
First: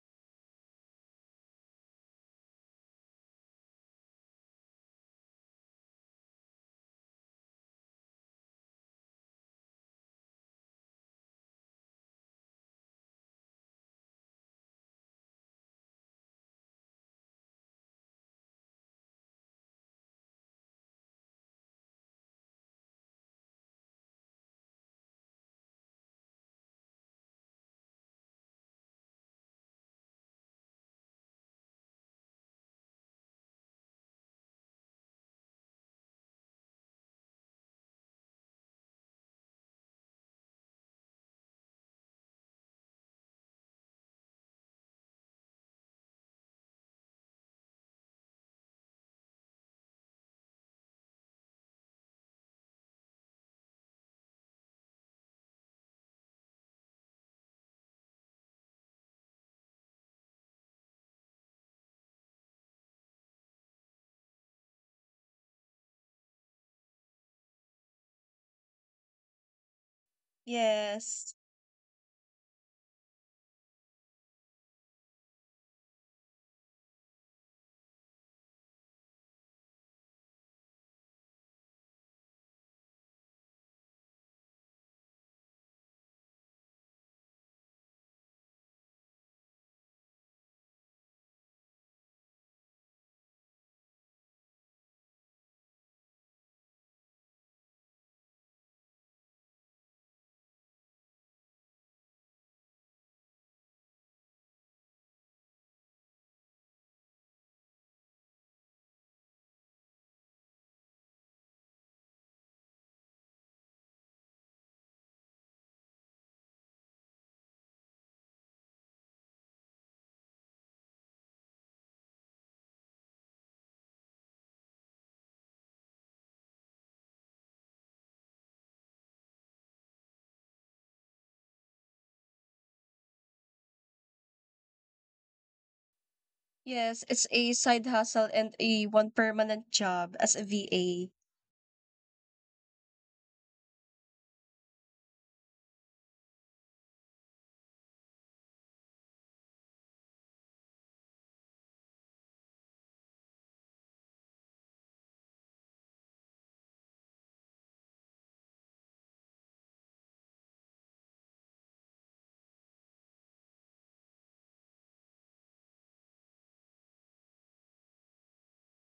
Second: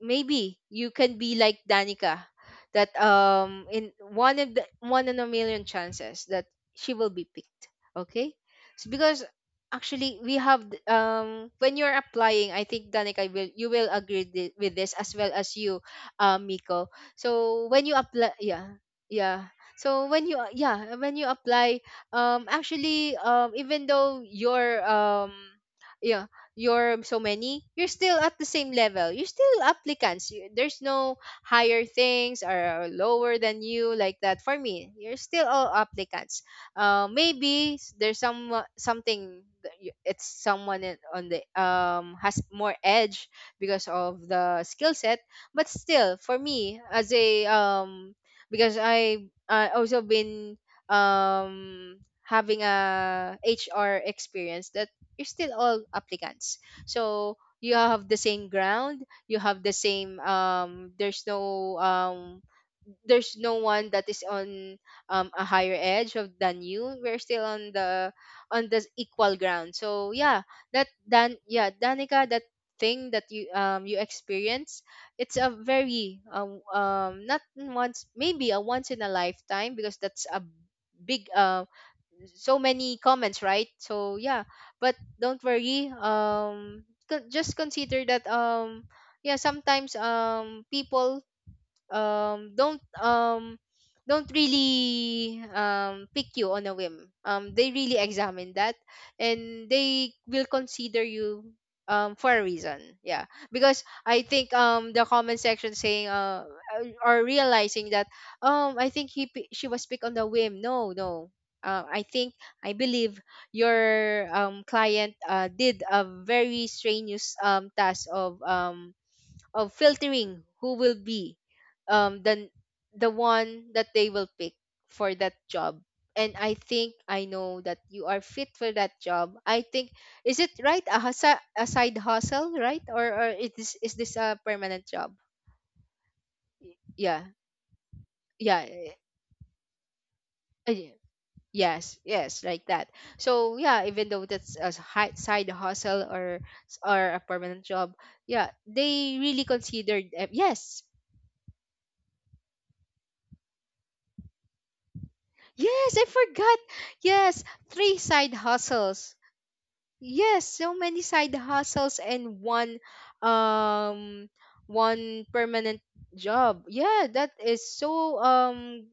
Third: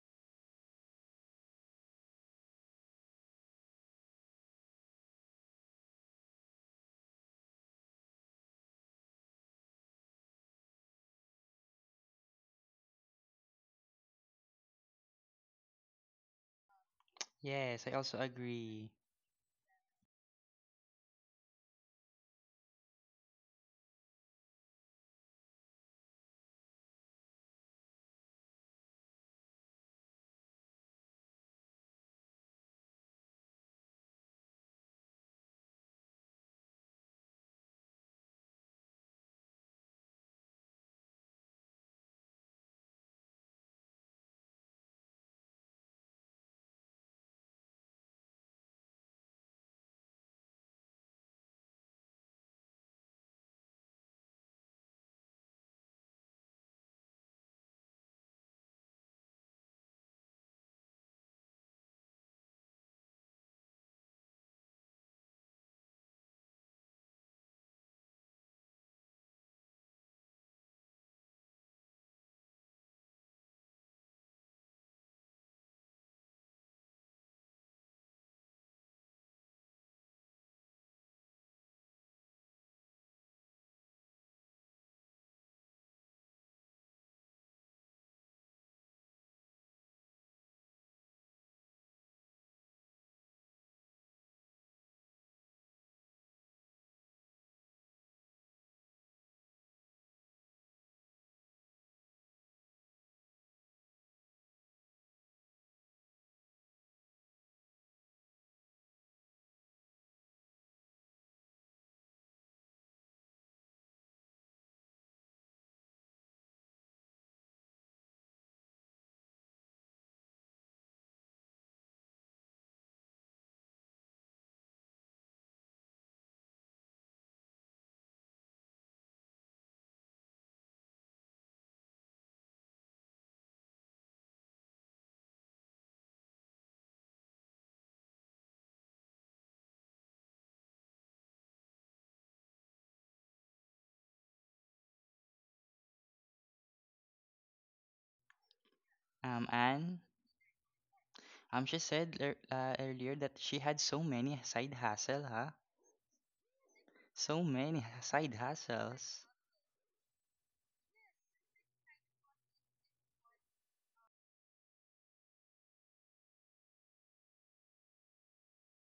[SPEAKER 1] maybe you can be like Danica, that um, in one in the, one in a million chances that she will be picked. Okay. So because actually um, when you're applying, I think Danica, will you will agree with this as well as you, Miko? So when
[SPEAKER 3] Yes,
[SPEAKER 1] you
[SPEAKER 3] I also
[SPEAKER 1] apply, yeah,
[SPEAKER 3] agree.
[SPEAKER 1] yeah so when you, yeah, when you apply um, actually um, even though you're um, yeah, you're so many, you're still at the same level. You're still applicants. You, there's no higher things or lower than you, like that. For me, you're still all applicants. Maybe there's some something that it's someone on the um, has more edge because of the skill set. But still, for me as a because I also been um having a HR experience that you're still all applicants, so you have the same ground. You have the same there's no one that is on a higher edge of than you. We're still on the equal ground, so yeah. that dan
[SPEAKER 2] Yes.
[SPEAKER 1] yeah Danica, that thing that you you experience, it's a very not once, maybe a once in a lifetime, because that's a big so many comments, right? So yeah, but don't worry. Just consider that yeah, sometimes people um don't um don't really pick you on a whim. They really examine that, and they will consider you for a reason. Yeah, because I think the comment section saying or realizing that, I think she was picked on the whim. No, no. I think, I believe your client did a very strenuous task of filtering who will be um the the one that they will pick for that job. And I think I know that you are fit for that job. I think, is it right, a, hustle, a side hustle, right? Or is this, is this a permanent job?
[SPEAKER 2] Yes,
[SPEAKER 1] Yeah,
[SPEAKER 2] it's a side hustle and
[SPEAKER 1] yeah.
[SPEAKER 2] a one permanent job as a
[SPEAKER 1] Yeah.
[SPEAKER 2] VA.
[SPEAKER 1] Yes, yes, like that. So yeah, even though that's a side hustle or a permanent job, yeah, they really
[SPEAKER 3] Anne,
[SPEAKER 1] considered. Yes.
[SPEAKER 3] she said earlier that she had so many side hustle, huh?
[SPEAKER 1] Yes, I forgot. Yes,
[SPEAKER 3] So many
[SPEAKER 1] three side
[SPEAKER 3] side
[SPEAKER 1] hustles.
[SPEAKER 3] hustles.
[SPEAKER 1] Yes, so many side hustles and one um one permanent job. Yeah, that is so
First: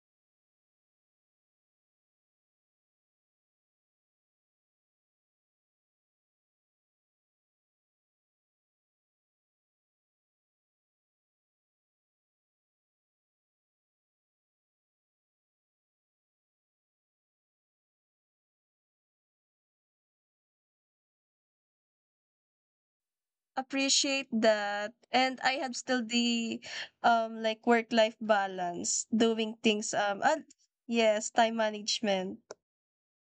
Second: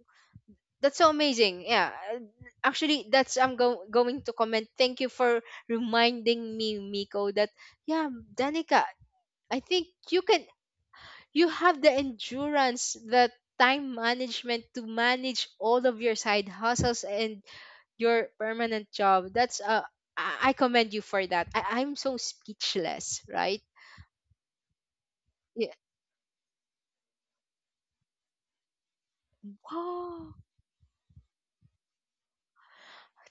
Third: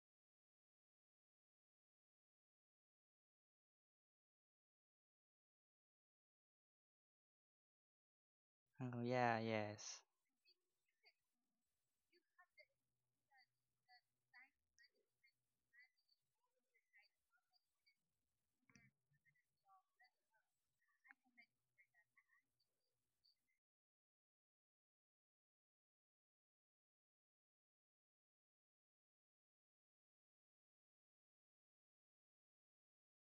[SPEAKER 1] that's so amazing. Yeah. Actually, that's, I'm going to comment. Thank you for reminding me, Miko, that yeah, Danica,
[SPEAKER 3] Oh yeah,
[SPEAKER 1] I think
[SPEAKER 3] yes.
[SPEAKER 1] you can, you have the endurance, the time management to manage all of your side hustles and your permanent job. That's I commend you for that. I'm so speechless, right?
[SPEAKER 2] Appreciate that, and I
[SPEAKER 1] Yeah.
[SPEAKER 2] have still the like work life balance doing things,
[SPEAKER 1] Wow.
[SPEAKER 2] and yes, time management.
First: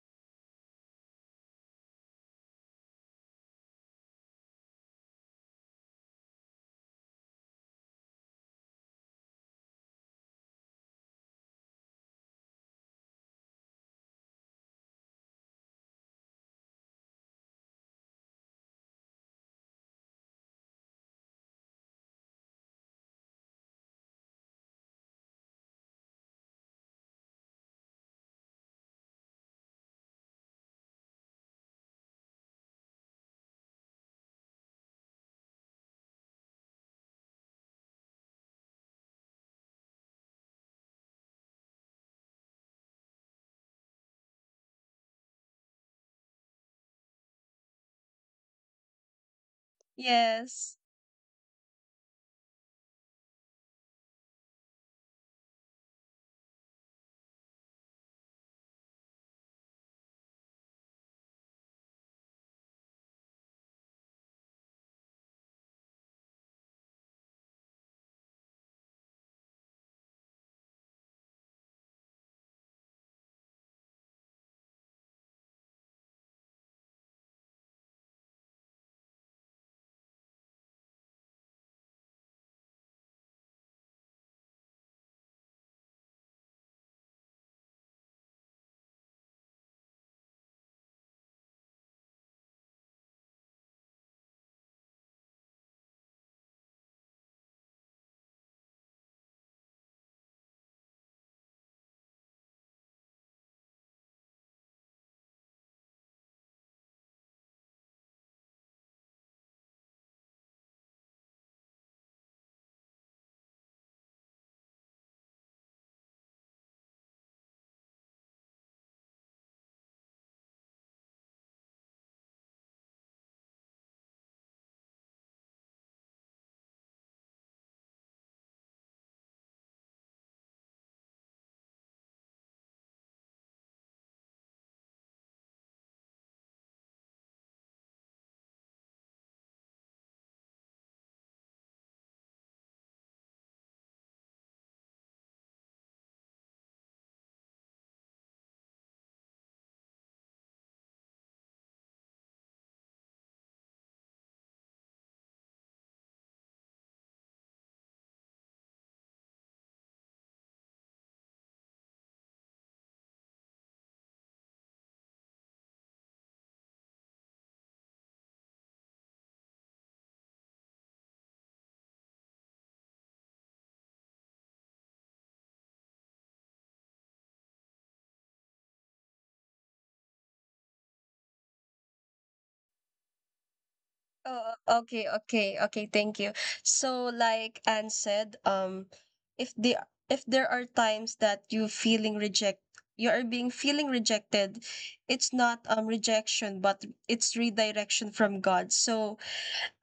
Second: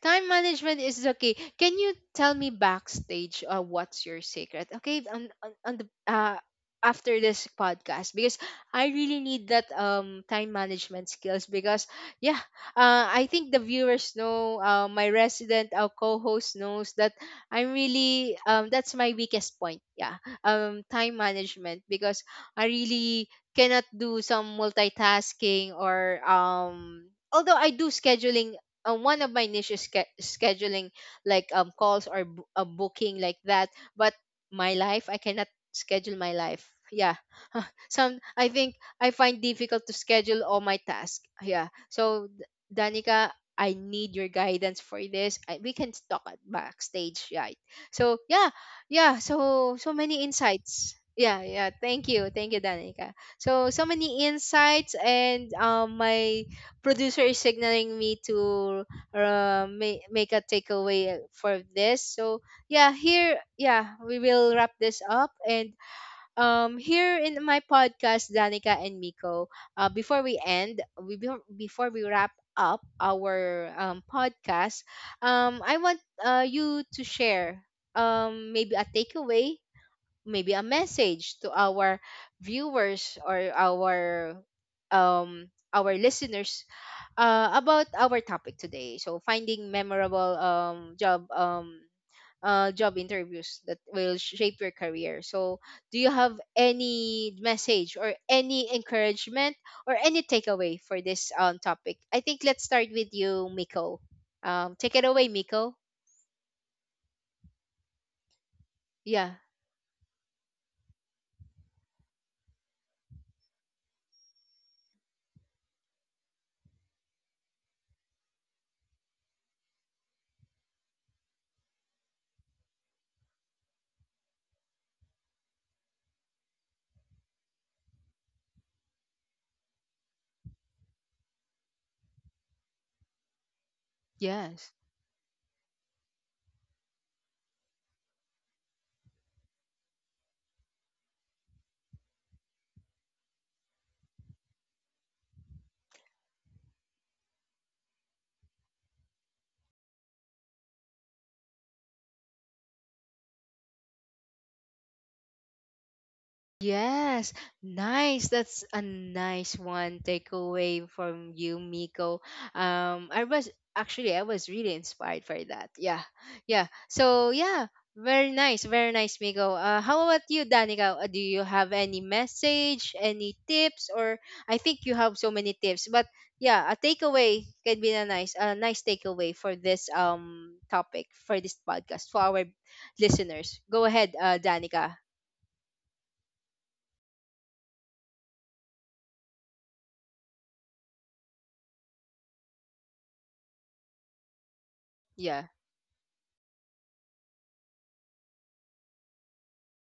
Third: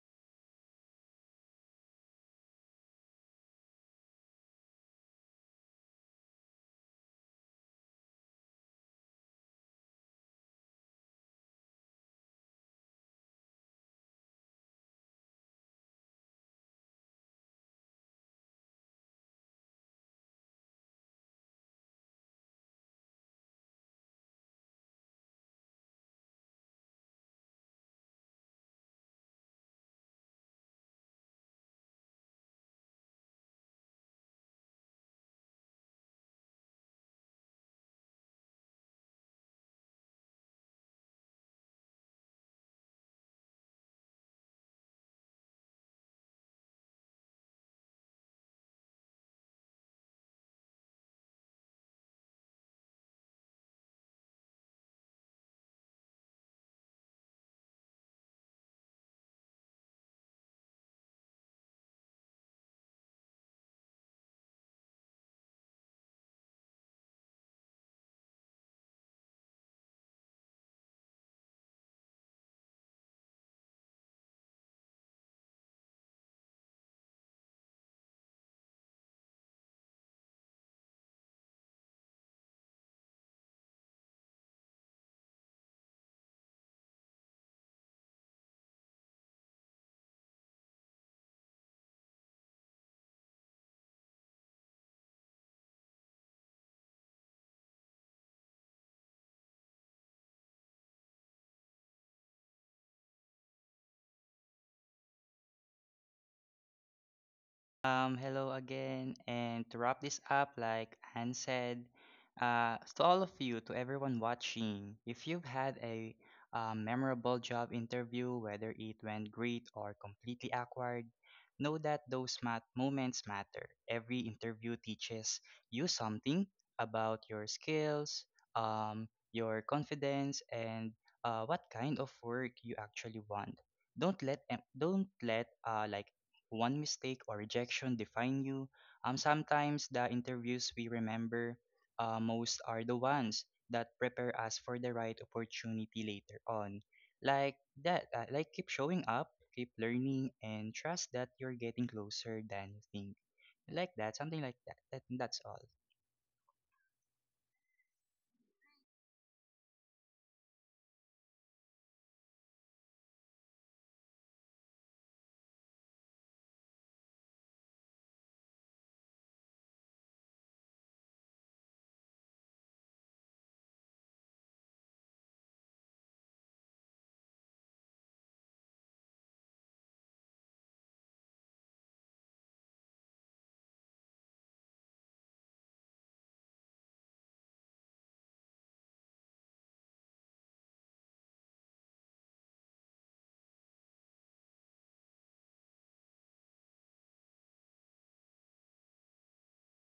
[SPEAKER 1] Time management is okay. Can you tell me backstage, what's your secret? Okay, on the after this podcast, because I really need that time management skills because yeah, I think the viewers know, my resident co-host knows that I'm really that's my weakest point. Yeah. Time management, because I really cannot do some multitasking or although I do scheduling. One of my niche is scheduling, like calls or a booking, like that. But my life, I cannot schedule my life. Yeah. Some, I think I find difficult to schedule all my tasks. Yeah, so Danica, I need your guidance for this. I, we can talk at backstage, right? So yeah, yeah, so so many
[SPEAKER 2] Yes.
[SPEAKER 1] insights. Yeah, yeah, thank you, thank you, Danica. So so many insights, and my producer is signaling me to make a takeaway for this. So yeah, here, yeah, we will wrap this up. And here in my podcast, Danica and Miko, before we end, we before before we wrap up our podcast, I want you to share maybe a takeaway, maybe a message to our viewers or our listeners about our topic today. So finding memorable job interviews that will shape your career. So do you have any message or any encouragement or any takeaway for this topic? I think let's start with you, Miko. Take it away, Miko.
[SPEAKER 3] Hello again,
[SPEAKER 1] Yeah.
[SPEAKER 3] and to wrap this up, like Anne said, to all of you, to everyone watching, if you've had a memorable job interview, whether it went great or completely awkward, know that those moments matter. Every interview teaches you something about your skills, your confidence, and what kind of work you actually want.
[SPEAKER 1] Yes.
[SPEAKER 3] Don't let like one mistake or rejection define you. Sometimes the interviews we remember most are the ones that prepare us for the right opportunity later on. Like that, like keep showing up, keep learning, and trust that you're getting closer than you think. Like that, something like that. That that's all.
[SPEAKER 1] Yes, nice. That's a nice one takeaway from you, Miko. I was actually, I was really inspired by that. Yeah, yeah. So yeah, very nice, Miko. How about you, Danica? Do you have any message, any tips, or I think you have so many tips, but yeah, a takeaway can be a nice takeaway for this topic for this podcast for our listeners. Go ahead,
[SPEAKER 2] Oh,
[SPEAKER 1] Danica.
[SPEAKER 2] okay, okay, okay, thank you. So like Anne said, if the if there are times that you feeling reject, you are being feeling rejected, it's
[SPEAKER 1] Yeah.
[SPEAKER 2] not rejection but it's redirection from God. So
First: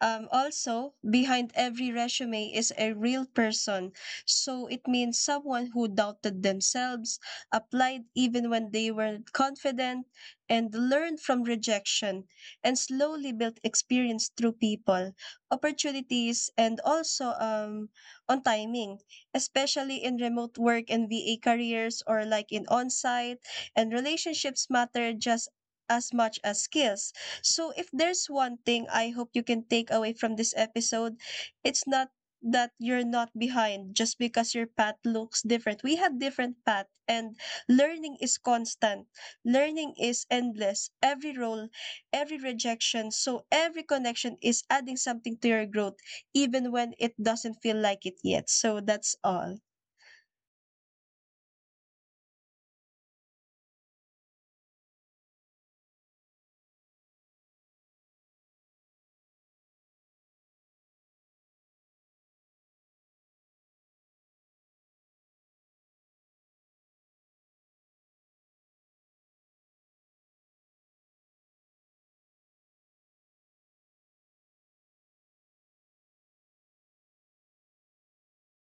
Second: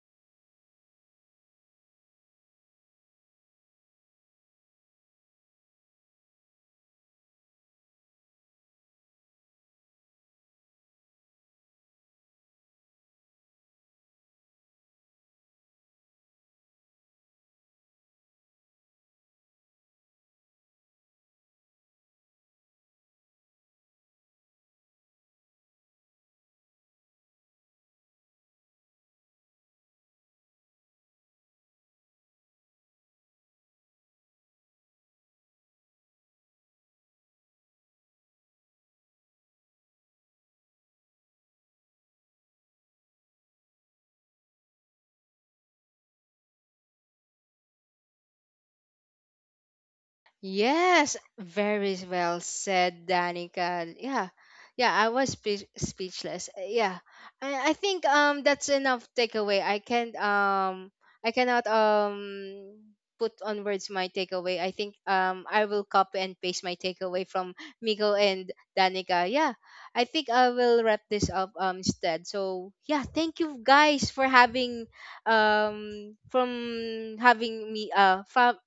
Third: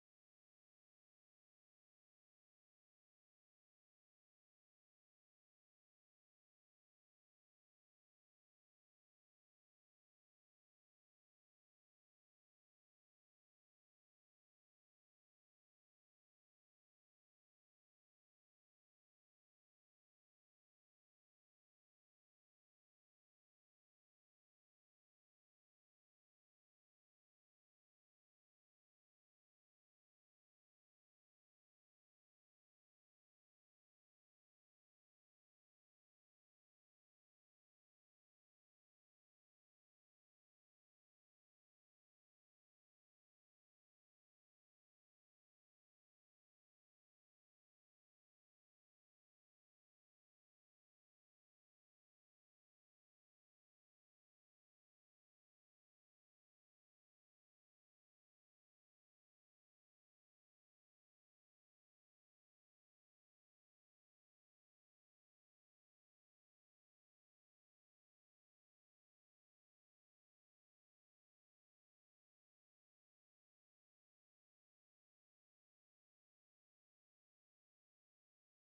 [SPEAKER 2] um, also, behind every resume is a real person. So it means someone who doubted themselves, applied even when they weren't confident, and learned from rejection, and slowly built experience through people, opportunities, and also on timing, especially in remote work and VA careers or like in on site. And relationships matter just as much as skills. So if there's one thing I hope you can take away from this episode, it's not that you're not behind just because your path looks different. We have different path, and learning is constant. Learning is endless. Every role, every rejection, so every connection is adding something to your growth even when it doesn't feel like it yet. So that's all.
[SPEAKER 1] Yes, very well said, Danica. Yeah, yeah, I was speechless. Yeah, I think that's enough takeaway. I can't I cannot put on words my takeaway. I think I will copy and paste my takeaway from Miko and Danica. Yeah, I think I will wrap this up instead. So yeah, thank you guys for having from having me from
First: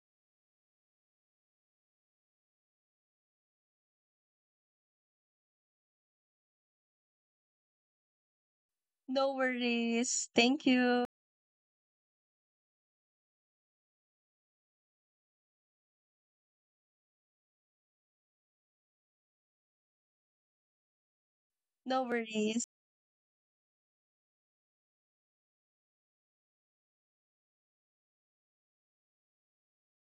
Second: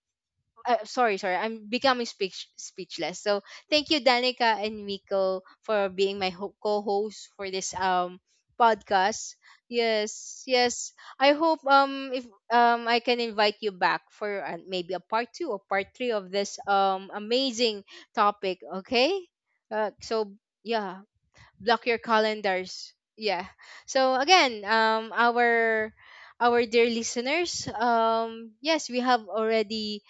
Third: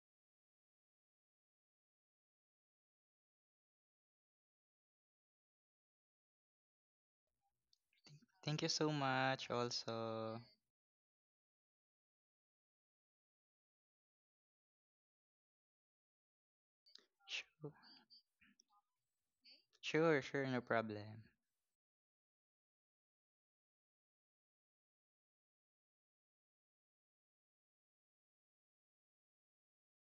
[SPEAKER 1] sorry, sorry. I'm becoming speechless. So thank you, Danica and Miko, for being my co-host for this
[SPEAKER 3] Thank you so
[SPEAKER 1] podcast.
[SPEAKER 2] No
[SPEAKER 3] much.
[SPEAKER 2] worries.
[SPEAKER 3] Also,
[SPEAKER 1] Yes,
[SPEAKER 2] Thank
[SPEAKER 1] yes.
[SPEAKER 2] you.
[SPEAKER 1] I hope if I can invite you back for maybe a part two or part three of this
[SPEAKER 3] sure,
[SPEAKER 1] amazing topic. Okay.
[SPEAKER 3] sure,
[SPEAKER 1] So
[SPEAKER 3] sure, no
[SPEAKER 1] yeah,
[SPEAKER 3] problem.
[SPEAKER 1] block your
[SPEAKER 2] No worries.
[SPEAKER 1] calendars, yeah. So again, our dear listeners, yes, we have already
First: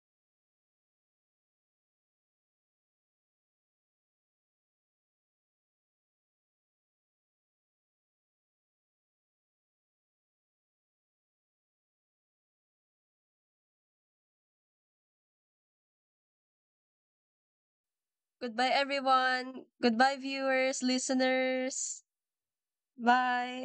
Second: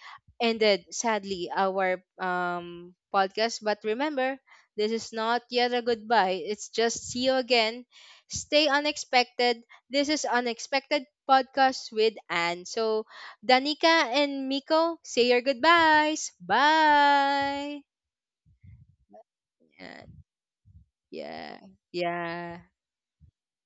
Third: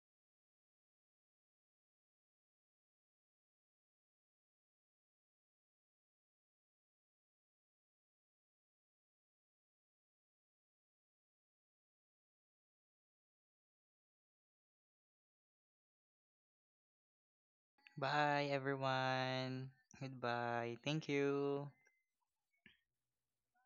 [SPEAKER 1] ended, sadly, our podcast, but remember, this is not yet a goodbye, it's just see you again. Stay unexpected. This is Unexpected Podcast with Anne. So Danica and Miko, say your goodbyes. Bye.
[SPEAKER 3] Bye,
[SPEAKER 2] Goodbye everyone.
[SPEAKER 3] everyone.
[SPEAKER 1] Yeah,
[SPEAKER 2] Goodbye
[SPEAKER 3] Goodbye.
[SPEAKER 2] viewers,
[SPEAKER 3] Thank
[SPEAKER 1] yeah,
[SPEAKER 3] you.
[SPEAKER 2] listeners.
[SPEAKER 1] yeah.
[SPEAKER 2] Bye